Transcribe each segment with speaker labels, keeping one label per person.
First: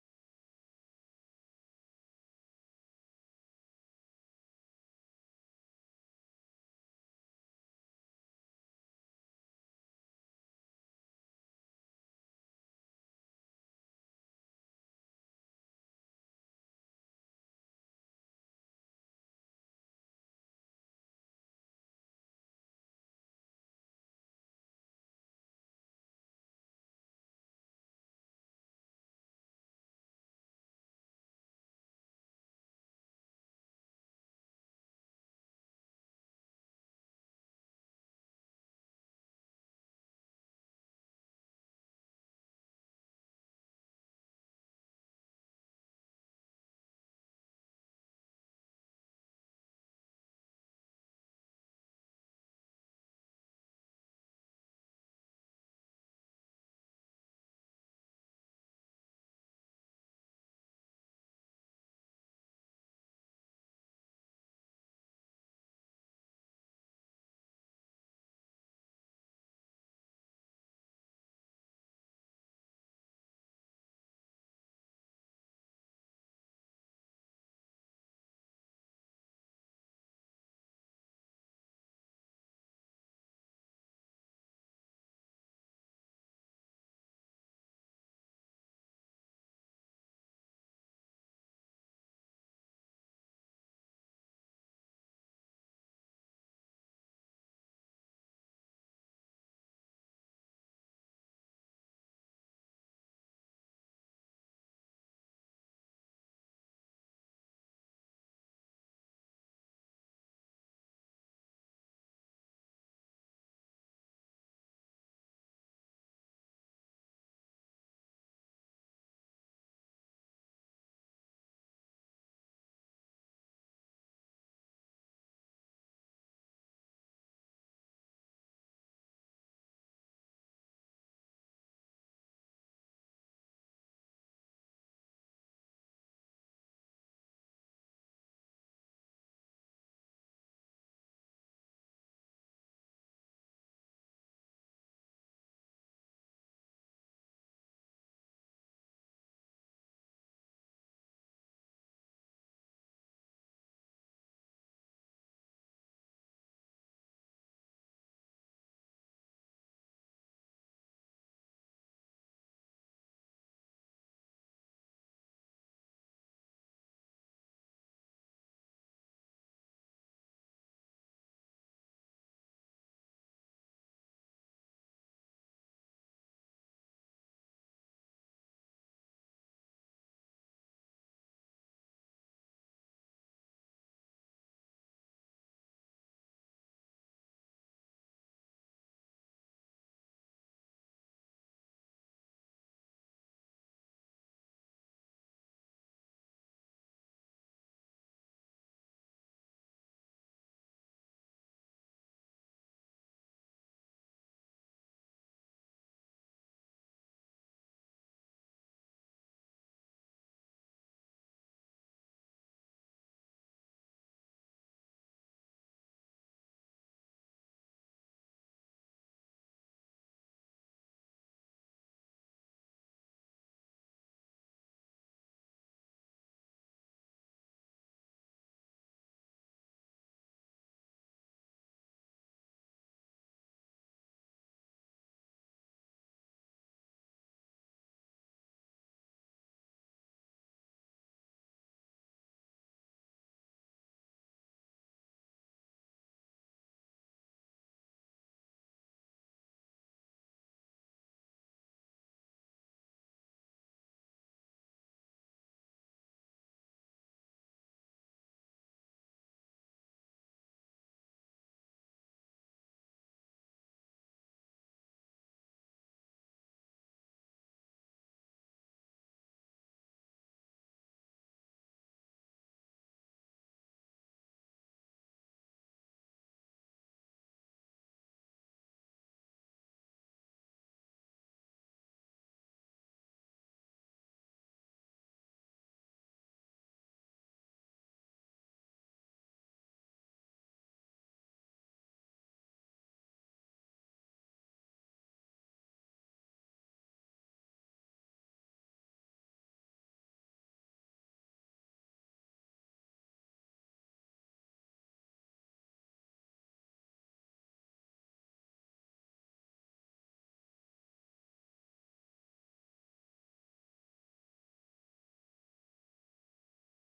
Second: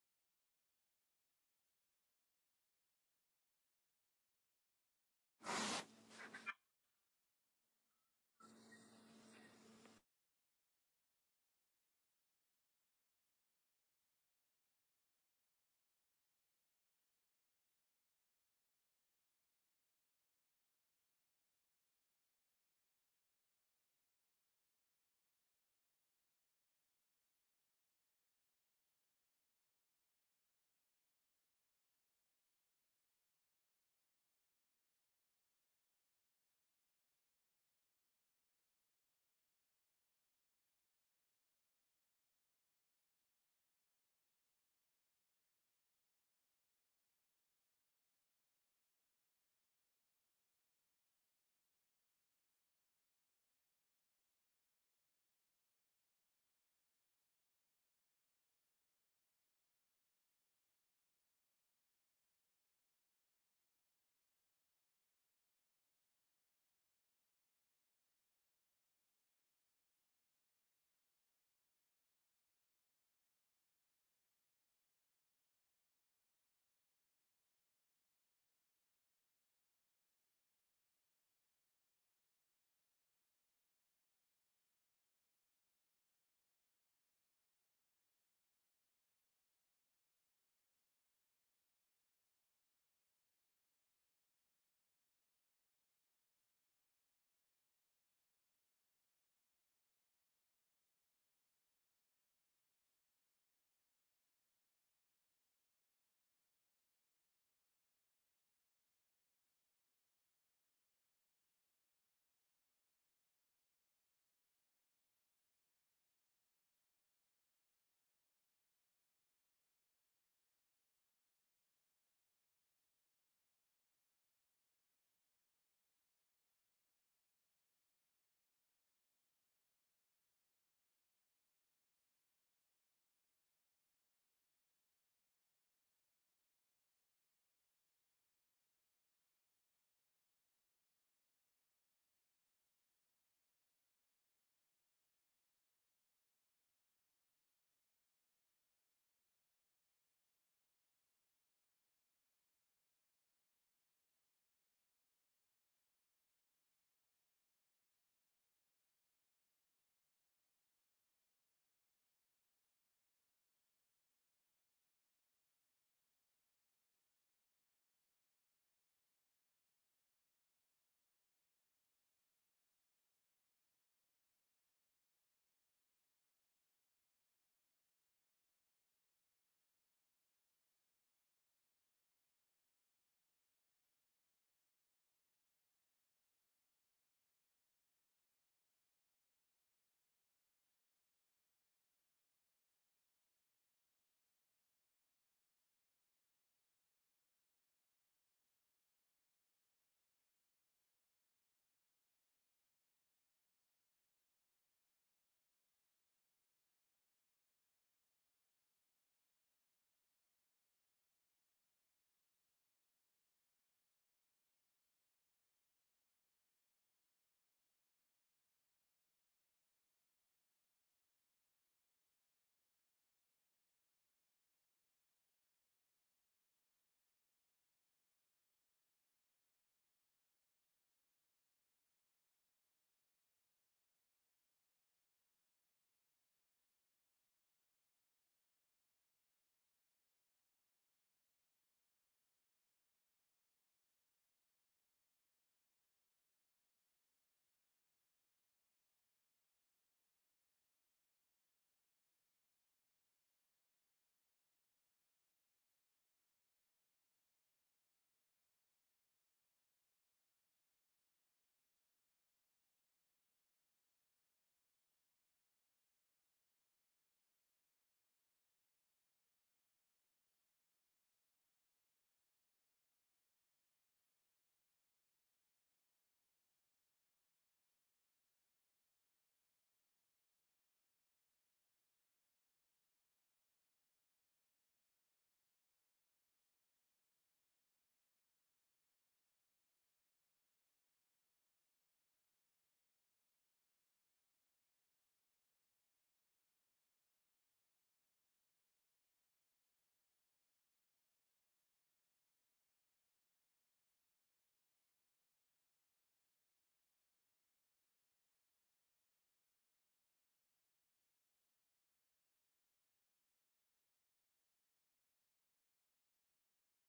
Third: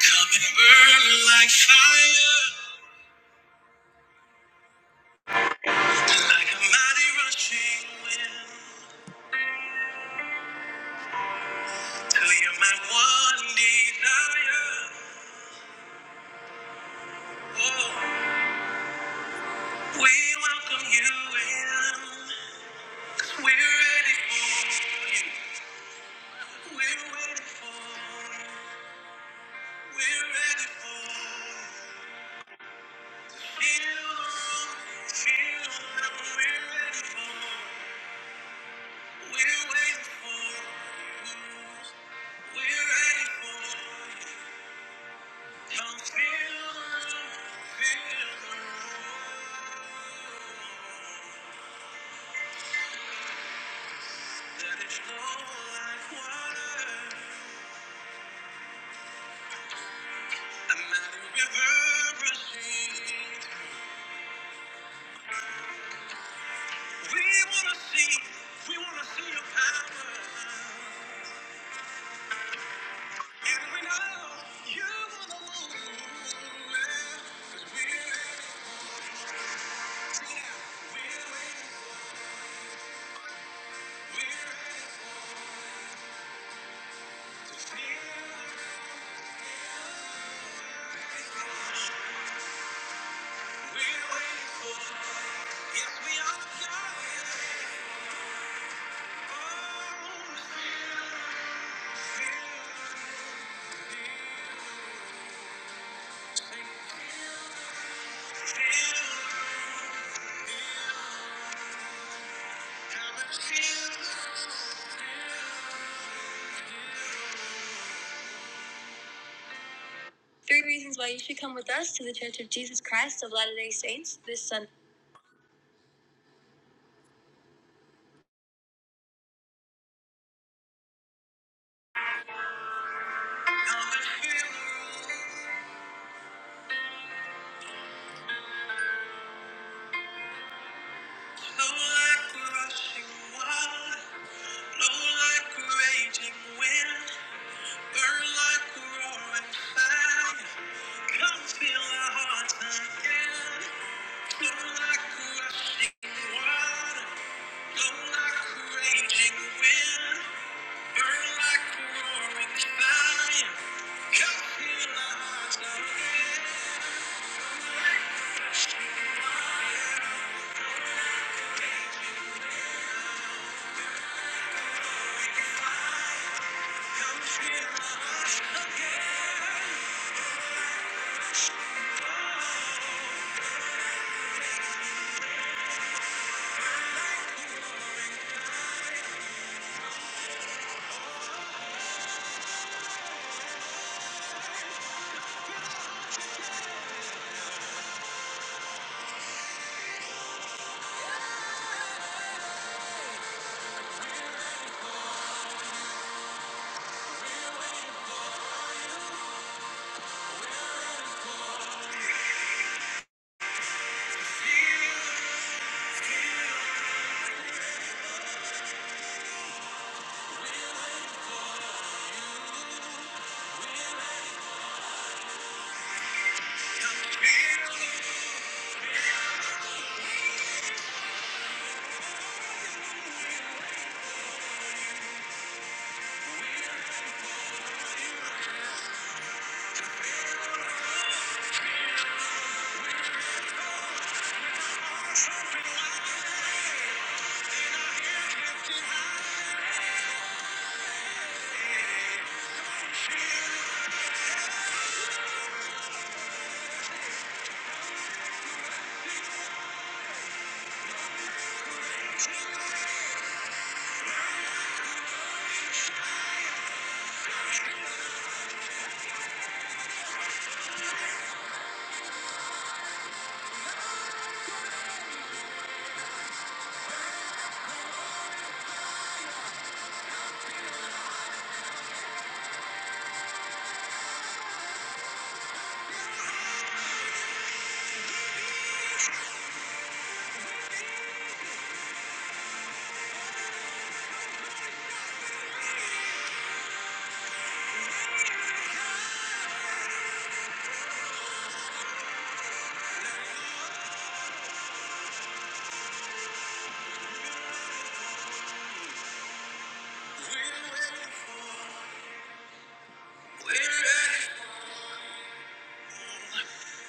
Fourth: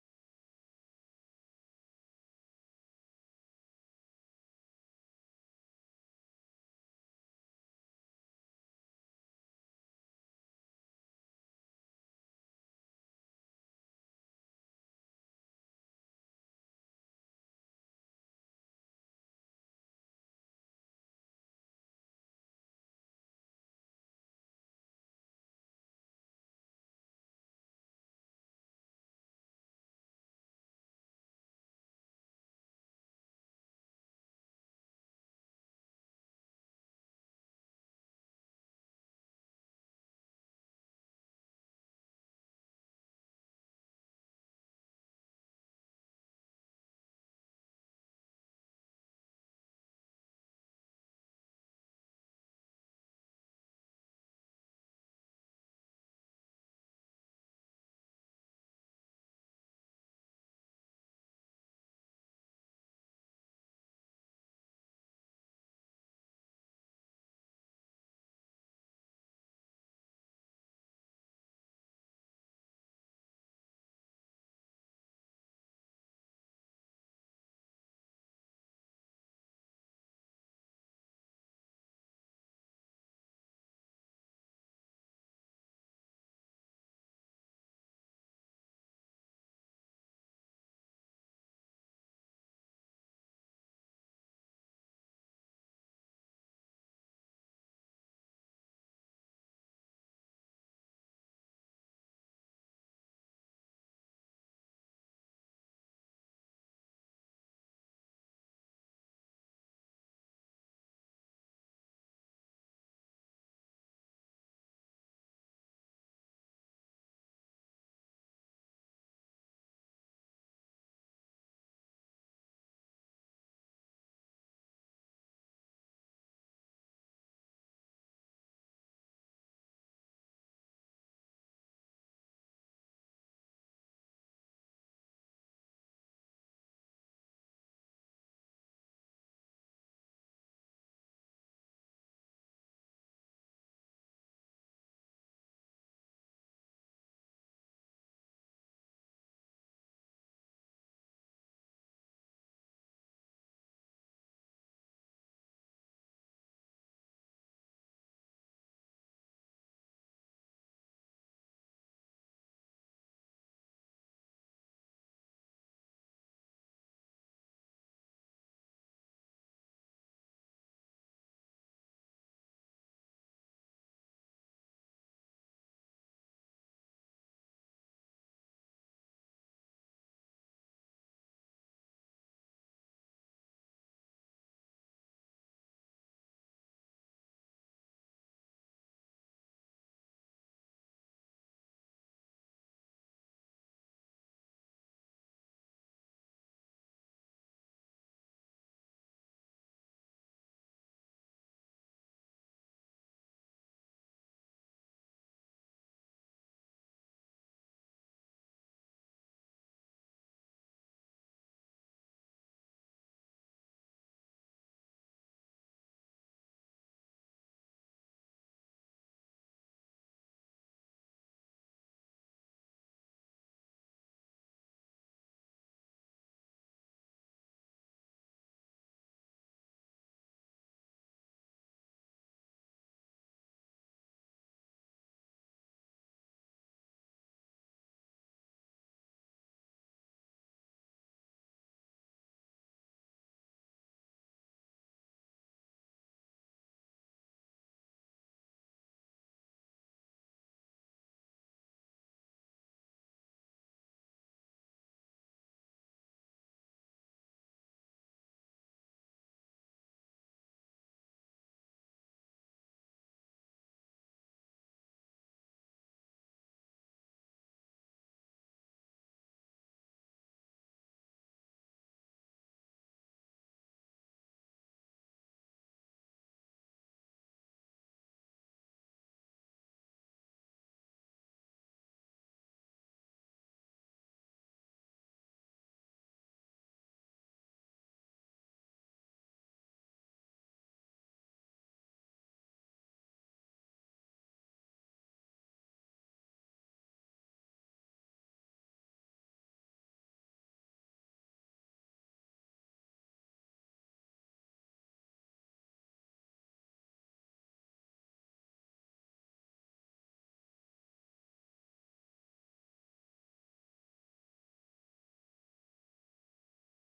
Speaker 1: Come and burn like fire, like a mighty rushing wind, till you're my one desire. Oh, we welcome you in, 'cause we're ready for you. We're ready for you. We're ready for you. Feel the room, feel the room. We're ready for you. We're waiting for you. We're ready for you. Come feel the- feel the room. Let it flow like water. A river proceeds. We wanna see, we wanna see your power. And we know you are the one. 'Cause we're ready, we're ready, we're ready to feel. We're waiting for, yes we are, like like rushing water, blow like raging wind. Cause we're ready for, we're ready.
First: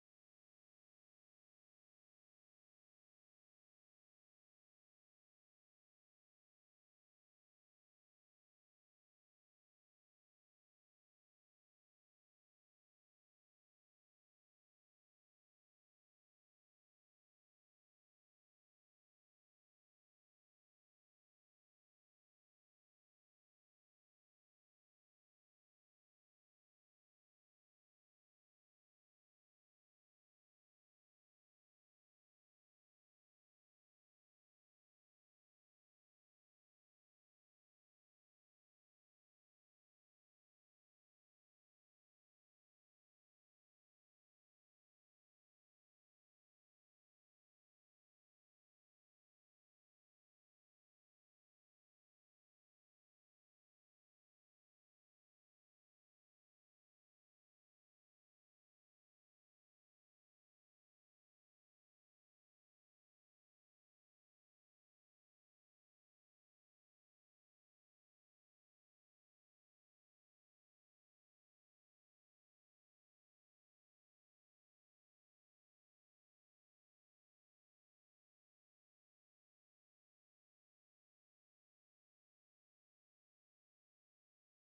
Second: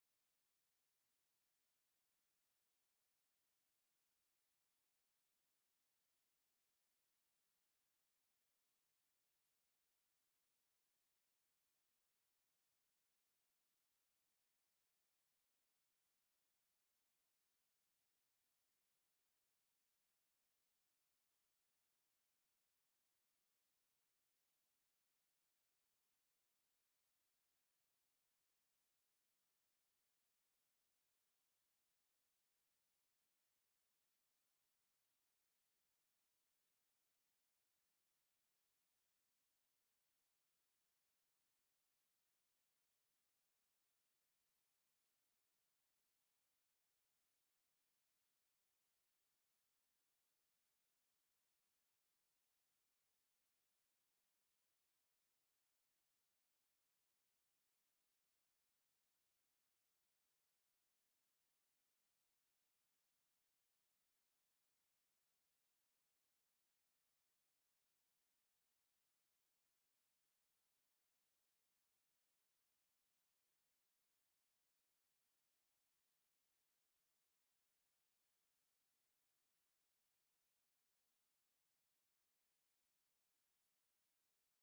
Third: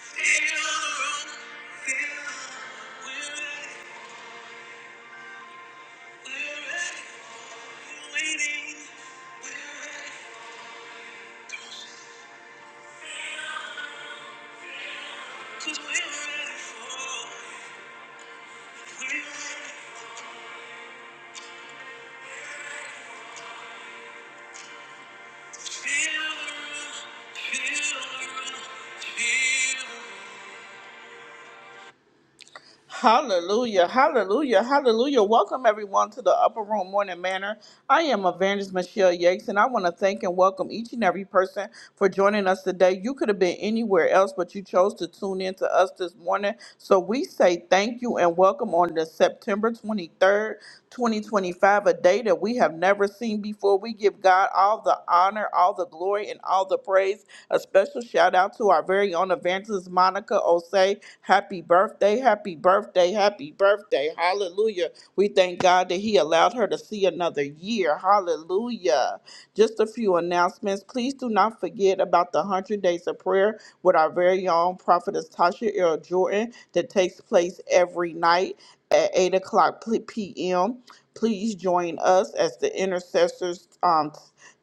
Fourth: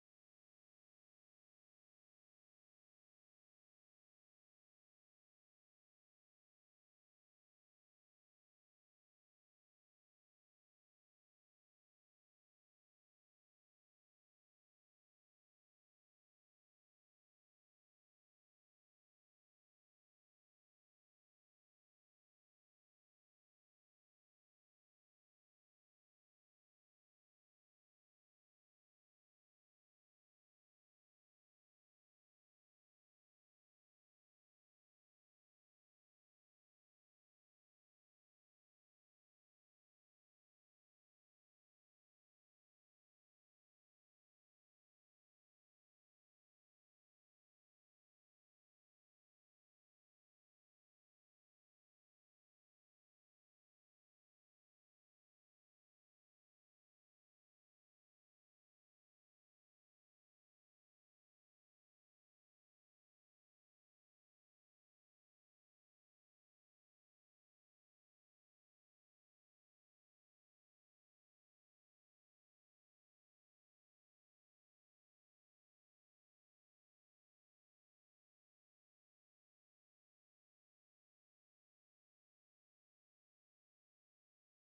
Speaker 1: Feel the room, feel the room, feel the room. Hallelujah, hallelujah, hallelujah. Welcome everyone to the Upper Room Morning Manor. I am Evangelist Michelle Yates, and I want to thank and welcome each and every person for joining us today. You could have been anywhere else, but you chose to tune in to us this morning. So we say thank you and welcome on the September 23rd, 2025, a day that we have never seen before. We give God all the honor, all the glory, and all the praise. A special shout out to our very own evangelist Monica Osei Happy birthday, happy birthday, happy birthday. Hallelujah. We thank God that He allowed her to see another year. Hallelujah. Just a few announcements. Please do not forget about the 100 Days of Prayer with our very own prophetess Tasha Earl Jordan that takes place every night at 8 o'clock p- p.m. Please join us as the intercessors um,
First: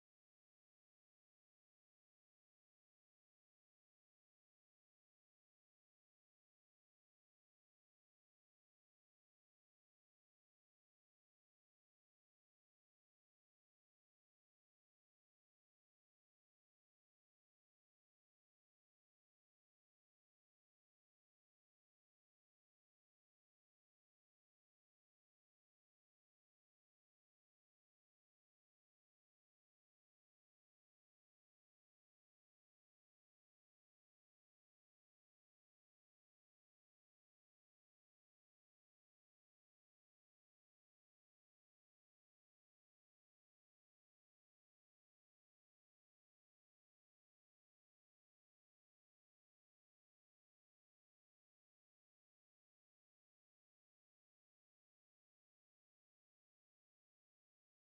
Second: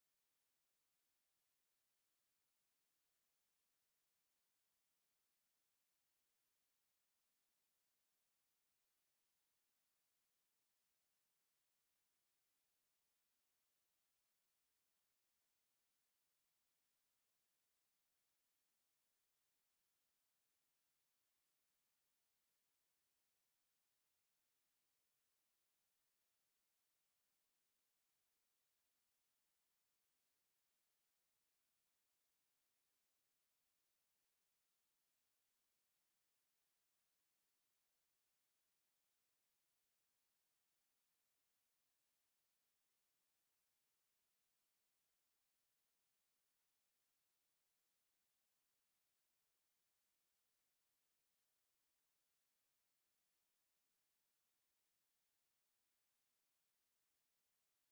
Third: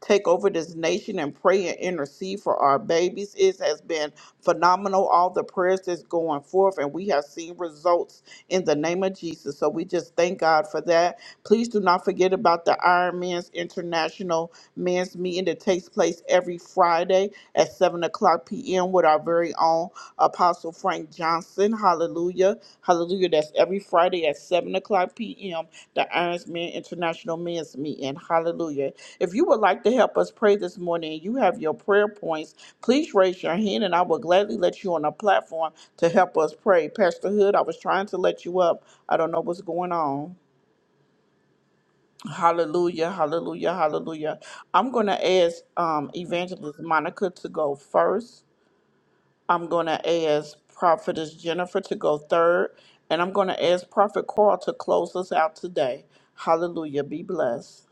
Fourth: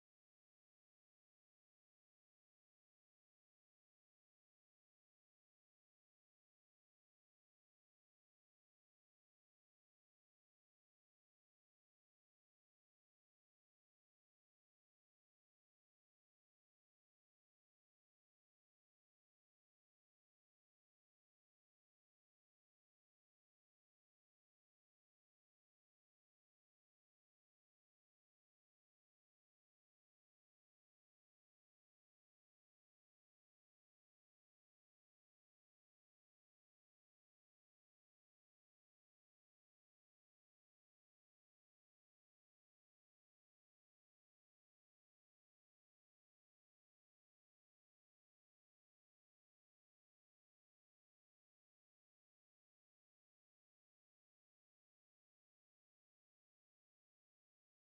Speaker 1: take over this nation and pray and intercede for our babies. It has been phenomenal, all the prayers that's going forth, and we have seen results in the name of Jesus. So we just thank God for that. Please do not forget about the Iron Man's International Men's Meeting that takes place every Friday at 7 o'clock p.m. with our very own Apostle Frank Johnson. Hallelujah. Hallelujah. That's every Friday at 7 o'clock p.m., the Irons Men International Men's Meeting. Hallelujah. If you would like to help us pray this morning and you have your prayer points, please raise your hand and I will gladly let you on the platform to help us pray. Pastor Hood, I was trying to let you up. I don't know what's going on. Hallelujah, hallelujah, hallelujah. I'm going to ask um, Evangelist Monica to go first. I'm going to ask Prophetess Jennifer to go third, and I'm going to ask Prophet Carl to close us out today. Hallelujah. Be blessed.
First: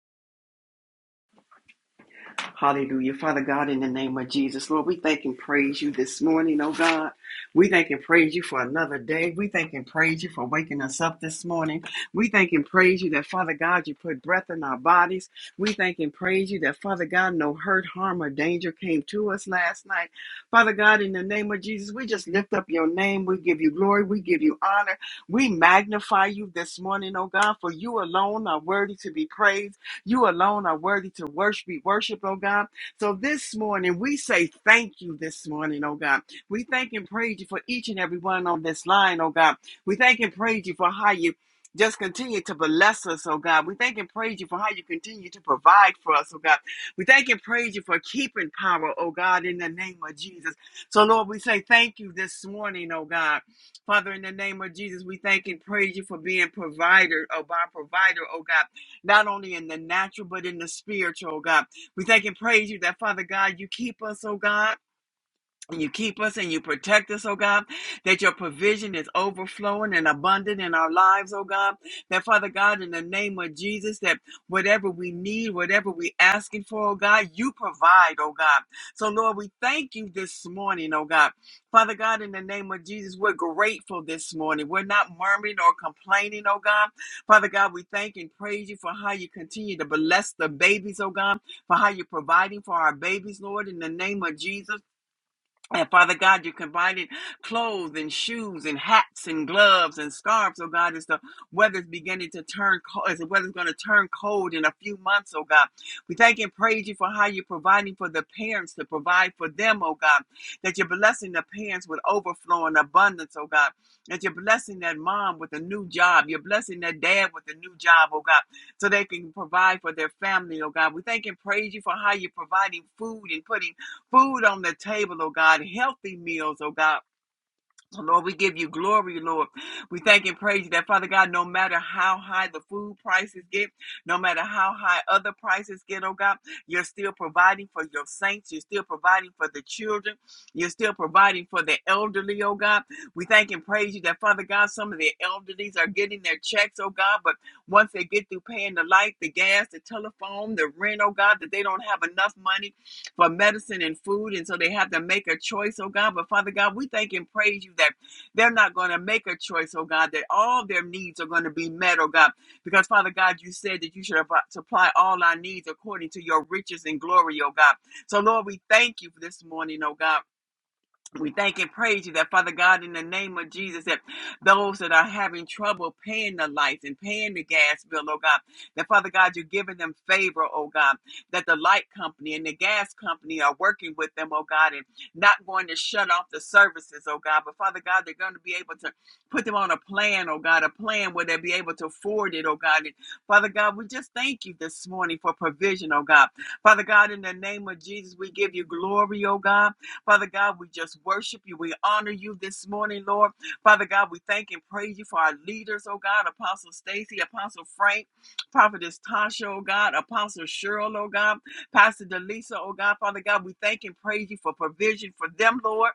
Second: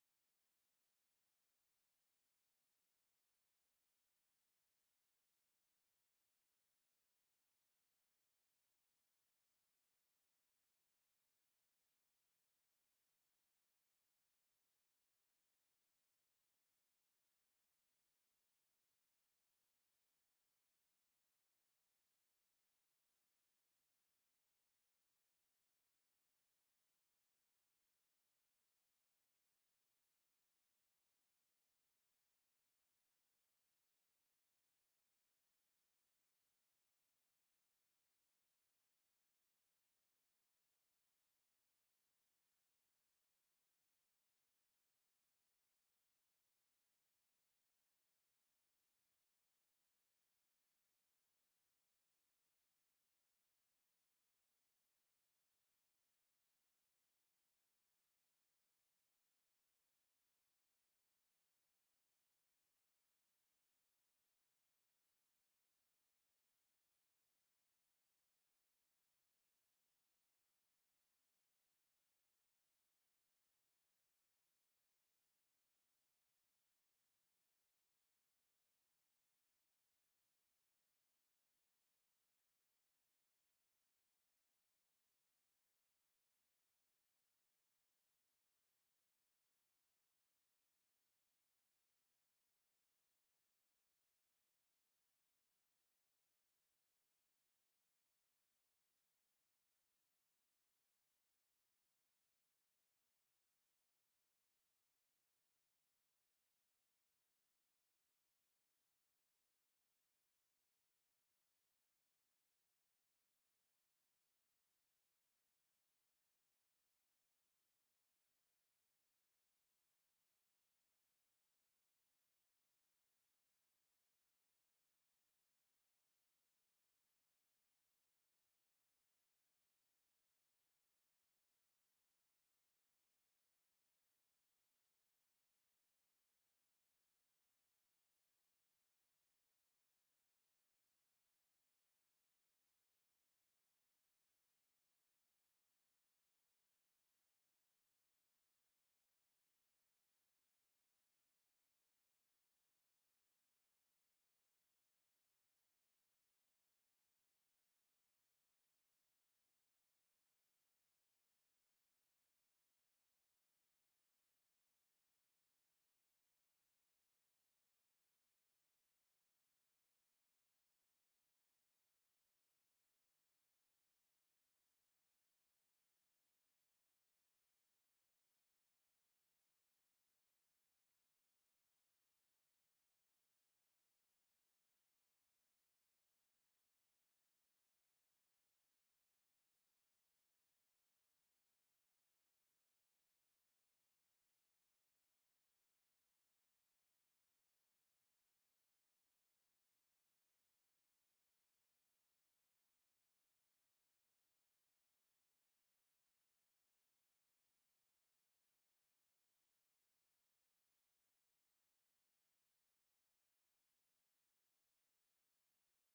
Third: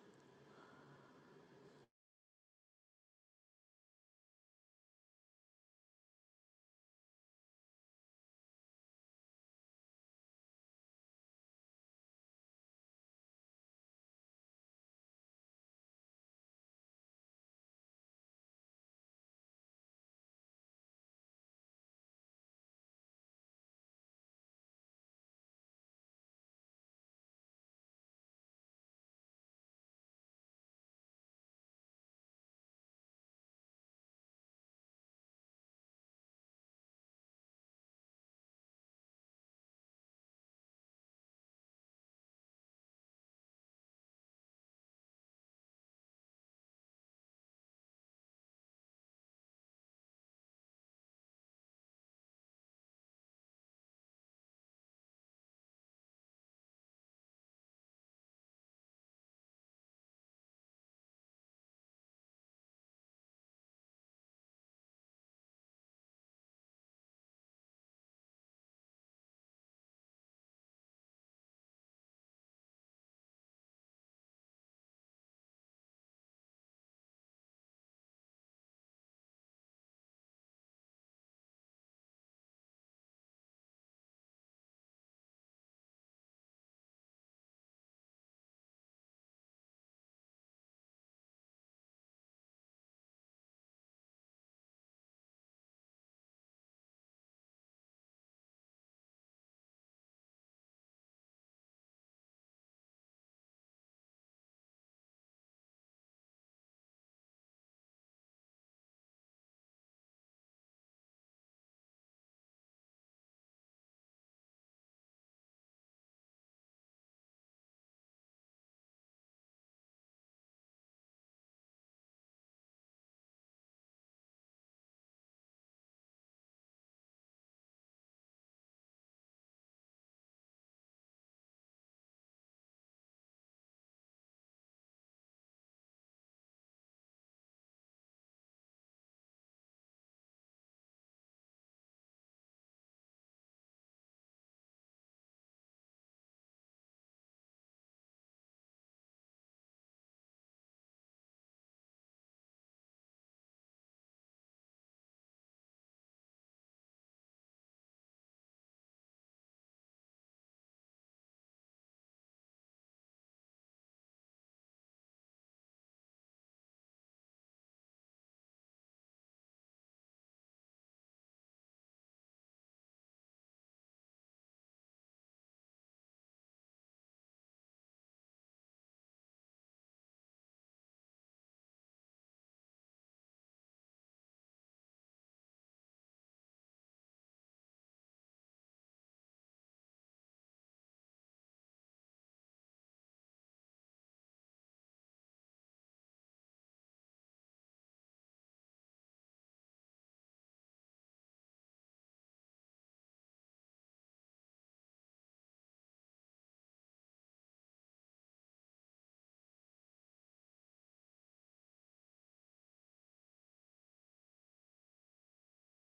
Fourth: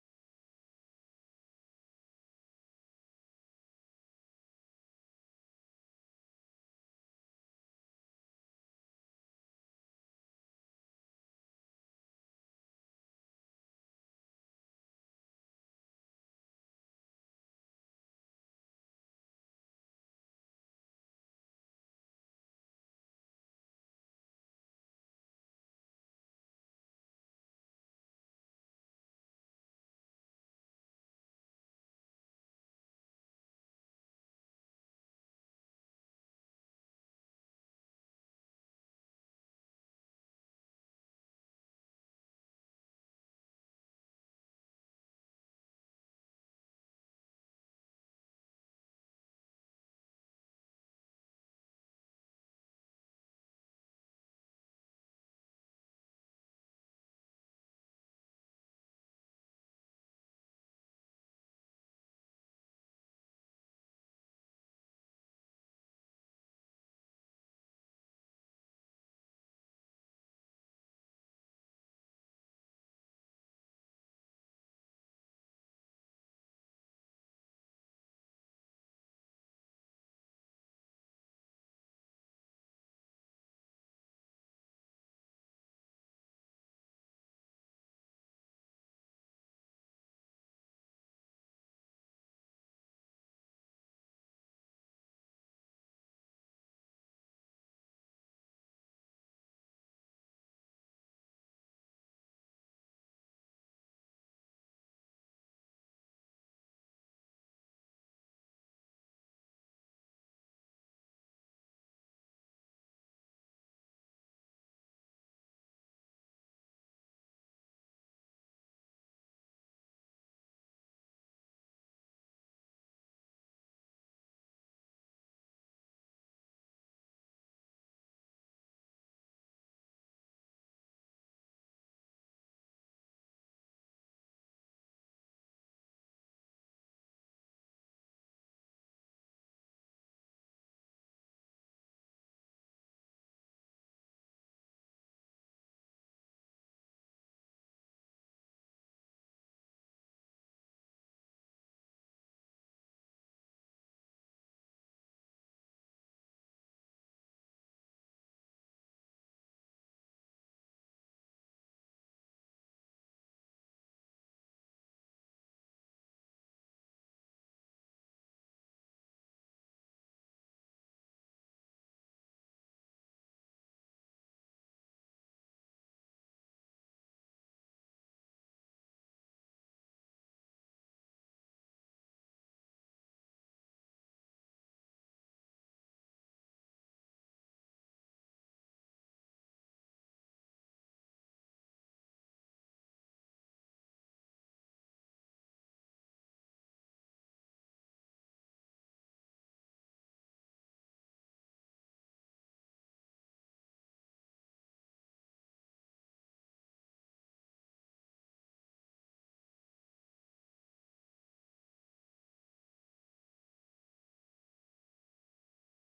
Speaker 2: Hallelujah. Father God, in the name of Jesus, Lord, we thank and praise you this morning, oh God. We thank and praise you for another day. We thank and praise you for waking us up this morning. We thank and praise you that, Father God, you put breath in our bodies. We thank and praise you that, Father God, no hurt, harm, or danger came to us last night. Father God, in the name of Jesus, we just lift up your name. We give you glory. We give you honor. We magnify you this morning, oh God, for you alone are worthy to be praised. You alone are worthy to worship, be worshiped, oh God. So this morning, we say thank you this morning, oh God. We thank and praise you for each and every one on this line, oh God. We thank and praise you for how you just continue to bless us, oh God. We thank and praise you for how you continue to provide for us, oh God. We thank and praise you for keeping power, oh God, in the name of Jesus. So, Lord, we say thank you this morning, oh God. Father, in the name of Jesus, we thank and praise you for being provider, oh God, provider, oh God not only in the natural, but in the spiritual, oh God. We thank and praise you that, Father God, you keep us, oh God and you keep us and you protect us, oh God, that your provision is overflowing and abundant in our lives, oh God. That Father God, in the name of Jesus, that whatever we need, whatever we asking for, oh God, you provide, oh God. So Lord, we thank you this morning, oh God. Father God, in the name of Jesus, we're grateful this morning. We're not murmuring or complaining, oh God. Father God, we thank and praise you for how you continue to bless the babies, oh God, for how you're providing for our babies, Lord, in the name of Jesus. And Father God, you provided clothes and shoes and hats and gloves and scarves, oh God, as the weather's beginning to turn cold, as the weather's going to turn cold in a few months, oh God. We thank and praise you for how you're providing for the parents to provide for them, oh God, that you're blessing the parents with overflow and abundance, oh God, that you're blessing that mom with a new job, you're blessing that dad with a new job, oh God, so they can provide for their family, oh God. We thank and praise you for how you're providing food and putting food on the table, oh God, healthy meals, oh God. So, Lord, we give you glory, Lord. We thank and praise you that, Father God, no matter how high the food prices get, no matter how high other prices get, oh God, you're still providing for your saints. You're still providing for the children. You're still providing for the elderly, oh God. We thank and praise you that, Father God, some of the elderlies are getting their checks, oh God, but once they get through paying the light, the gas, the telephone, the rent, oh God, that they don't have enough money for medicine and food. And so they have to make a choice, oh God. But Father God, we thank and praise you that they're not going to make a choice, oh God, that all their needs are going to be met, oh God. Because Father God, you said that you should supply all our needs according to your riches and glory, oh God. So Lord, we thank you for this morning, oh God. We thank and praise you that, Father God, in the name of Jesus, that those that are having trouble paying the lights and paying the gas bill, oh God, that, Father God, you're giving them favor, oh God, that the light company and the gas company are working with them, oh God, and not going to shut off the services, oh God, but, Father God, they're going to be able to put them on a plan, oh God, a plan where they'll be able to afford it, oh God. And, Father God, we just thank you this morning for provision, oh God. Father God, in the name of Jesus, we give you glory, oh God. Father God, we just worship you. We honor you this morning, Lord. Father God, we thank and praise you for our leaders, oh God, Apostle Stacy, Apostle Frank, Prophetess Tasha, oh God, Apostle Cheryl, oh God, Pastor Delisa, oh God, Father God, we thank and praise you for provision for them, Lord.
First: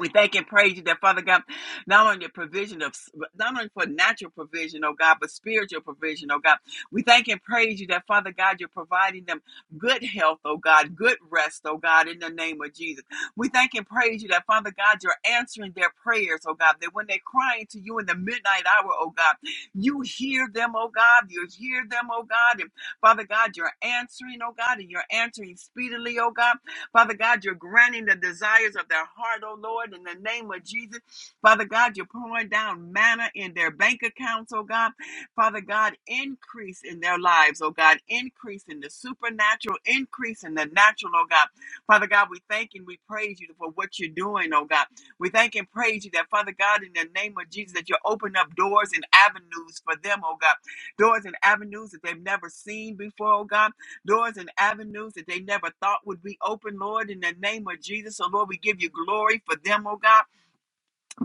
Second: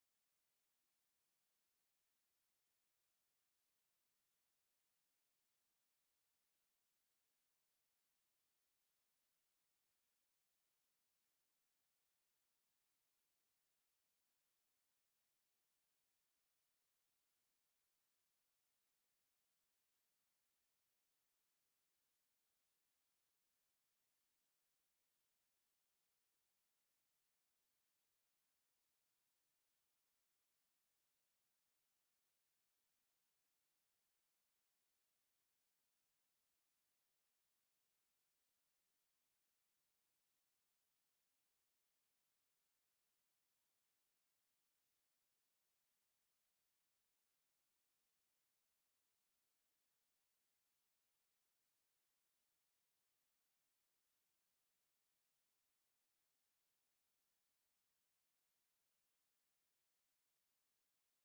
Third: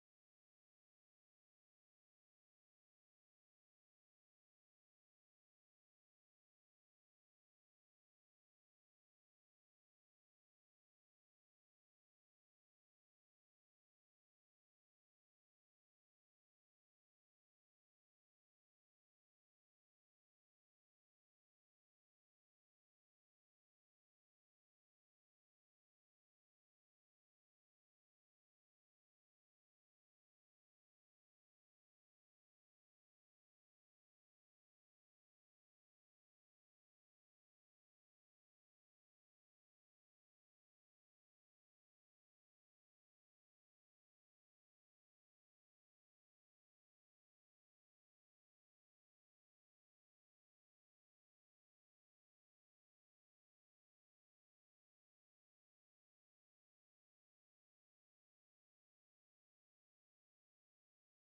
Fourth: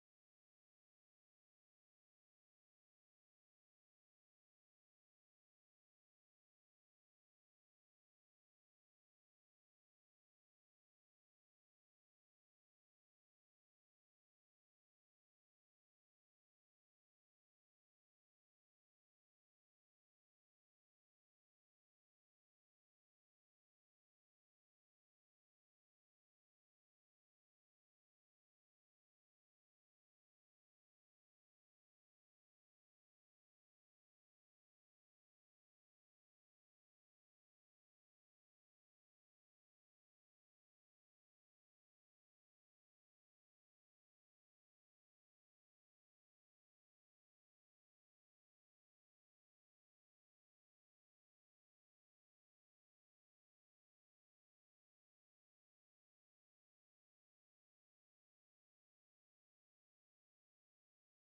Speaker 2: We thank and praise you that Father God, not only the provision of not only for natural provision, oh God, but spiritual provision, oh God. We thank and praise you that Father God, you're providing them good health, oh God, good rest, oh God, in the name of Jesus. We thank and praise you that Father God, you're answering their prayers, oh God, that when they're crying to you in the midnight hour, oh God, you hear them, oh God, you hear them, oh God, and Father God, you're answering, oh God, and you're answering speedily, oh God. Father God, you're granting the desires of their heart, oh Lord, in the name of Jesus. Father God, you're pouring down manna in their bank accounts, oh God. Father God, increase in their lives, oh God, increase in the supernatural, increase in the natural, oh God. Father God, we thank and we praise you for what you're doing, oh God. We thank and praise you that, Father God, in the name of Jesus, that you open up doors and avenues for them, oh God. Doors and avenues that they've never seen before, oh God doors and avenues that they never thought would be open, Lord, in the name of Jesus. So, Lord, we give you glory for them, oh God.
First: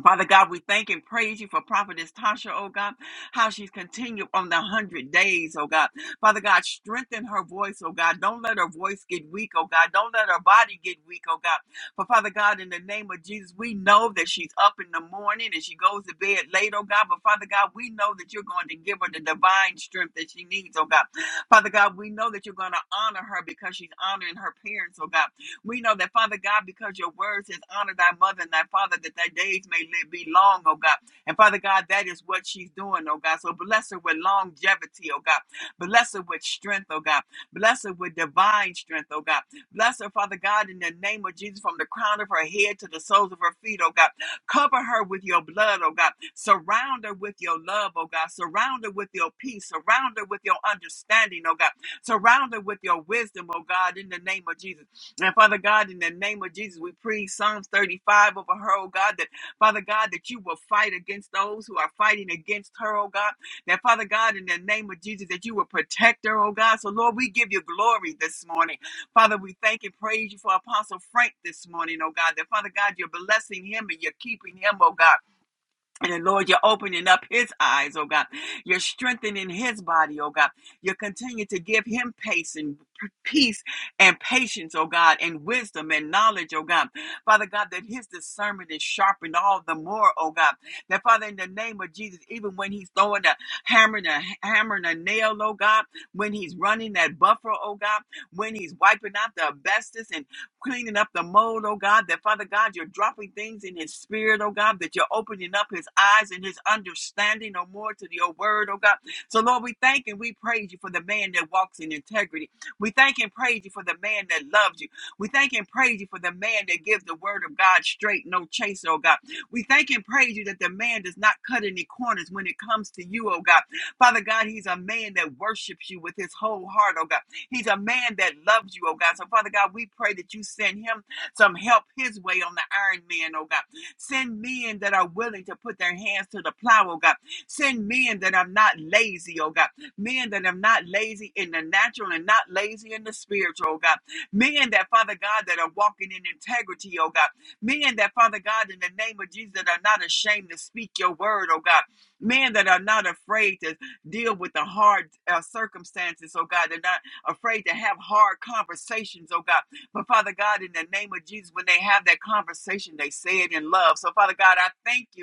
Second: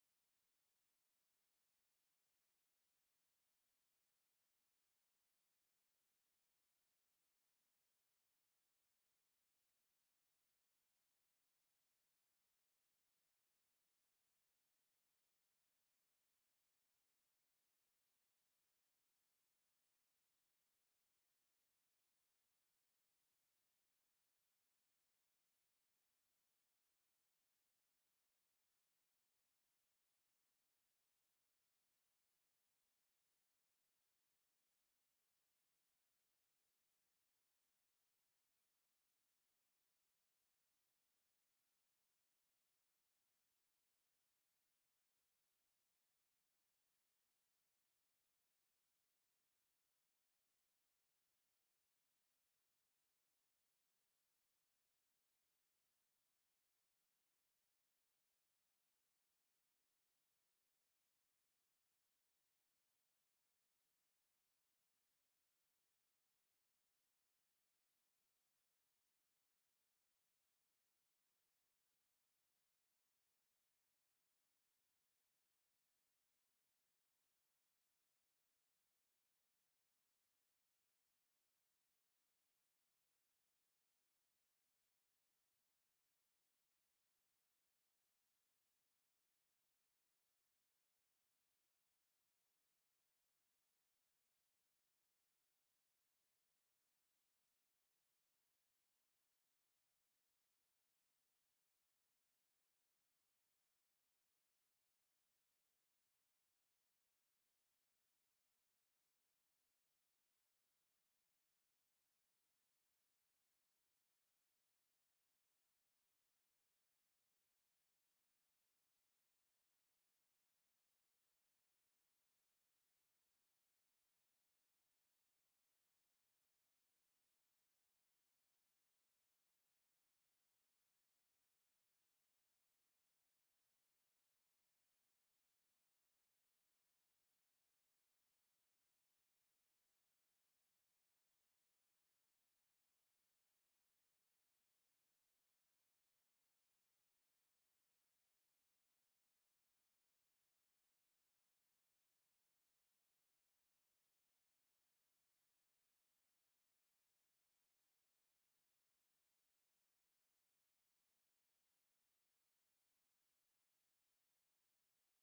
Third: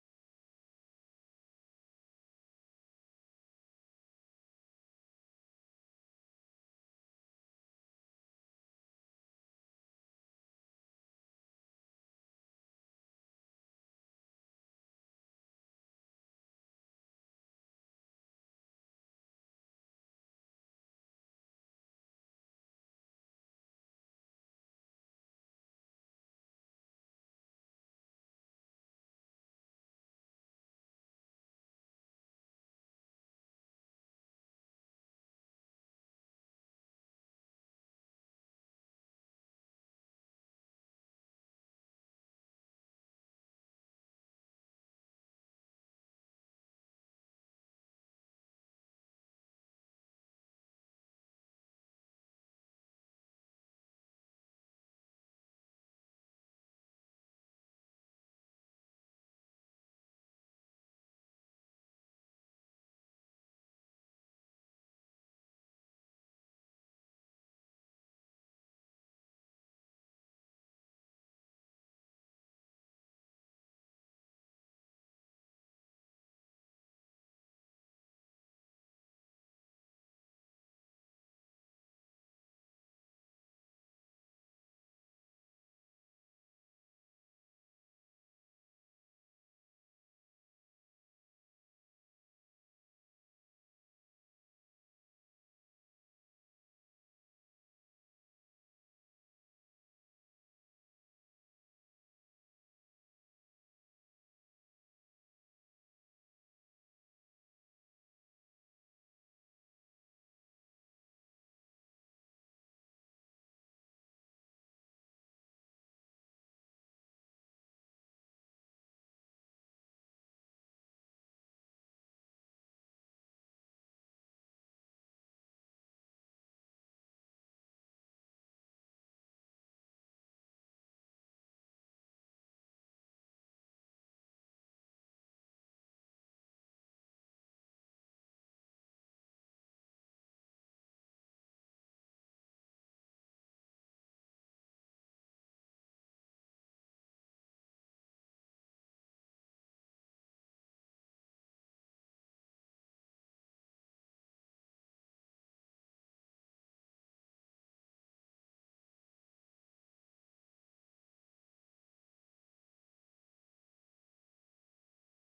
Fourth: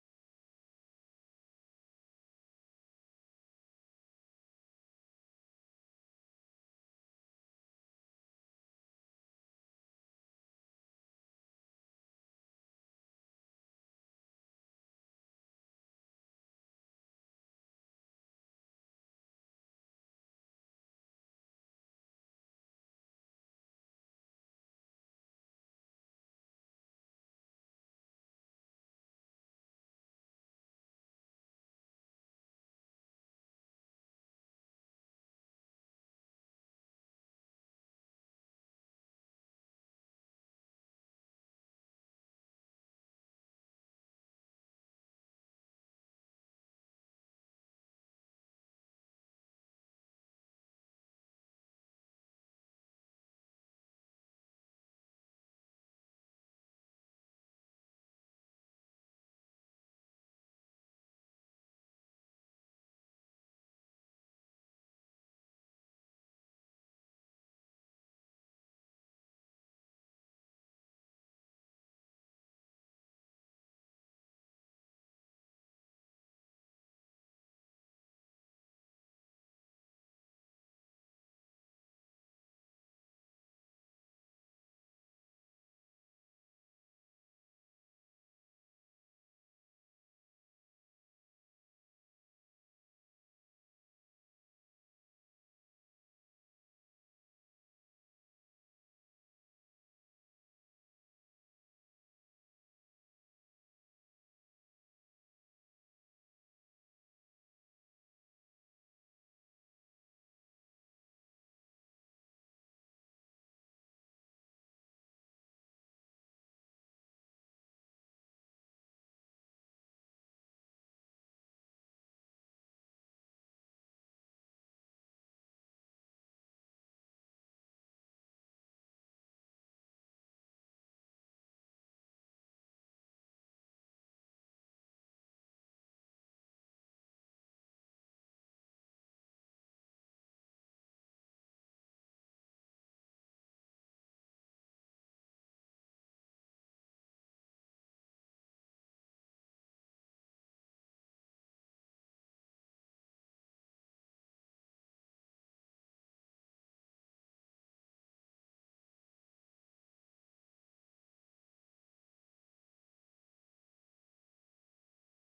Speaker 2: Father God, we thank and praise you for Prophetess Tasha, oh God, how she's continued on the hundred days, oh God. Father God, strengthen her voice, oh God. Don't let her voice get weak, oh God. Don't let her body get weak, oh God. For Father God, in the name of Jesus, we know that she's up in the morning and she goes to bed late, oh God. But Father God, we know that you're going to give her the divine strength that she needs, oh God. Father God, we know that you're going to honor her because she's honoring her parents, oh God. We know that, Father God, because your word says, honor thy mother and thy father, that thy days may live, be long, oh God. And Father God, that is what she's doing, oh God. So bless her with longevity, oh God. Bless her with strength, oh God. Bless her with divine strength, oh God. Bless her, Father God, in the name of Jesus, from the crown of her head to the soles of her feet, oh God. Cover her with your blood, oh God. Surround her with your love, oh God. Surround her with your peace. Surround her with your understanding, oh God. Surround her with your wisdom, oh God, in the name of Jesus. And Father God, in the name of Jesus, we pray Psalms 35 over her, oh God, that Father God, that you will fight against those who are fighting against her, oh God. That Father God, in the name of Jesus, that you will protect her, oh God. So Lord, we give you glory this morning. Father, we thank and praise you for Apostle Frank this morning, oh God. That Father God, you're blessing him and you're keeping him, oh God. And then, Lord, you're opening up his eyes, oh God. You're strengthening his body, oh God. You continue to give him pace and peace and patience, oh God, and wisdom and knowledge, oh God. Father God, that his discernment is sharpened all the more, oh God. That Father, in the name of Jesus, even when he's throwing a hammer and a hammer and a nail, oh God, when he's running that buffer, oh God, when he's wiping out the asbestos and cleaning up the mold, oh God, that Father God, you're dropping things in his spirit, oh God, that you're opening up his eyes and his understanding, oh more to your word, oh God. So Lord, we thank and we praise you for the man that walks in integrity. We thank and praise you for the man that loves you. We thank and praise you for the man that gives the word of God straight, no chase, oh God. We thank and praise you that the man does not cut any corners when it comes to you, oh God. Father God, he's a man that worships you with his whole heart, oh God. He's a man that loves you, oh God. So, Father God, we pray that you send him some help his way on the iron man, oh God. Send men that are willing to put their hands to the plow, oh God. Send men that are not lazy, oh God. Men that are not lazy in the natural and not lazy in the spiritual, oh God. Men that, Father God, that are walking in integrity, oh God. Men that, Father God, in the name of Jesus, that are not ashamed to speak your word, oh God. Men that are not afraid to deal with the hard uh, circumstances, oh God. and afraid to have hard conversations, oh God. But Father God, in the name of Jesus, when they have that conversation, they say it in love. So Father God, I thank you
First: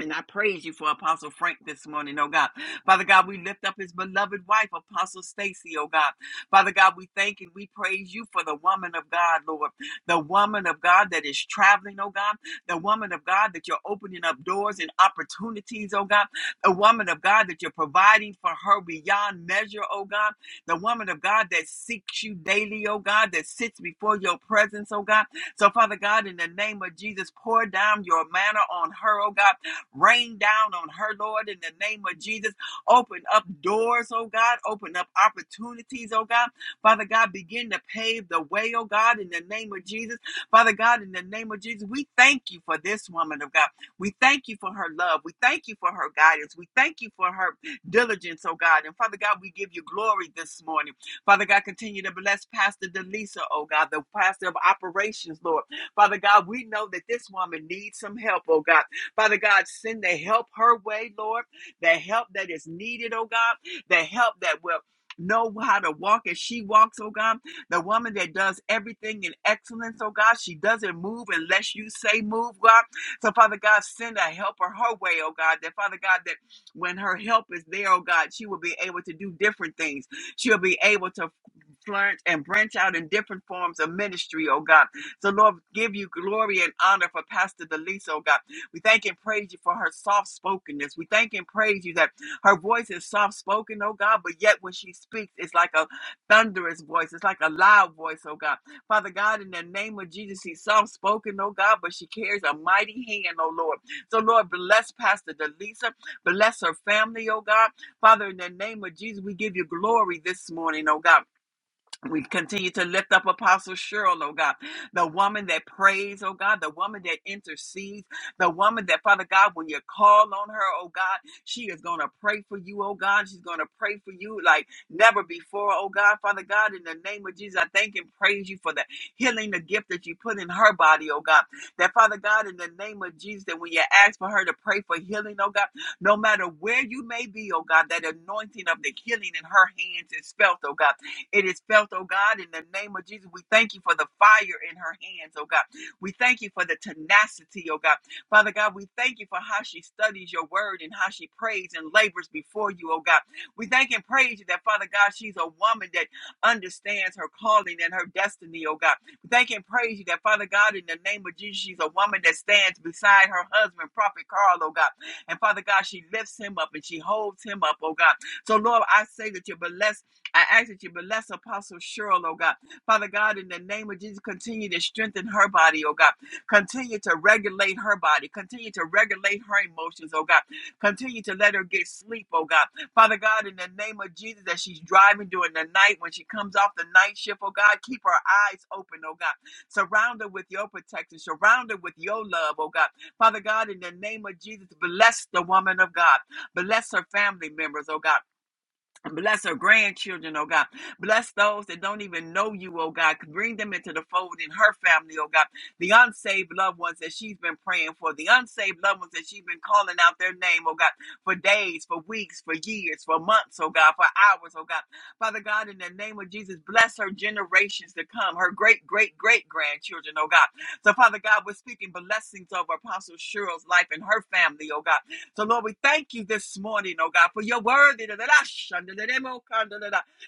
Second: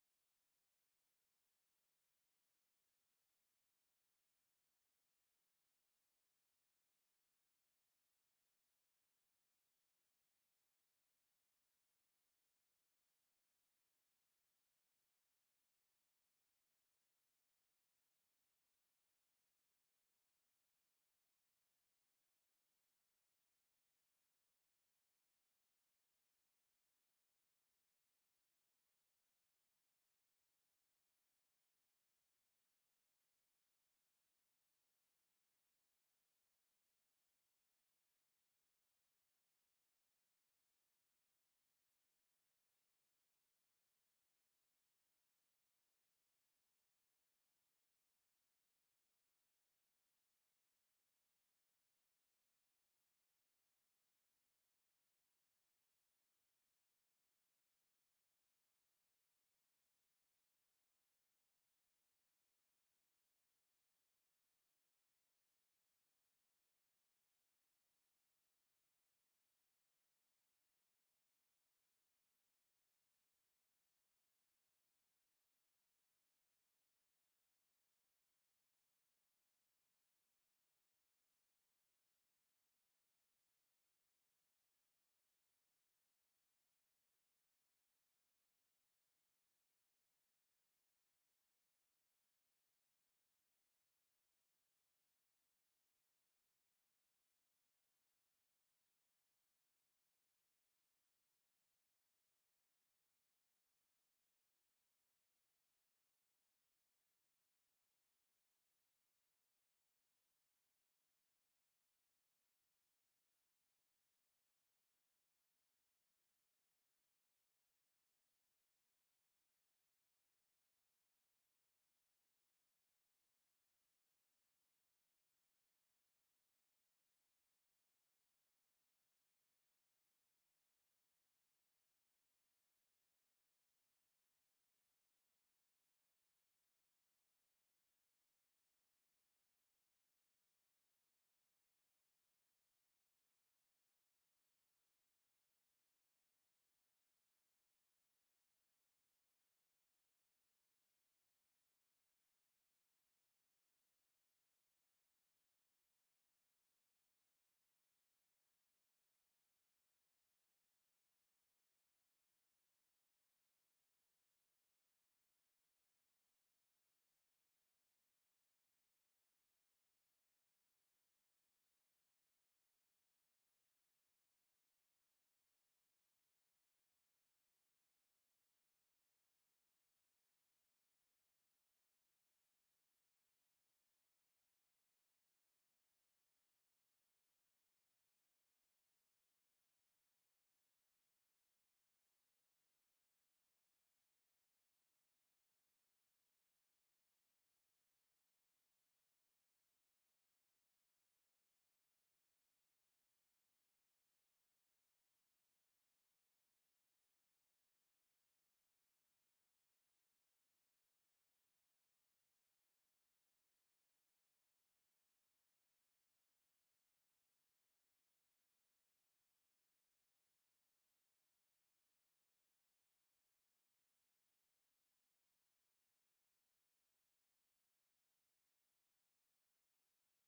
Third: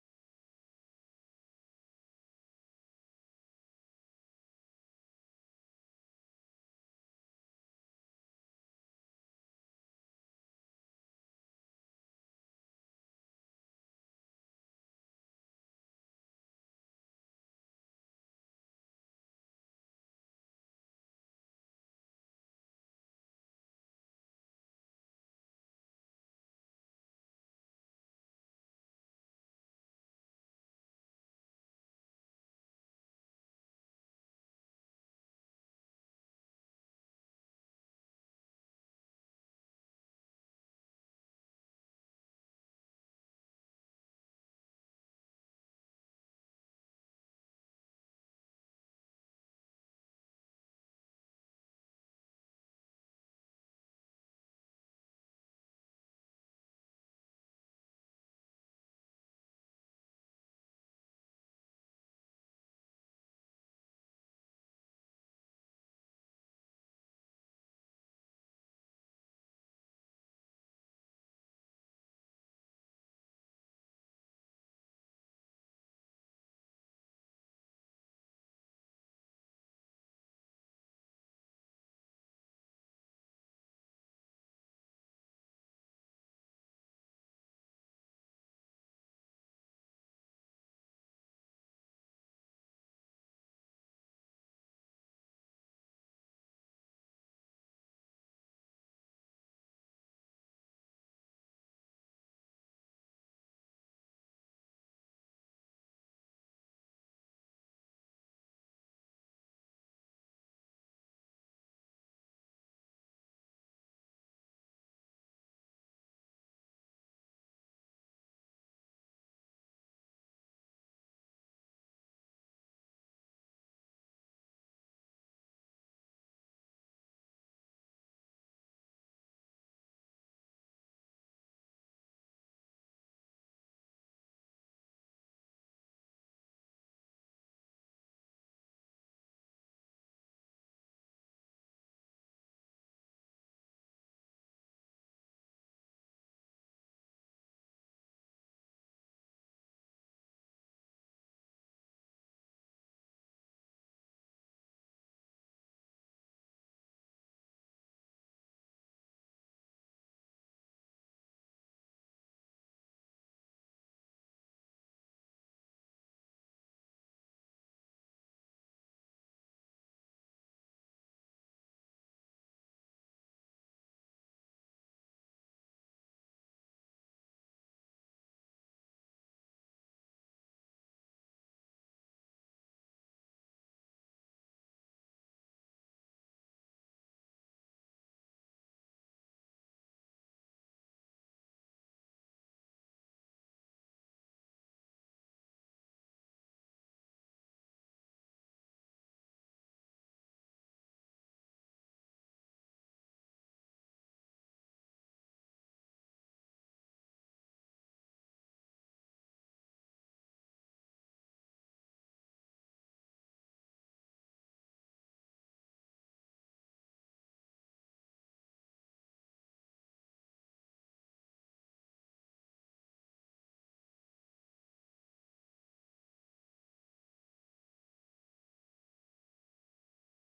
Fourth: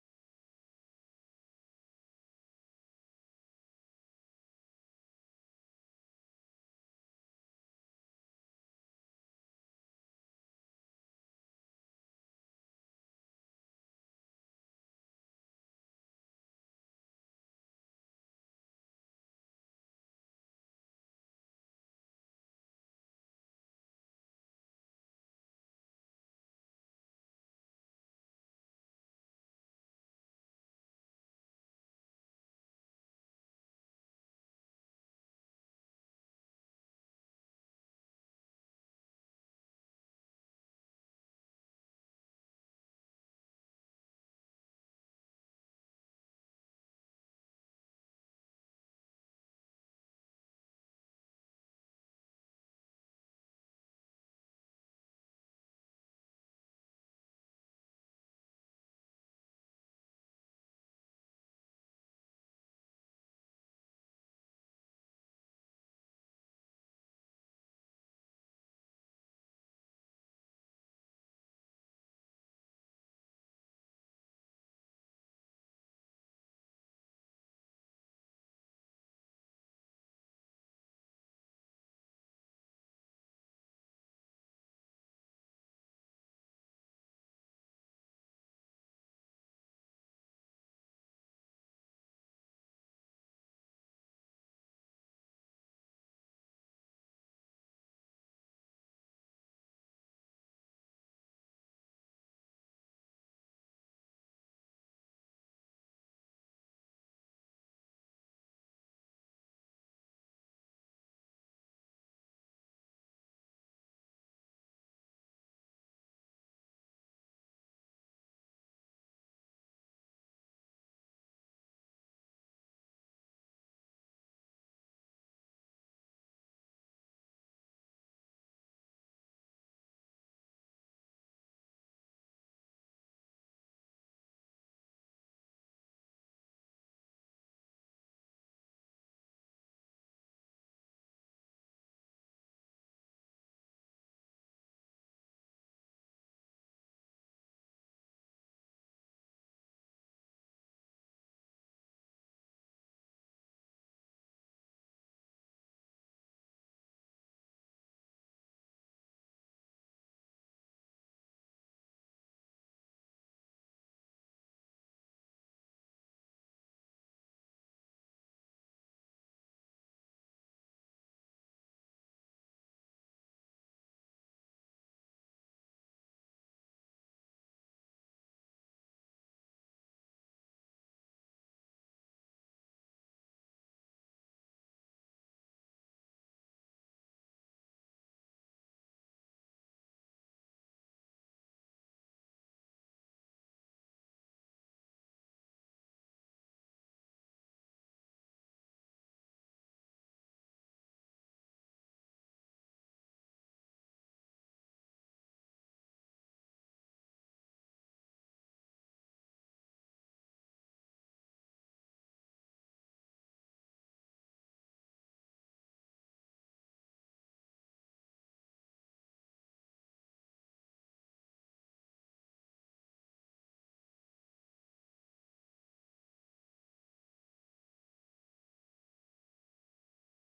Speaker 2: and I praise you for Apostle Frank this morning, oh God. Father God, we lift up his beloved wife, Apostle Stacy, oh God. Father God, we thank and we praise you for the woman of God, Lord. The woman of God that is traveling, oh God. The woman of God that you're opening up doors and opportunities, oh God. The woman of God that you're providing for her beyond measure, oh God. The woman of God that seeks you daily, oh God, that sits before your presence, oh God. So, Father God, in the name of Jesus, pour down your manner on her, oh God Rain down on her, Lord, in the name of Jesus. Open up doors, oh God. Open up opportunities, oh God. Father God, begin to pave the way, oh God, in the name of Jesus. Father God, in the name of Jesus, we thank you for this woman of God. We thank you for her love. We thank you for her guidance. We thank you for her diligence, oh God. And Father God, we give you glory this morning. Father God, continue to bless Pastor Delisa, oh God, the pastor of operations, Lord. Father God, we know that this woman needs some help, oh God. Father God, send the help her way, Lord, the help that is needed, oh God, the help that will know how to walk as she walks, oh God, the woman that does everything in excellence, oh God, she doesn't move unless you say move, God. So, Father God, send a helper her way, oh God, that Father God, that when her help is there, oh God, she will be able to do different things. She'll be able to flourish and branch out in different forms of ministry, oh God. So, Lord, give you glory and honor for Pastor Delisa, oh God. We thank and praise you for her soft spokenness. We thank and praise you that her voice is soft spoken, oh God, but yet when she speaks, it's like a thunderous voice. It's like a loud voice, oh God. Father God, in the name of Jesus, she's soft spoken, oh God, but she carries a mighty hand, oh Lord. So, Lord, bless Pastor Delisa. Bless her family, oh God. Father, in the name of Jesus, we give you glory this morning, oh God. We continue to lift up Apostle Cheryl, oh God, the woman that prays, oh God, the woman that intercedes, the woman that, Father God, when you call on her, oh God, she is going to pray for you, oh God. She's going to pray for you like never before, oh God. Father God, in the name of Jesus, I thank and praise you for the healing, the gift that you put in her body, oh God. That, Father God, in the name of Jesus, that when you ask for her to pray for healing, oh God, no matter where you may be, oh God, that anointing of the healing in her hands is felt, oh God it is felt, oh God, in the name of Jesus. We thank you for the fire in her hands, oh God. We thank you for the tenacity, oh God. Father God, we thank you for how she studies your word and how she prays and labors before you, oh God. We thank and praise you that, Father God, she's a woman that understands her calling and her destiny, oh God. We thank and praise you that, Father God, in the name of Jesus, she's a woman that stands beside her husband, Prophet Carl, oh God. And Father God, she lifts him up and she holds him up, oh God. So, Lord, I say that you bless. I ask that you bless Apostle Cheryl, oh God. Father God, in the name of Jesus, continue to strengthen her body, oh God. Continue to regulate her body. Continue to regulate her emotions, oh God. Continue to let her get sleep, oh God. Father God, in the name of Jesus, that she's driving during the night, when she comes off the night shift, oh God, keep her eyes open, oh God. Surround her with your protection. Surround her with your love, oh God. Father God, in the name of Jesus, bless the woman of God. Bless her family members, oh God. Bless her grandchildren, oh God. Bless those that don't even know you, oh God. Bring them into the fold in her family, oh God. The unsaved loved ones that she's been praying for, the unsaved loved ones that she's been calling out their name, oh God, for days, for weeks, for years, for months, oh God, for hours, oh God. Father God, in the name of Jesus, bless her generations to come, her great, great, great grandchildren, oh God. So, Father God, we're speaking blessings over Apostle Cheryl's life and her family, oh God. So, Lord, we thank you this morning, oh God, for you're worthy.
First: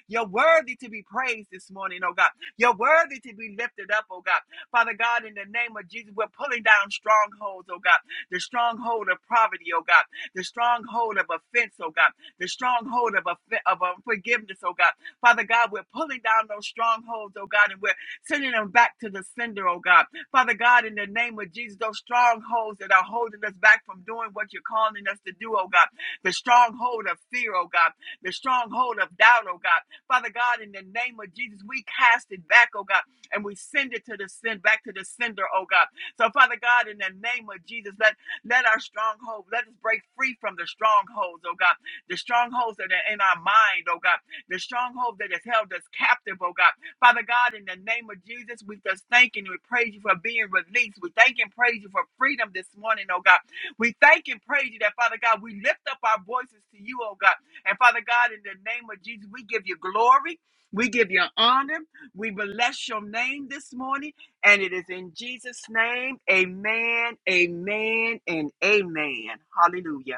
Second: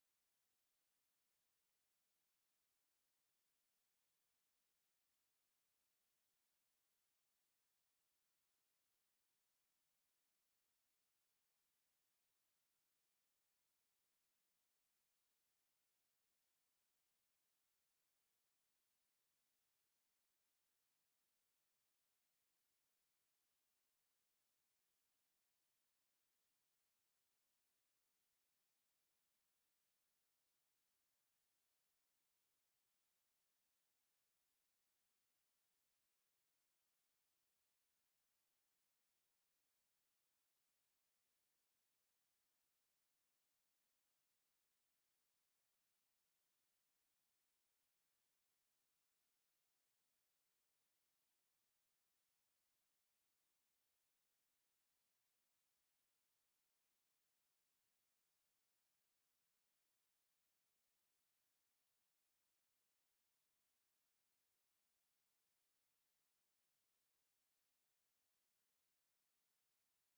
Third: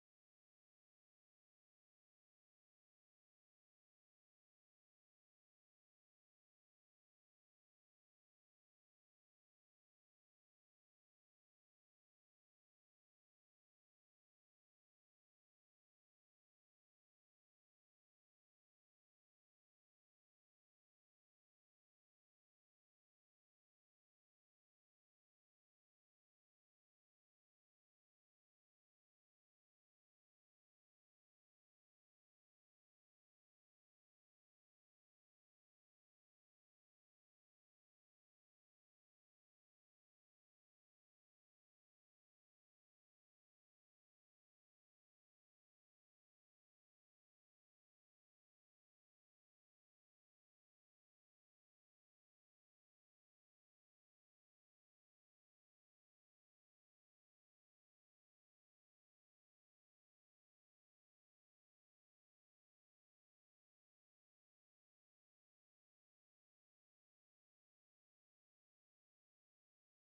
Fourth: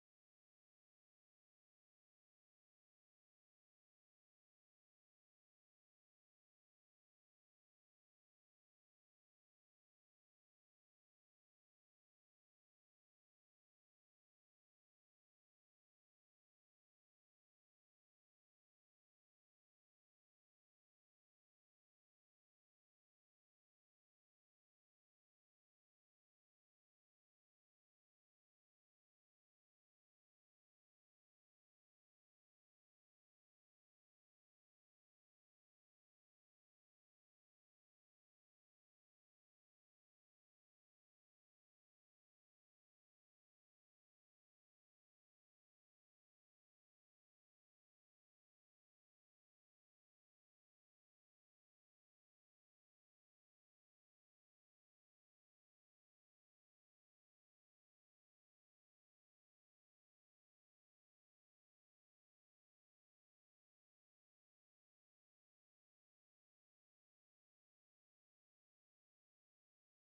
Speaker 2: You're worthy to be praised this morning, oh God. You're worthy to be lifted up, oh God. Father God, in the name of Jesus, we're pulling down strongholds, oh God. The stronghold of poverty, oh God. The stronghold of offense, oh God. The stronghold of, offe- of unforgiveness, oh God. Father God, we're pulling down those strongholds, oh God, and we're sending them back to the sender, oh God. Father God, in the name of Jesus, those strongholds that are holding us back from doing what you're calling us to do, oh God, the stronghold of fear, oh God, the stronghold of doubt, oh God. Father God, in the name of Jesus, we cast it back, oh God, and we send it to the send back to the sender, oh God. So, Father God, in the name of Jesus, let let our stronghold, let us break free from the strongholds, oh God, the strongholds that are in our mind, oh God, the stronghold that has held us captive, oh God. Father God, in the name of Jesus, we just thank and we praise you for being released. We thank and praise you for freedom this morning, oh God. We thank and praise you that, Father God, we lift up our voices to you, oh God. And Father God, in the name of Jesus, we give you glory. We give you honor. We bless your name this morning. And it is in Jesus' name. Amen, amen, and amen. Hallelujah.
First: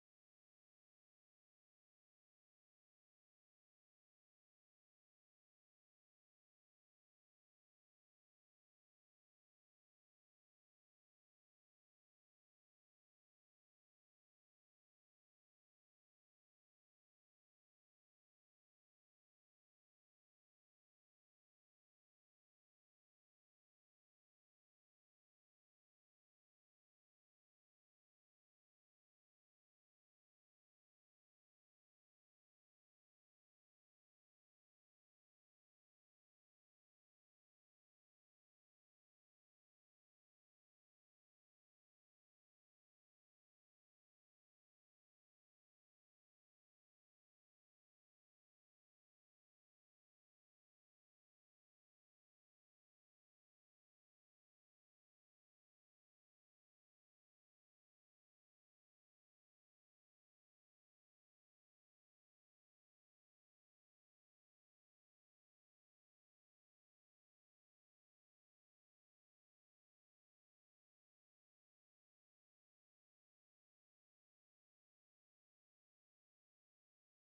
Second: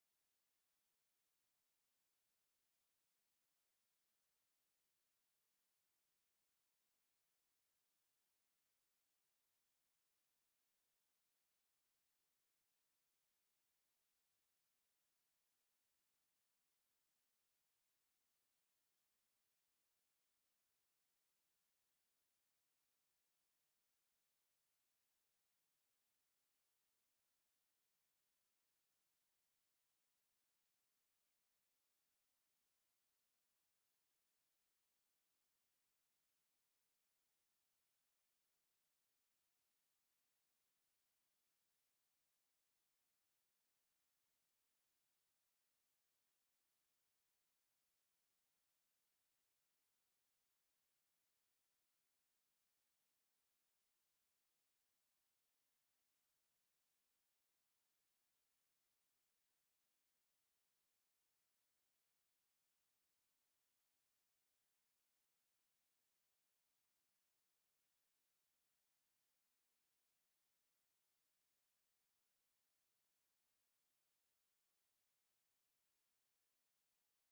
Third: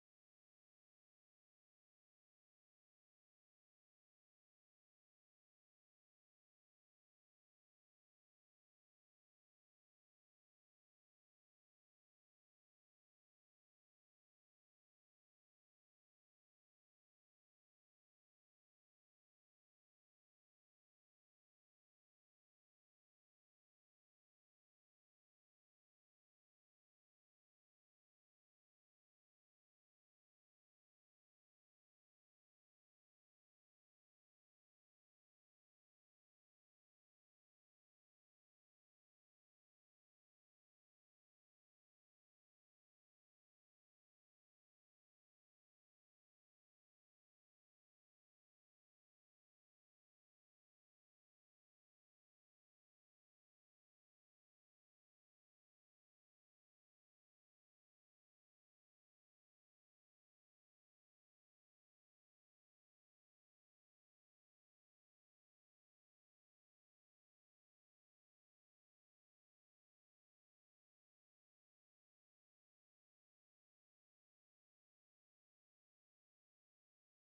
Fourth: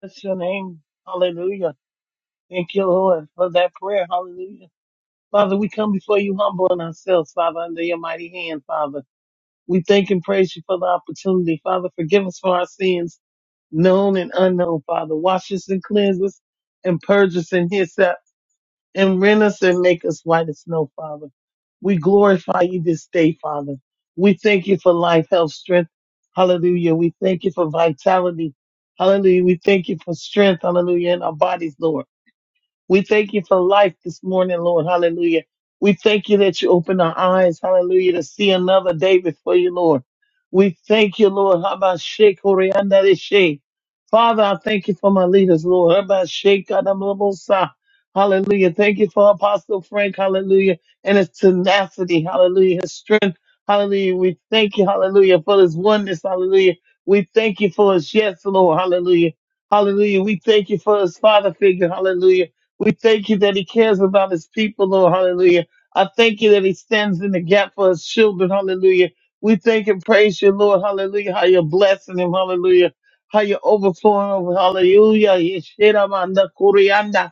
Speaker 3: That's your name. Hallelujah. Thank you, Lord, for that prayer. Hallelujah. Father, we come before you humbling ourselves, Father, under your mighty hand, Father. We thank and praise you for the opportunity. Father, forgive us for our sins, known and unknown, Father. Wash us and cleanse us and purge us in His and rend us and make us white as snow, Father. We glorify you this day, Father. We thank you for life, health, strength. Hallelujah. We thank you for vitality. Hallelujah. We thank you for strength. Hallelujah. In our bodies, Lord. We thank you for life this morning, Lord. Hallelujah. We thank you that you open our eyes, hallelujah, to see another day before you, Lord. We thank you, Lord. Habashe koreandare she. Father, I thank you for my leaders, Lord. Habashe kadamlobosa. Hallelujah. Thank you for Apostle Frank, hallelujah, and his tenacity, hallelujah, his strength, hallelujah. We thank you, hallelujah, for his oneness, hallelujah. We thank you for his yes, Lord, hallelujah. Hallelujah. We thank you for his father figure, hallelujah. We thank you that he cares about his people, Lord. Hallelujah. I thank you that he stands in the gap for his children. Hallelujah. We thank and praise you, Lord. Hallelujah. How you're blessing him. Hallelujah. How you're overflowing. Hallelujah. Yeshira manda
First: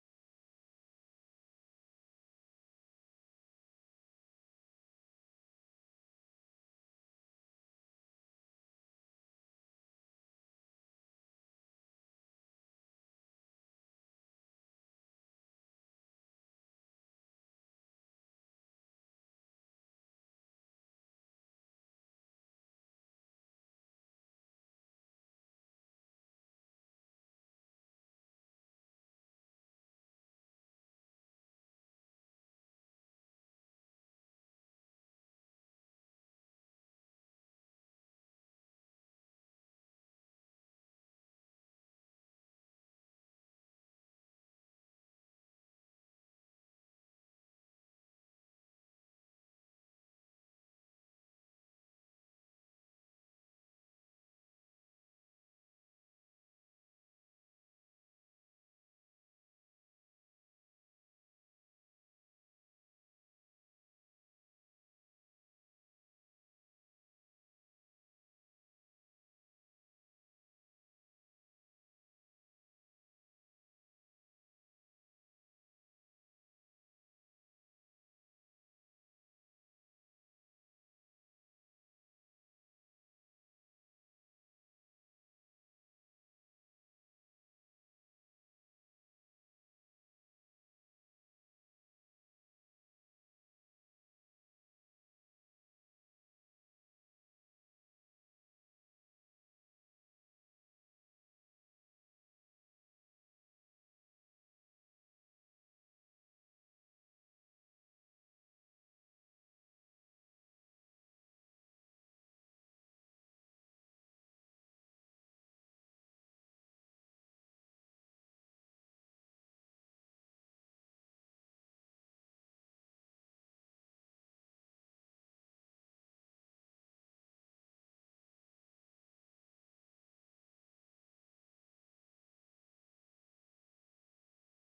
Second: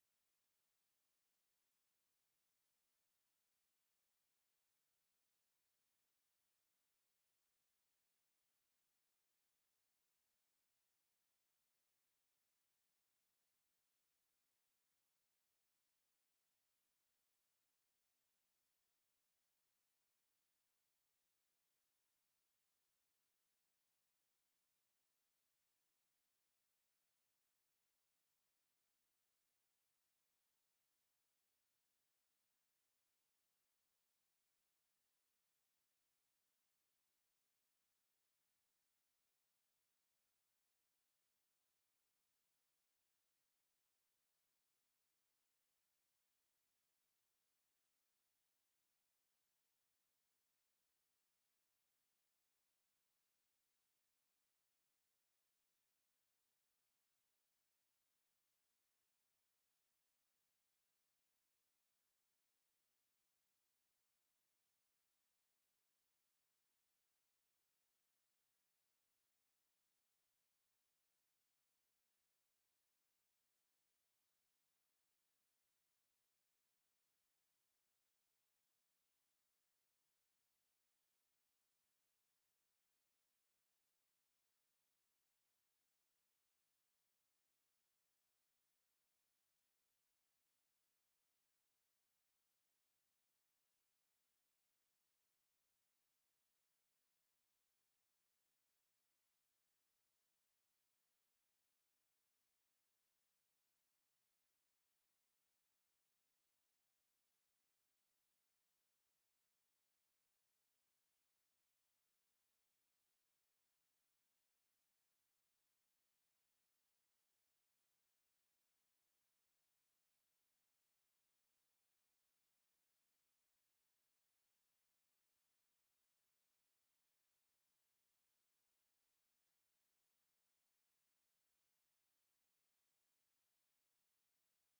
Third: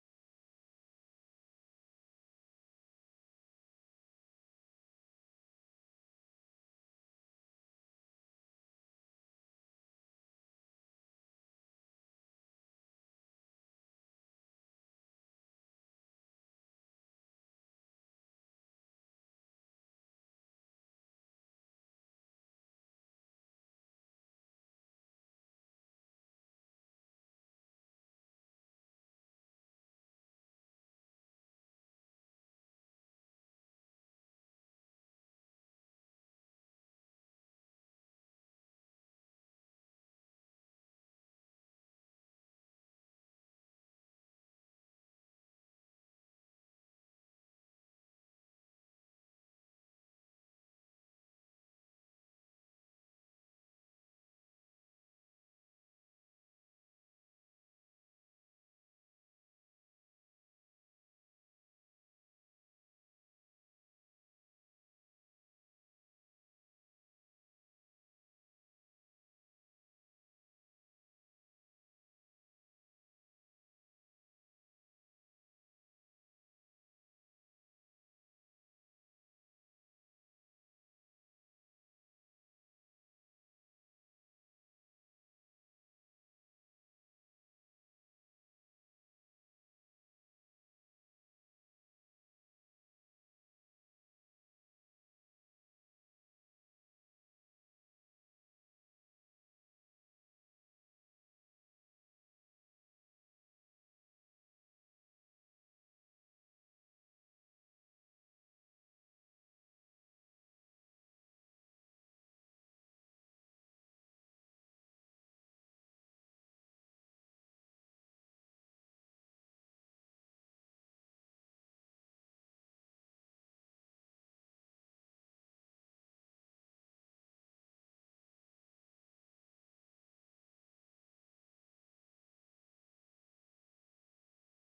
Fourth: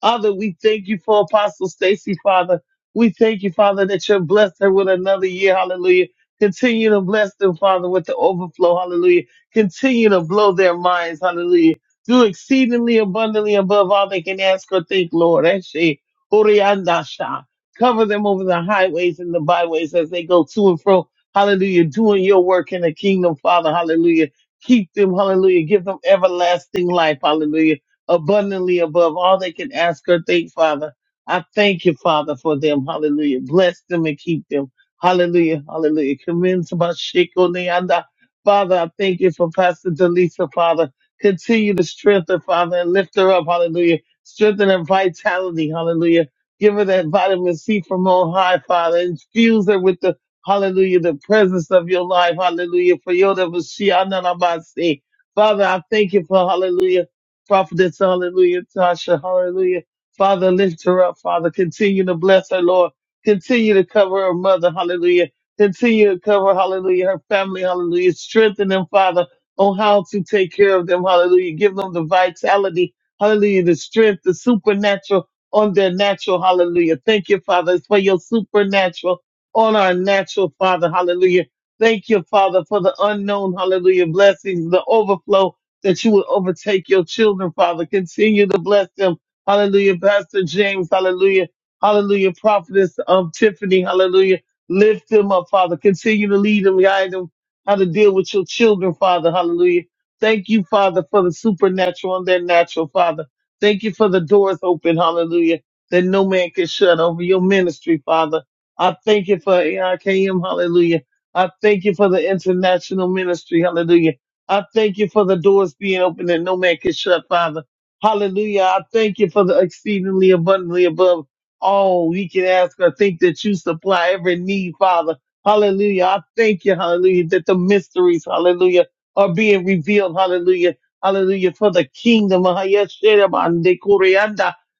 Speaker 3: Father, we thank you for Apostle Stacy, Father. We thank you, Father, that you're blessed her with another year. Hallelujah. Continue to bless them, Father, with the overflow. Hallelujah. Continue to blow their minds. Hallelujah. Do exceedingly abundantly above all they can ask or think, Lord. Eshe, Oriandasha. Cover them over the highways and the byways as they go to and fro. Hallelujah. Doing your work in the kingdom, Father. Hallelujah. Keep them. Hallelujah. Give them everlasting life. Hallelujah abundantly above all they can ask or think, Father. I thank you, Father, for them. Hallelujah. Bless them and keep them. Hallelujah. Hallelujah. Commence about Shiko Neanda. Father, I thank you for Pastor Delisa, Father. Continue to strengthen, Father, and lift her up. Hallelujah. Strengthen her vitality. Hallelujah. Give her that vitamin C from on high, Father. Infuse her with the Hallelujah, the presence of your life. Hallelujah. For your Father, I thank you for hallelujah prophetess, hallelujah, Tasha, hallelujah. Father, lift her up, Father. Continue to bless her, Lord. Continue to cover her mother, hallelujah. Continue to cover, hallelujah, her family, hallelujah. Strengthen them, Father, on how to take care of them, hallelujah. Give them the vitality, hallelujah, the strength, the supernatural on their natural, hallelujah. Thank you, Father, it's for your supernatural on our natural, Father, hallelujah. Thank you, Father, for the unknown, hallelujah, blessings, the overflow, that you would overtake your children, Father. Continue to bless them. Hallelujah. Pastor James, hallelujah. Hallelujah. Prophetess um, Tiffany, hallelujah. Lift them up, Father. Continue to lead them, guide them how to deal with your children, Father. Hallelujah. Thank you, Father, for the supernatural and their natural, Father. Thank you for the doors open, hallelujah, that no man can shut over your ministry, Father. I thank you for AIKM, hallelujah. I thank you for the international ministry, hallelujah. I thank you for the doors being open and no man can shut, Father. Hallelujah. I thank you for the exceedingly abundantly above all we can ask or think that you supply every need, Father. Hallelujah. I thank you, hallelujah, that the mysteries, hallelujah, are being revealed, hallelujah. Hallelujah. For the kingdom, ah, yes,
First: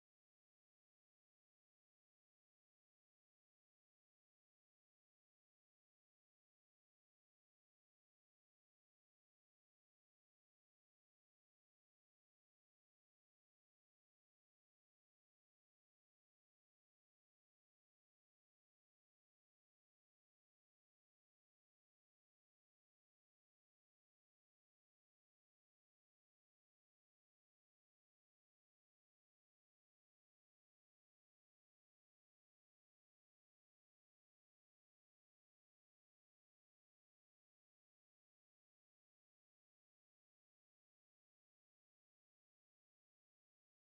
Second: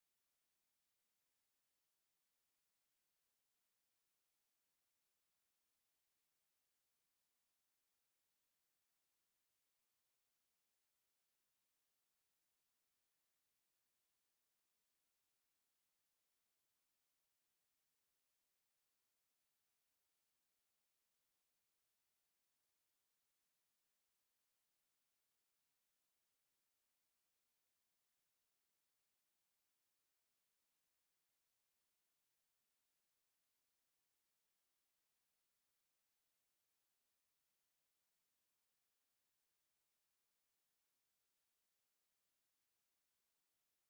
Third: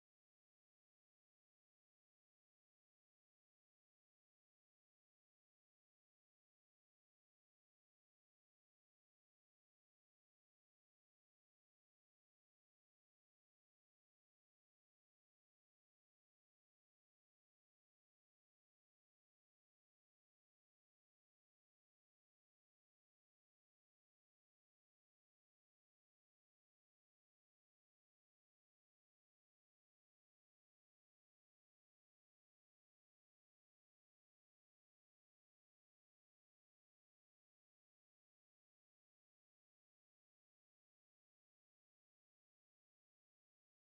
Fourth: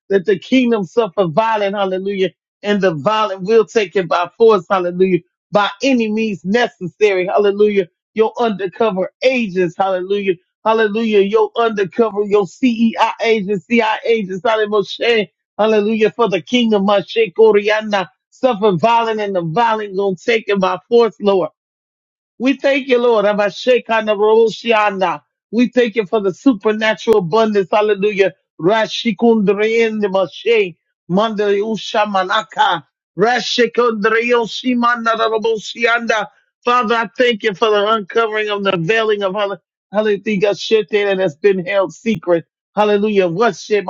Speaker 3: that the kingdom suffer violent, hallelujah, and the violent will take it by force, hallelujah, by any means necessary, hallelujah your undercover agents, hallelujah, hallelujah, your undercover, your CEI agents, CI agents, hallelujah, Moshe. hallelujah, for the kingdom, Moshe Koriana, suffer violent and the violent gonna take it by force, Lord. We thank you, Lord. Abashekanabaroshiana. We thank you for the supernatural abundance. Hallelujah. Rashikundriyendimashe. Mandayushamanaka. Rashikundriyoshimanadaraboshianda. Father, I thank you for the uncovering of the veiling of hall- hallelujah shit that has been held secret. Hallelujah. What she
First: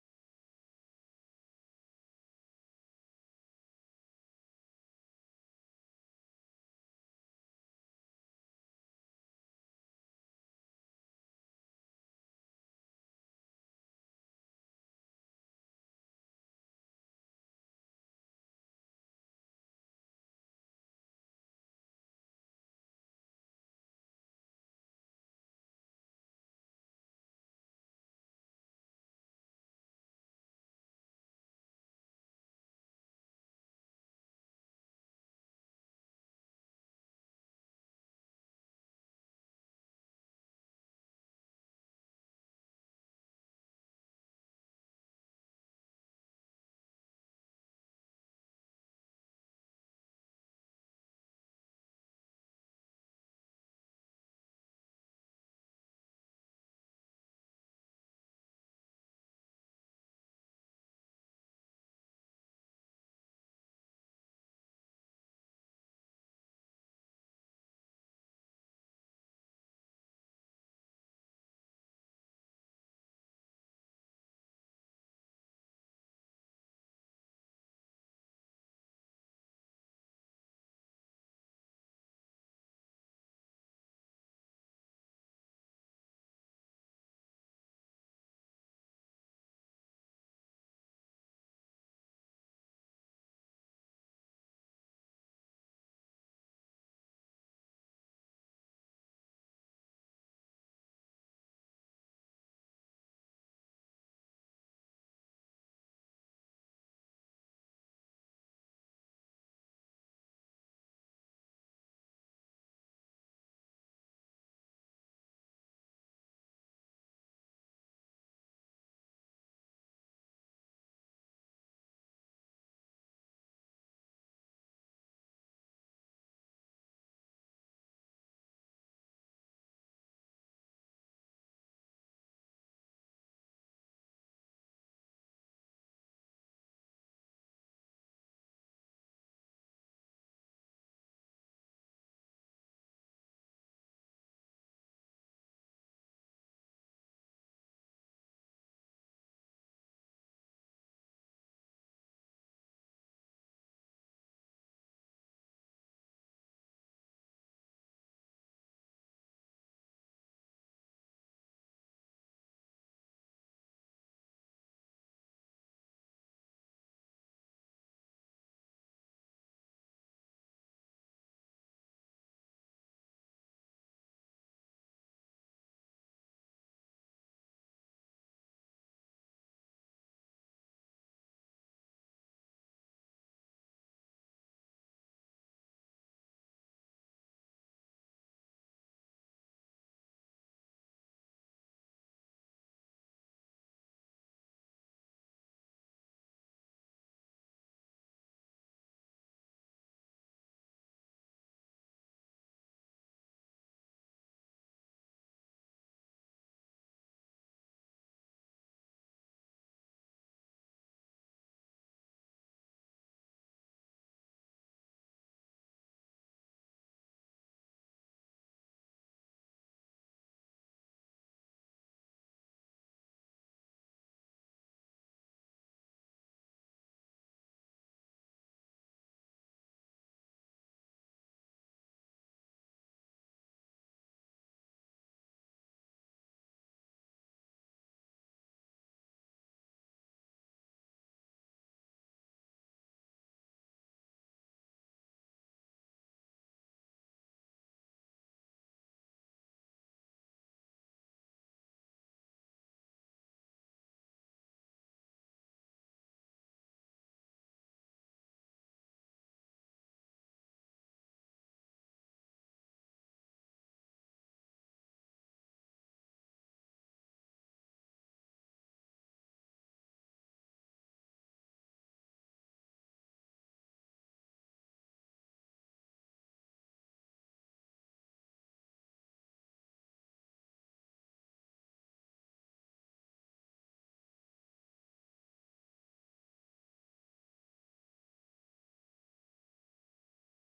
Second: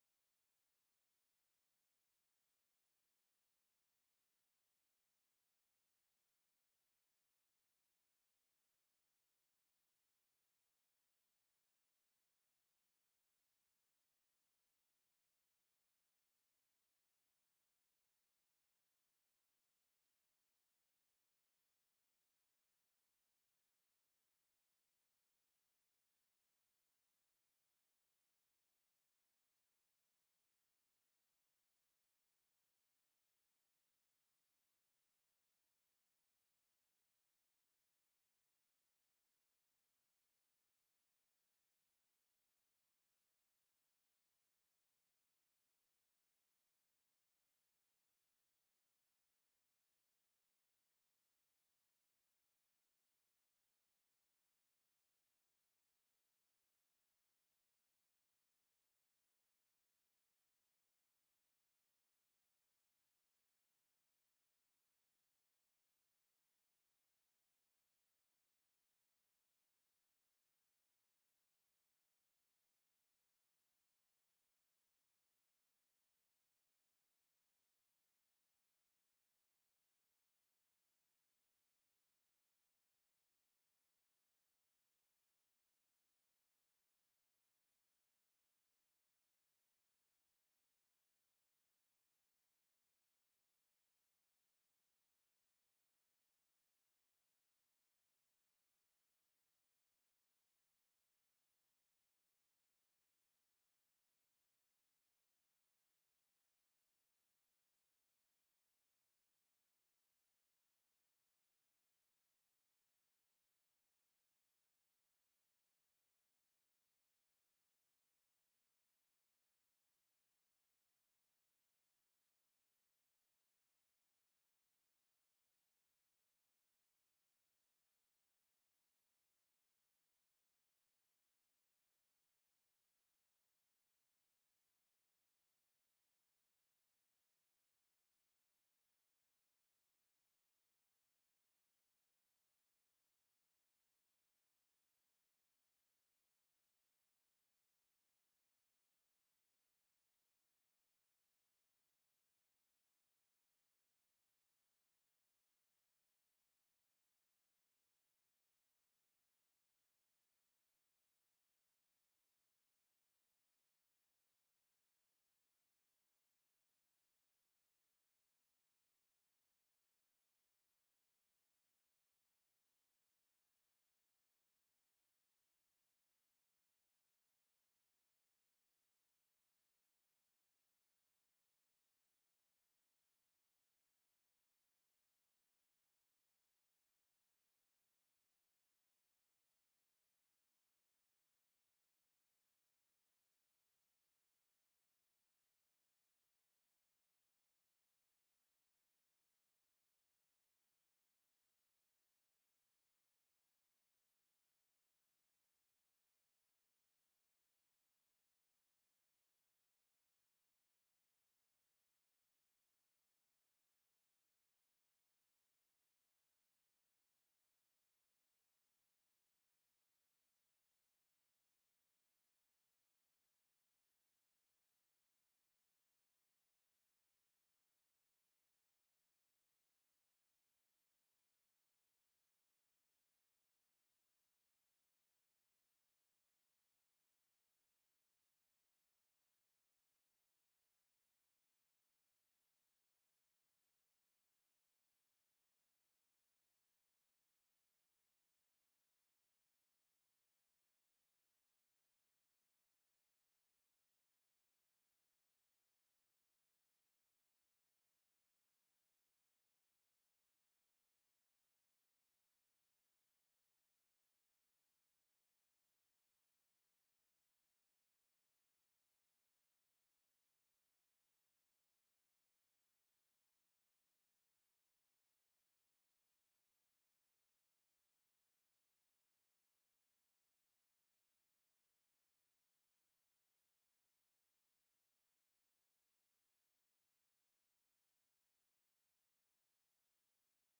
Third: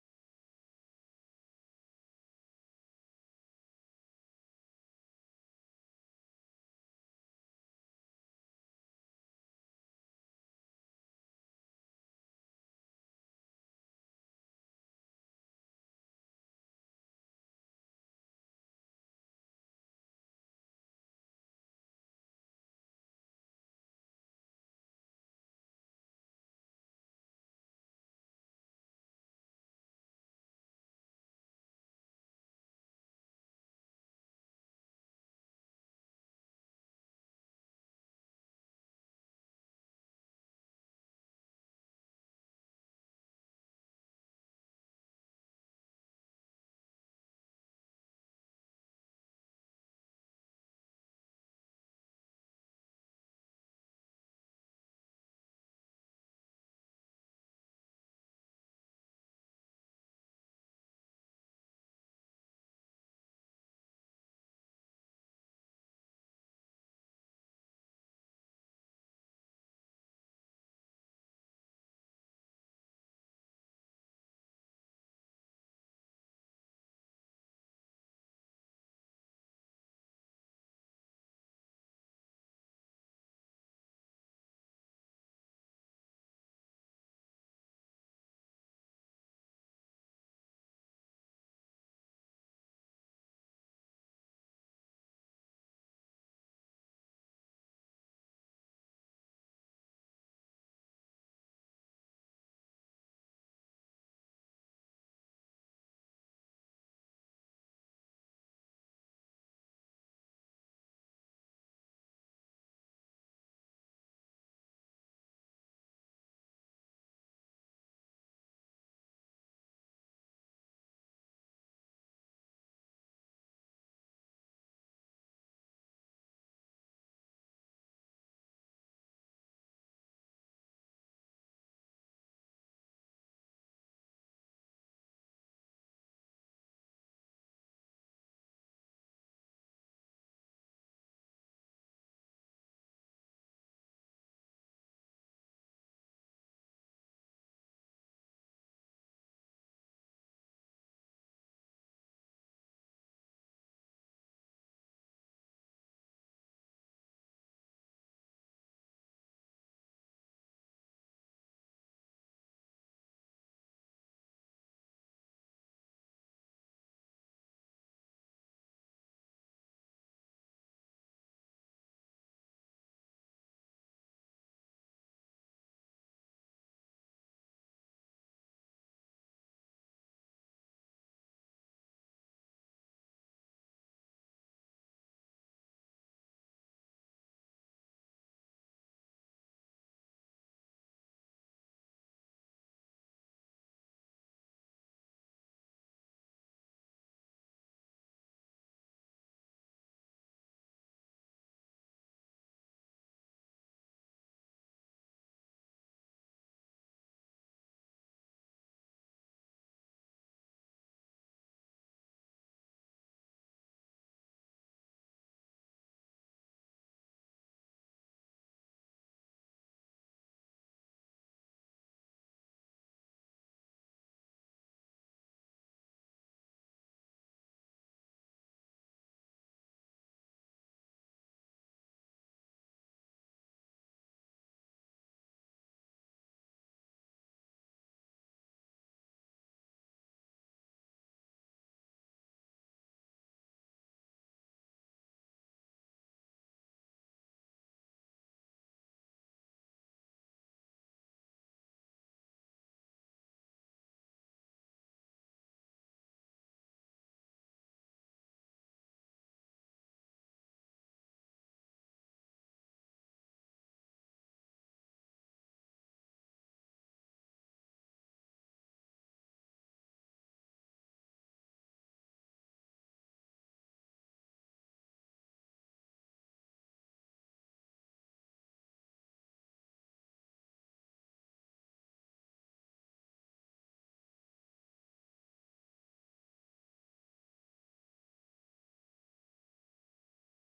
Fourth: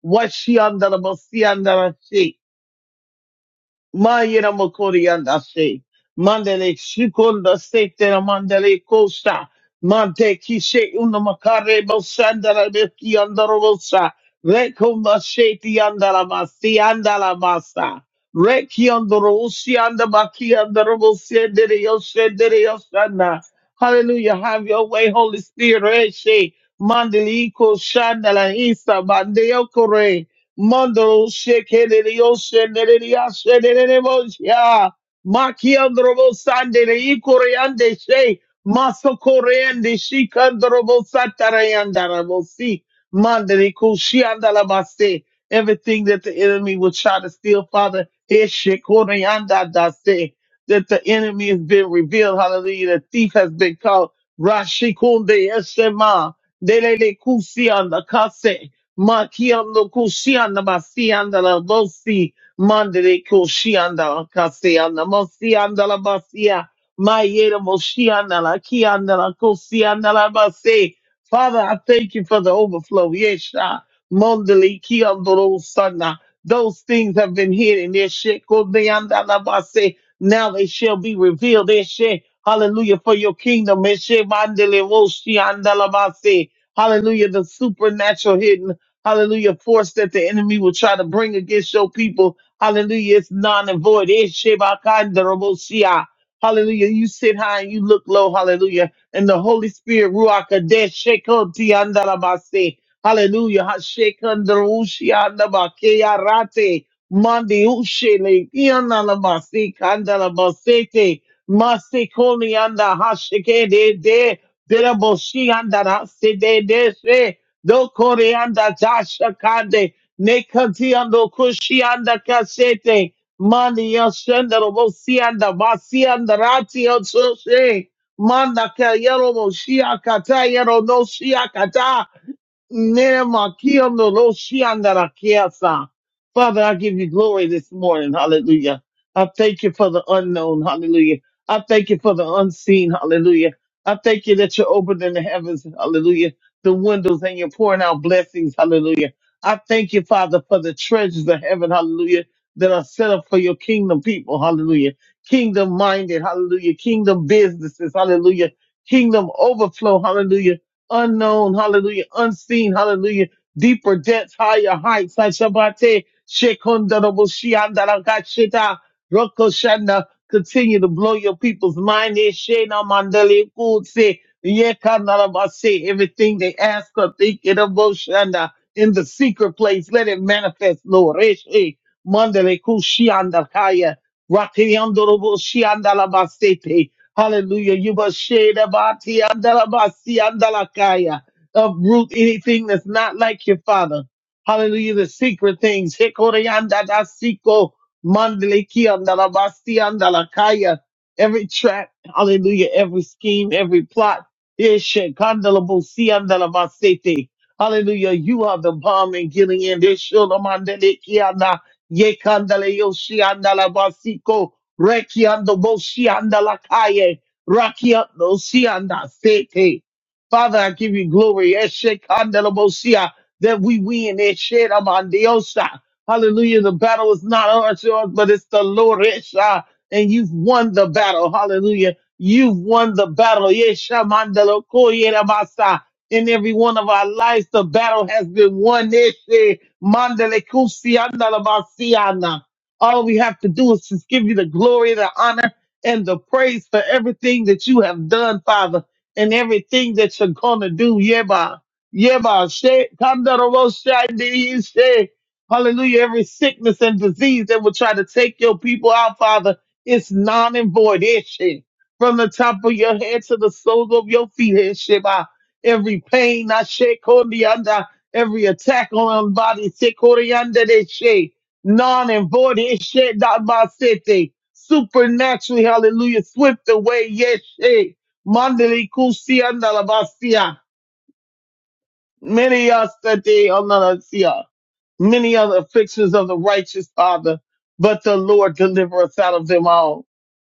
Speaker 3: what she under the Mayra Mokorianda se. Mandele Shikonda, Sekta Mandele Costa. Mante Kishe Una Makare Bosandara Beki Andarosa. Rekumba Sheti Andala Masi Andala Masa. Reki Andorosi Andabaki Andarosi Deriosa Deriosana. Hallelujah. Have your way, Holy Spirit. Reshe. Mandeliko Shandala Isa Mandeo Mandro shekele dio shendele dia shendele nebo ya. Makiandrobo sandele ikoreande she. Masokoreande shikandrobo satarayandarabo si. Mandere kushiandalabase. Everything that the enemy will try to steal, Father, is shekoreandadase. That the enemy has been revealed. Hallelujah. The thief has been caught. Rashikunde eshema. Delele kusianda kase. Makiando kushianda basianda la dosi mandere kushianda la kasianda mosianda la basia mayera moshianda la kianda la kushianda la basi. Father, I thank you for the overflow. Yesha mondeli kiando lo sana. Those things have been hidden. Yeshe kodeanda la basi. Now they shall be revealed. Yeshe hallelujah for your kingdom. Yeshe mandele moshianda la basi. Hallelujah, the supernatural hidden. Hallelujah. Force that the enemy will try to bring against your people. Hallelujah. It's non and void. It's Shebakandarabosia. Hallelujah. You sit high and you look low. Hallelujah. And the Holy Spirit, Ruach Kadesh, Shekotiandarabase. Hallelujah. Hashekandarusiandabakearate. Mandiushele. Iandalamase. Kandalabasete. Masikonianda. Hashekede. De. Deraboshi. Andarase. De do koreanda dasha kande nekati ando kushianda kasete mani yoshenda robo sianda basianda rati yoshe manda ka yero mo shia kata yero no shia Neremakianoroshiandarakiasa. Father, I give you glory this morning. Hallelujah. I thank you for the unknown. Hallelujah. I thank you for the unseen. Hallelujah. I thank you that you're opening the heavens. Hallelujah. The windows and you're pouring out blessings. Hallelujah. I thank you, Father, for the treasures of heaven. Hallelujah. That are set up for your kingdom people. Hallelujah. Kingdom minded. Hallelujah. Kingdom businesses. Hallelujah. Kingdom overflow. Hallelujah unknown, hallelujah, unseen, hallelujah, deeper depths, higher heights, like Shabbat, Shekondarabushiyandalakashita, Rokoshanda, continue to blow your people's mind, Yeshena Mandele Kutse, Yekandarabase, everything they ask or think, Itaboshanda, in the secret place, let it manifest, Lord, Reshe, Mandele kushianda kaya Rakiandorobo shianda Rakiyandorobushiyandalabasete, Hallelujah. You must shade abati andalabasi andalakaya. Uproot anything that's not like your father. Hallelujah. The secret things. Hikoriandadasiko mandaliki andalabasi andalakaya. Every trap. Hallelujah. Every scheme, every plot. Ishe kandalabusi andalabasete. Hallelujah. You are the bomb in Gilead. Ishulamandaliki anda- Ye kandale yoshi andalabasiko. Rekiando Boshianda Lakaye. Rakiando Sianda Sete. Father, I give you glory. Eshekanda Bosia. That we win. Esheramandiosa. Hallelujah. The battle is not ours, yours, but it's the Lord. Esha. And you've won the battle. Hallelujah. You've won the battle. Yeshamandalo Koyeramasa. In every one of our lives, the battle has been won. Eshe. Mandele Kusianda Labasiana. All we have to do is just give you the glory, the honor, and the praise for everything that you have done, Father, and everything that you're gonna do. Yeba, yeba, she- Kandarabo shandi, she- Hallelujah. Every sickness and disease that will try to take your people out, Father, it's non and void. Eshe. From the top of your head to the soles of your feet, Sheba. Every pain, I shake on under. Every attack on our body, shake on the under non and void. It shed not my city. Supernaturally, hallelujah, swift away, yes, shit. Mandali kusi andalabasia. Many are today, andalabasia. Many are the afflictions of the righteous, Father, but the Lord deliver us out of them all.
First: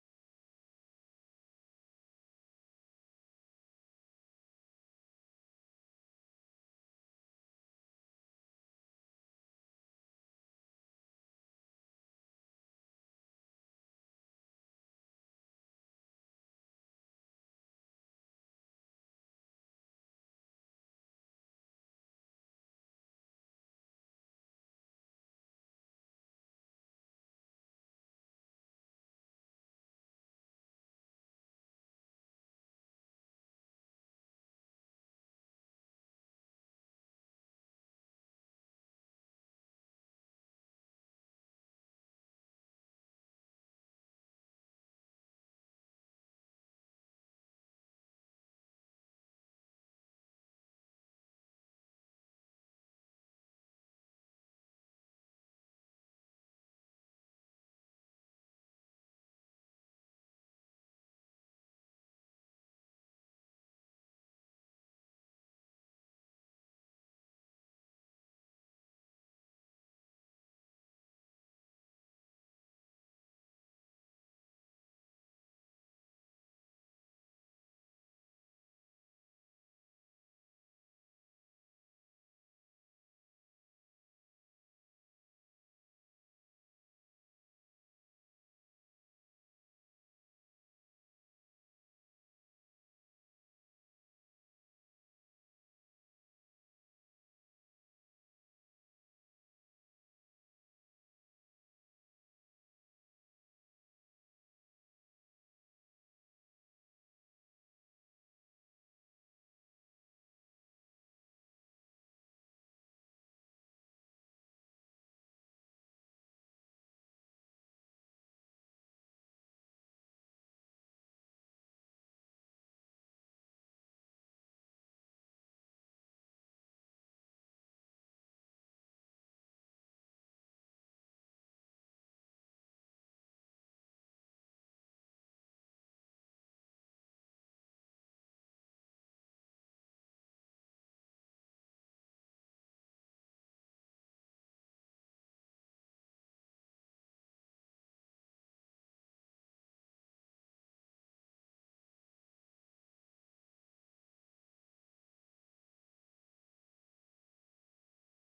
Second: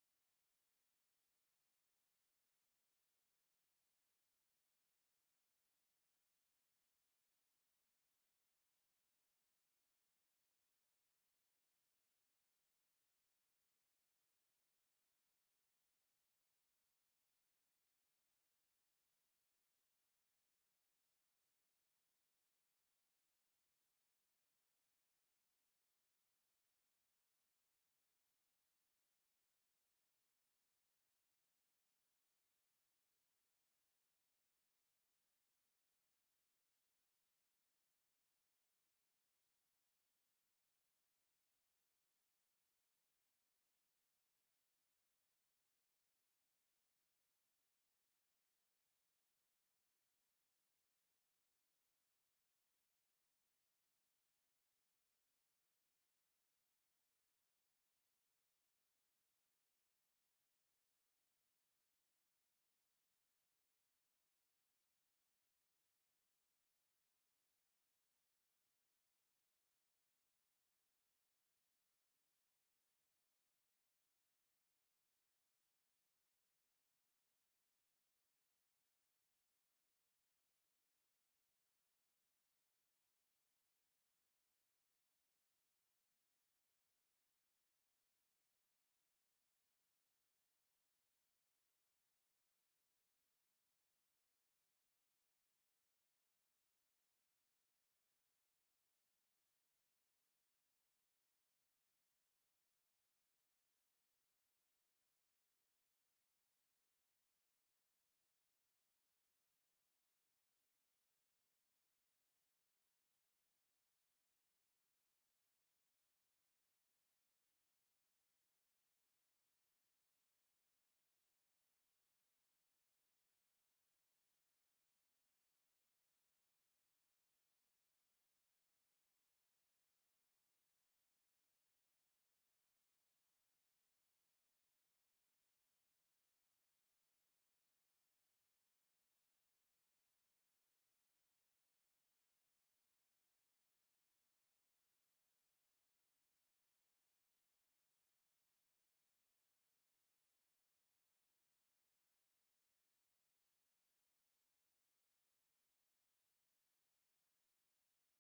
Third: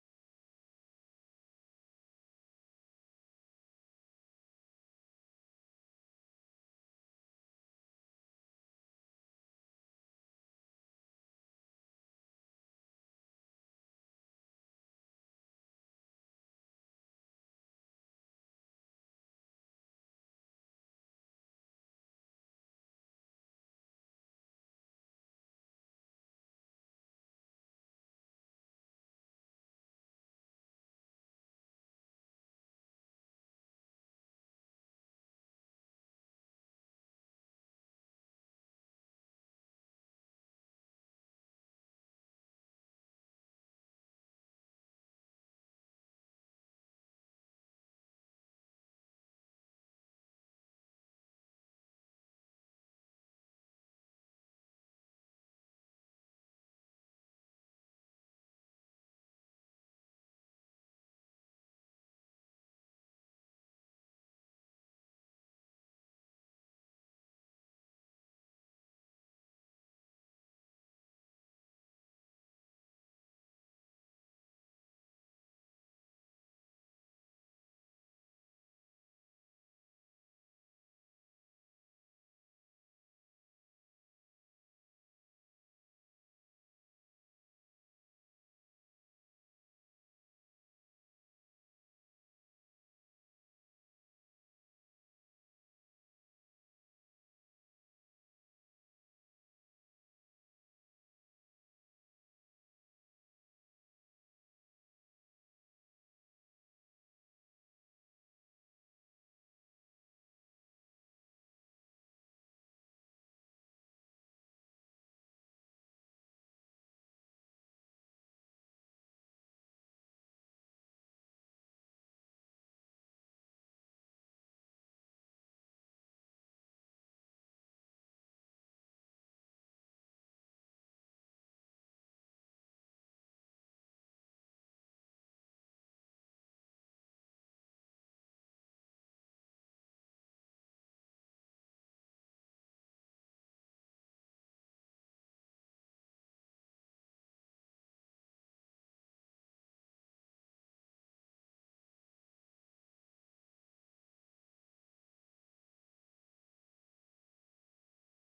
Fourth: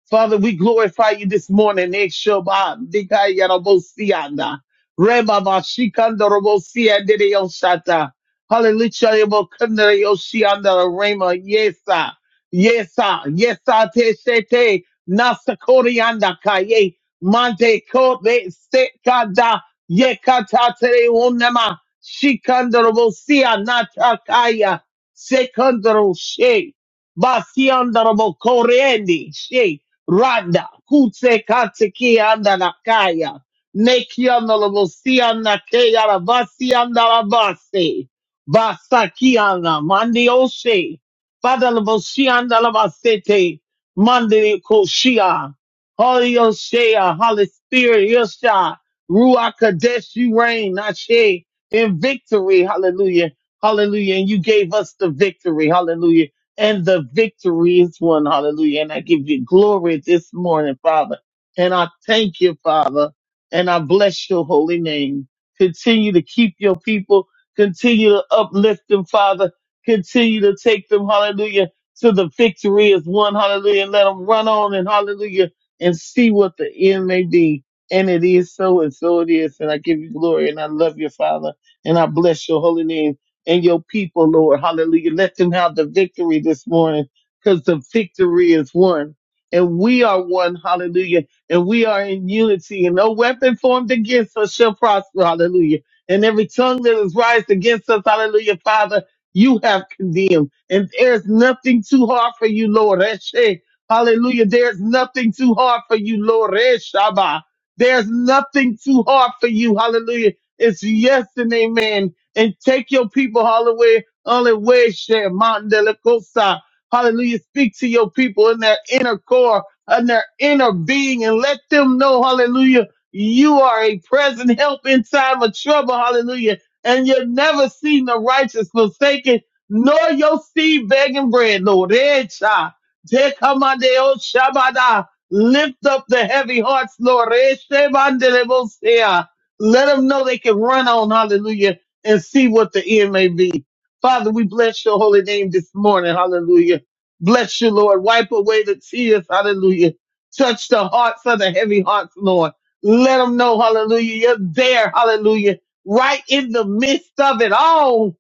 Speaker 3: Father, we glorify you this morning. Ekshoba, dikaya robo siyanda. Reba ba shikanda robo siyande de yoshata. Hallelujah. robo kanda yoshiyanda de rema. yesa yesa yes, sir. yes, sir. te shete nasakorianda kaye mante kote sekada yekata tere onema shikanda robo siyanda takaya sekanda robo she basianda robo korendi she. Randa, Kutse Kateki anda Nakaya, Neki anda Lavosi anda Keya Rabasi anda Rabase, Basaki anda Mandi Oshe, pada Lavosi anda Lavasete, Mandi Koshia, Holy Oshea, Holy Spirit, Yosha, Ruach Kadesh, you reign, Ashe, in victory, hallelujah, hallelujah, and you gave us the victory, hallelujah and the victory is won. Hallelujah. And I give you glory this morning, Father. And I thank you, Father. And I bless your holy name. Continue to keep your people. Continue to uplift them, Father. Continue to take them, hallelujah, to the victory is won. Hallelujah. And let them run on and hallelujah and see what the end may be. And it is so, and so it is. And I give you glory and I love you, Father. And I bless your holy name and your people, Lord. Hallelujah. Let them have the victory this morning because the victory is won. And we are one. Hallelujah. And we are in unity and no weapon formed against us shall prosper. Hallelujah. And every tongue that is raised against us. Hallelujah. Father, you have condemned and there's nothing too hard for you, Lord. Eshe. Hallelujah. There's nothing too hard for you, Lord. Eshaba. There's nothing too hard for you. Hallelujah. It's yes and amen and take your people all the way, all the way, share Mountain de la Costa. Hallelujah. Speak to your people in their inner core, in their inner being, and let them know, hallelujah, you are a present help in time of trouble. Hallelujah. And you've never seen the righteous forsaken, nor your seed begging bread, Lord. Eh, child. Te kamadeo shabada. Lift up the heavy hearts, Lord. Eh, shebandelebosea. Let them know they can run on. Hallelujah and see what the end may be. Father, we bless your holy name this morning. Hallelujah. Bless you, Lord. Wipe away the tears. Hallelujah. Touch the hearts of the heavy hearts, Lord. Let them know, hallelujah, you're there. Hallelujah. Right in the midst of it all.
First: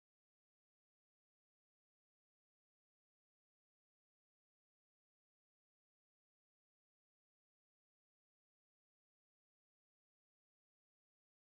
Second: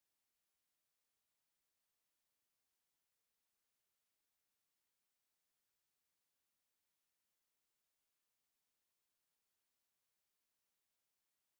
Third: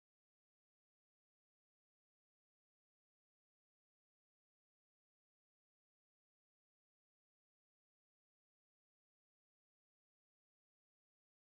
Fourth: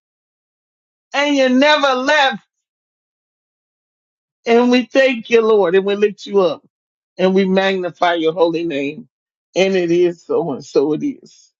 Speaker 3: And you never left. And we thank you, Lord. And we lift you up and we magnify your holy name. And it is so and so it is.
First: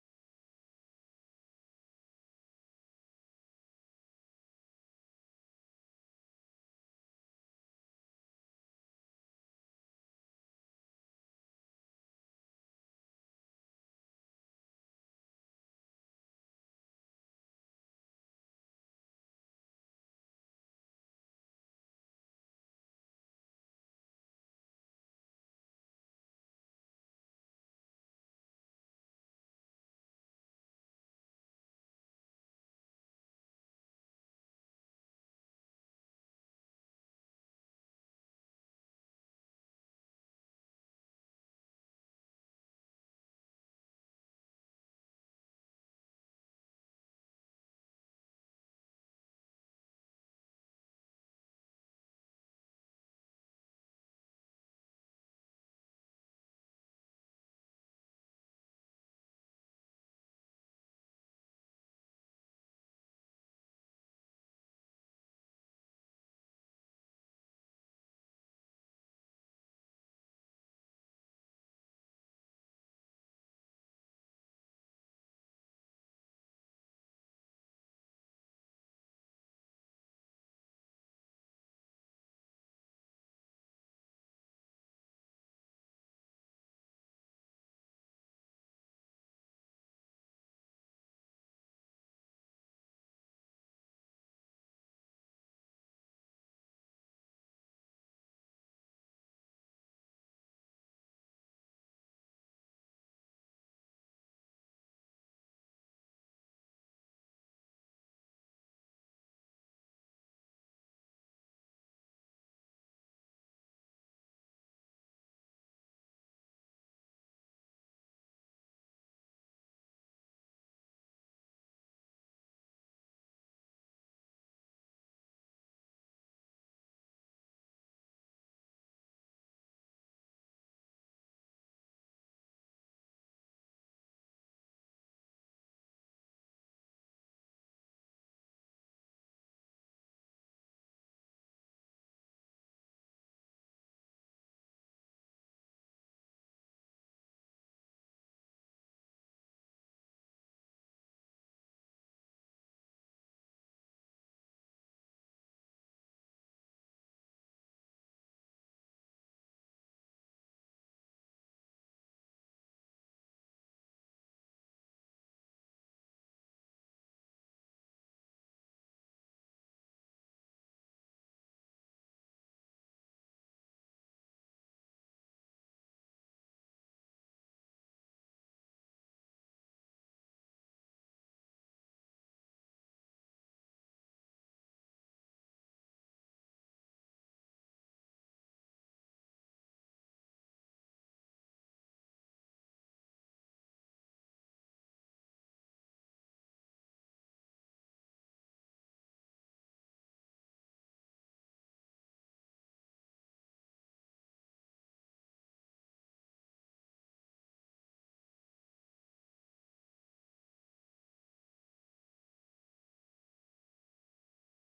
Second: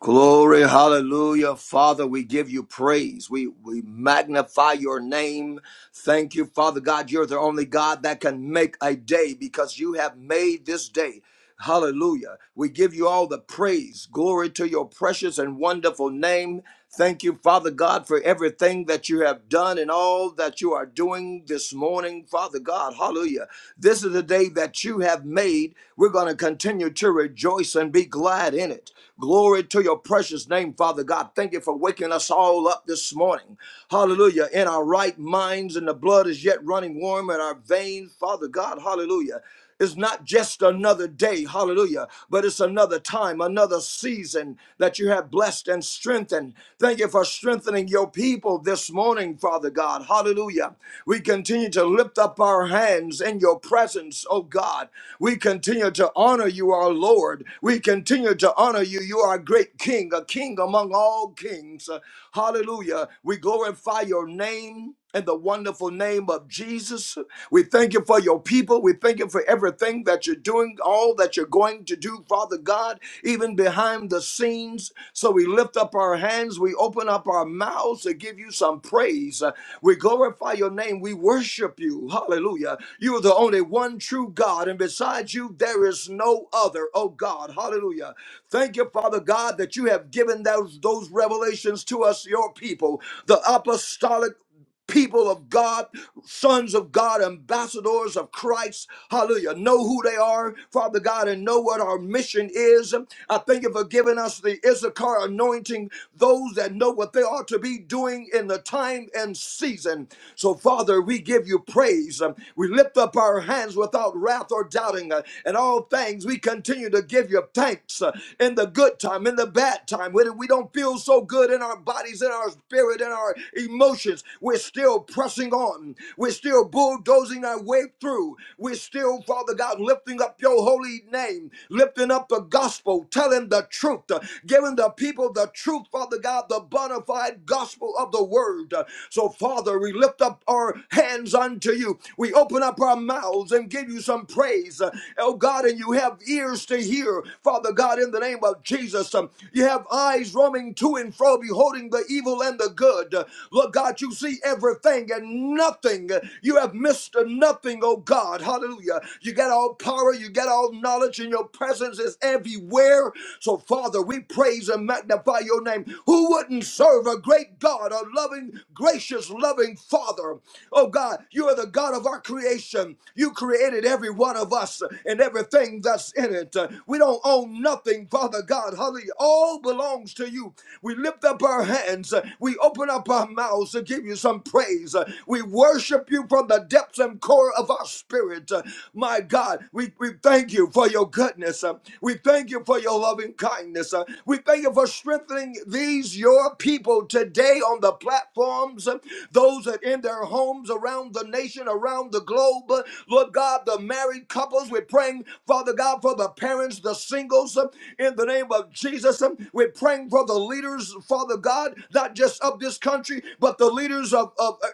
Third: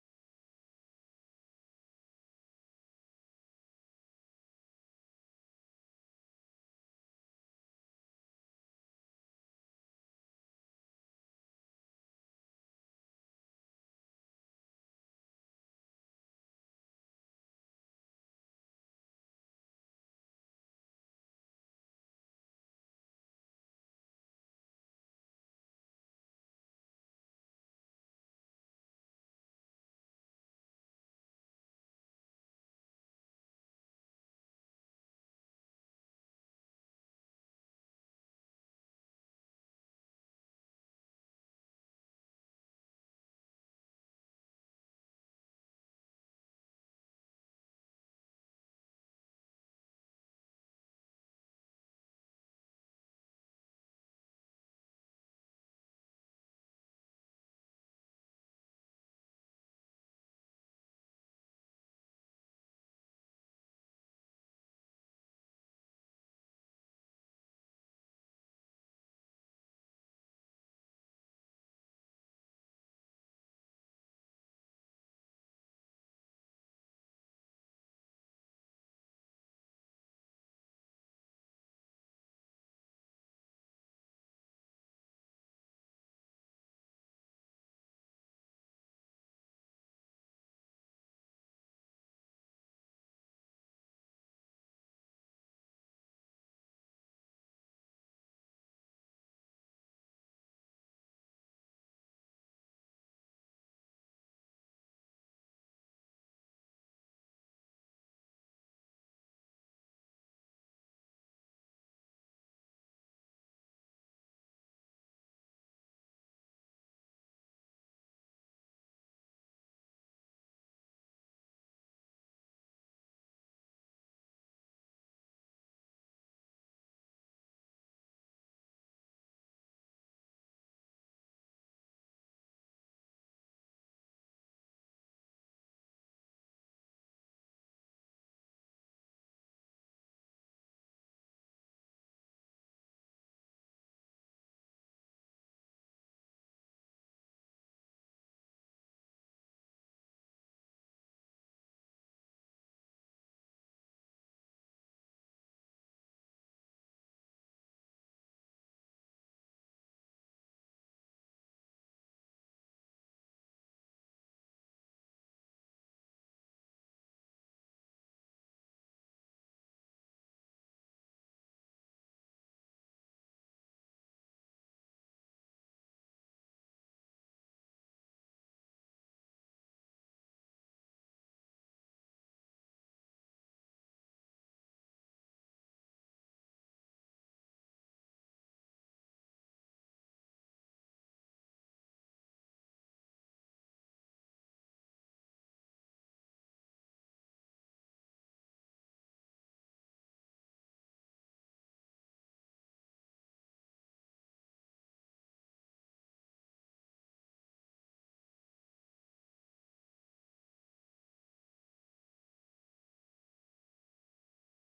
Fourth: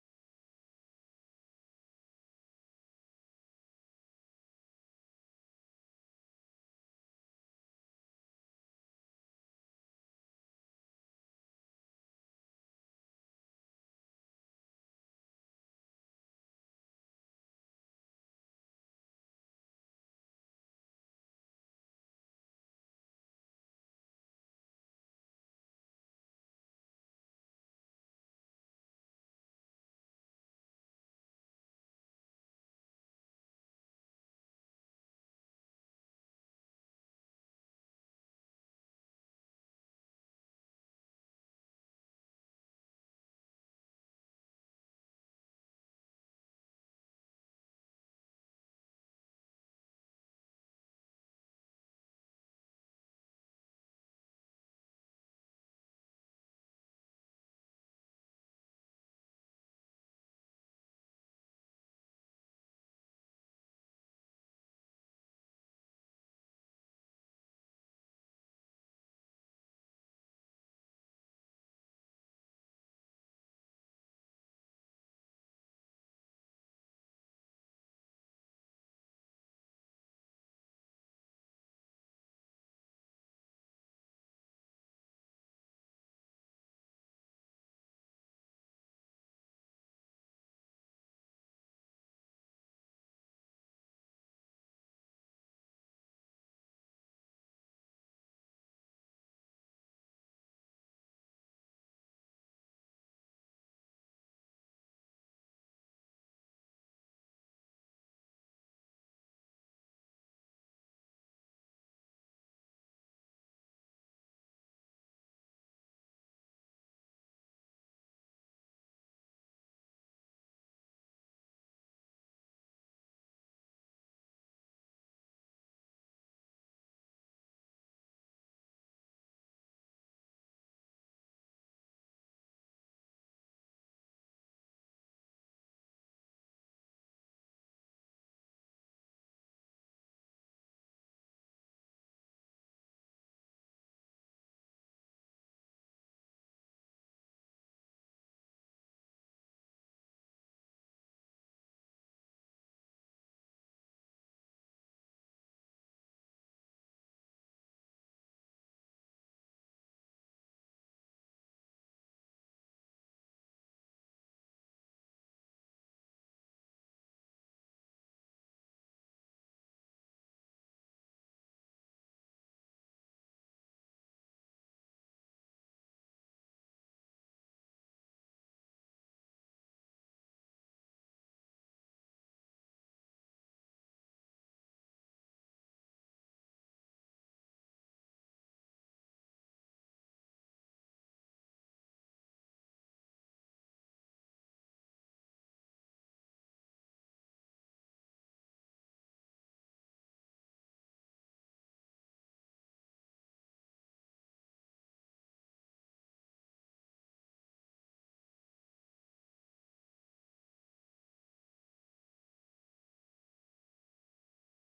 Speaker 4: Glory, hallelujah. Father, we give you praise. We, we magnify your name. Thank you, Father God. You're the only God that can make a day because you have made this day. Hallelujah. We give you all the praise. Glory to your precious and wonderful name. Thank you, Father God, for everything that you have done and all that you are doing this morning, Father God. Hallelujah. This is the day that you have made. We're going to continue to rejoice and be glad in it. Glory to your precious name, Father God. Thank you for waking us all up this morning. Hallelujah. In our right minds, and the blood is yet running warm in our veins, Father God. Hallelujah. It's not just another day, hallelujah, but it's another time, another season that you have blessed and strengthened. Thank you for strengthening your people this morning, Father God, hallelujah. We continue to lift up our hands in your presence, oh God. We continue to honor you, our Lord. We continue to honor you. You are a great King, a King among all kings, hallelujah. We glorify your name in the wonderful name of Jesus. We thank you for your people. We thank you for everything that you're doing, all that you're going to do, Father God, even behind the scenes. So we lift up our hands, we open up our mouths to give you some praise. We glorify your name, we worship you. Hallelujah. You are the only one true God, and besides you, there is no other, oh God. Hallelujah. Thank you, Father God, that you have given those, those revelations to us, your people, the apostolic people of God, sons of God, ambassadors of Christ. Hallelujah. Know who they are, Father God, and know what our mission is. I thank you for giving us the Issachar anointing, those that know what they ought to be doing in the time and season. So, Father, we give you praise. We lift up our hands without wrath or doubting. And all things, we continue to give you thanks uh, in the good time, in the bad time, when we don't feel so good in our bodies, in our spirit, in our emotions. We're we're still pressing on. We're still bulldozing our way through. We're still, Father God, lifting up your holy name, lifting up the gospel, telling the truth, uh, giving the people the truth, Father God, the bona fide gospel of the word. Uh, So, Father, we lift up our hands unto you. We open up our mouths and give you some praise. Uh, Oh God, and you have ears to hear, Father God, in the name of Jesus. Um, You have eyes roaming to and fro, beholding the evil and the good. Uh, Lord God, you see everything and nothing. You have missed nothing, oh God. Hallelujah. You got all power, you got all knowledge, and your presence is everywhere. So, Father, we praise and magnify your name. Who wouldn't serve a great God, a loving, gracious, loving Father? Oh God, you are the God of our creation. You created every one of us and everything that's in it. We don't own nothing, Father God. Hallelujah. All belongs to you. We lift up our hands. We open up our mouths to give you some praise and praise. Uh, We worship you from the depths and core of our spirit. Uh, My God, we, we thank you for your goodness. Uh, We thank you for your loving kindness. Uh, We thank you for strengthening these, your people, today on the platforms, uh, those that in their homes around the nation, around the globe. Uh, Lord God, the married couples, we're praying, Father God, for the parents, the singles, uh, in the name of Jesus. Um, We're praying for the leaders, Father God, not just of this country, but the leaders of of, of uh,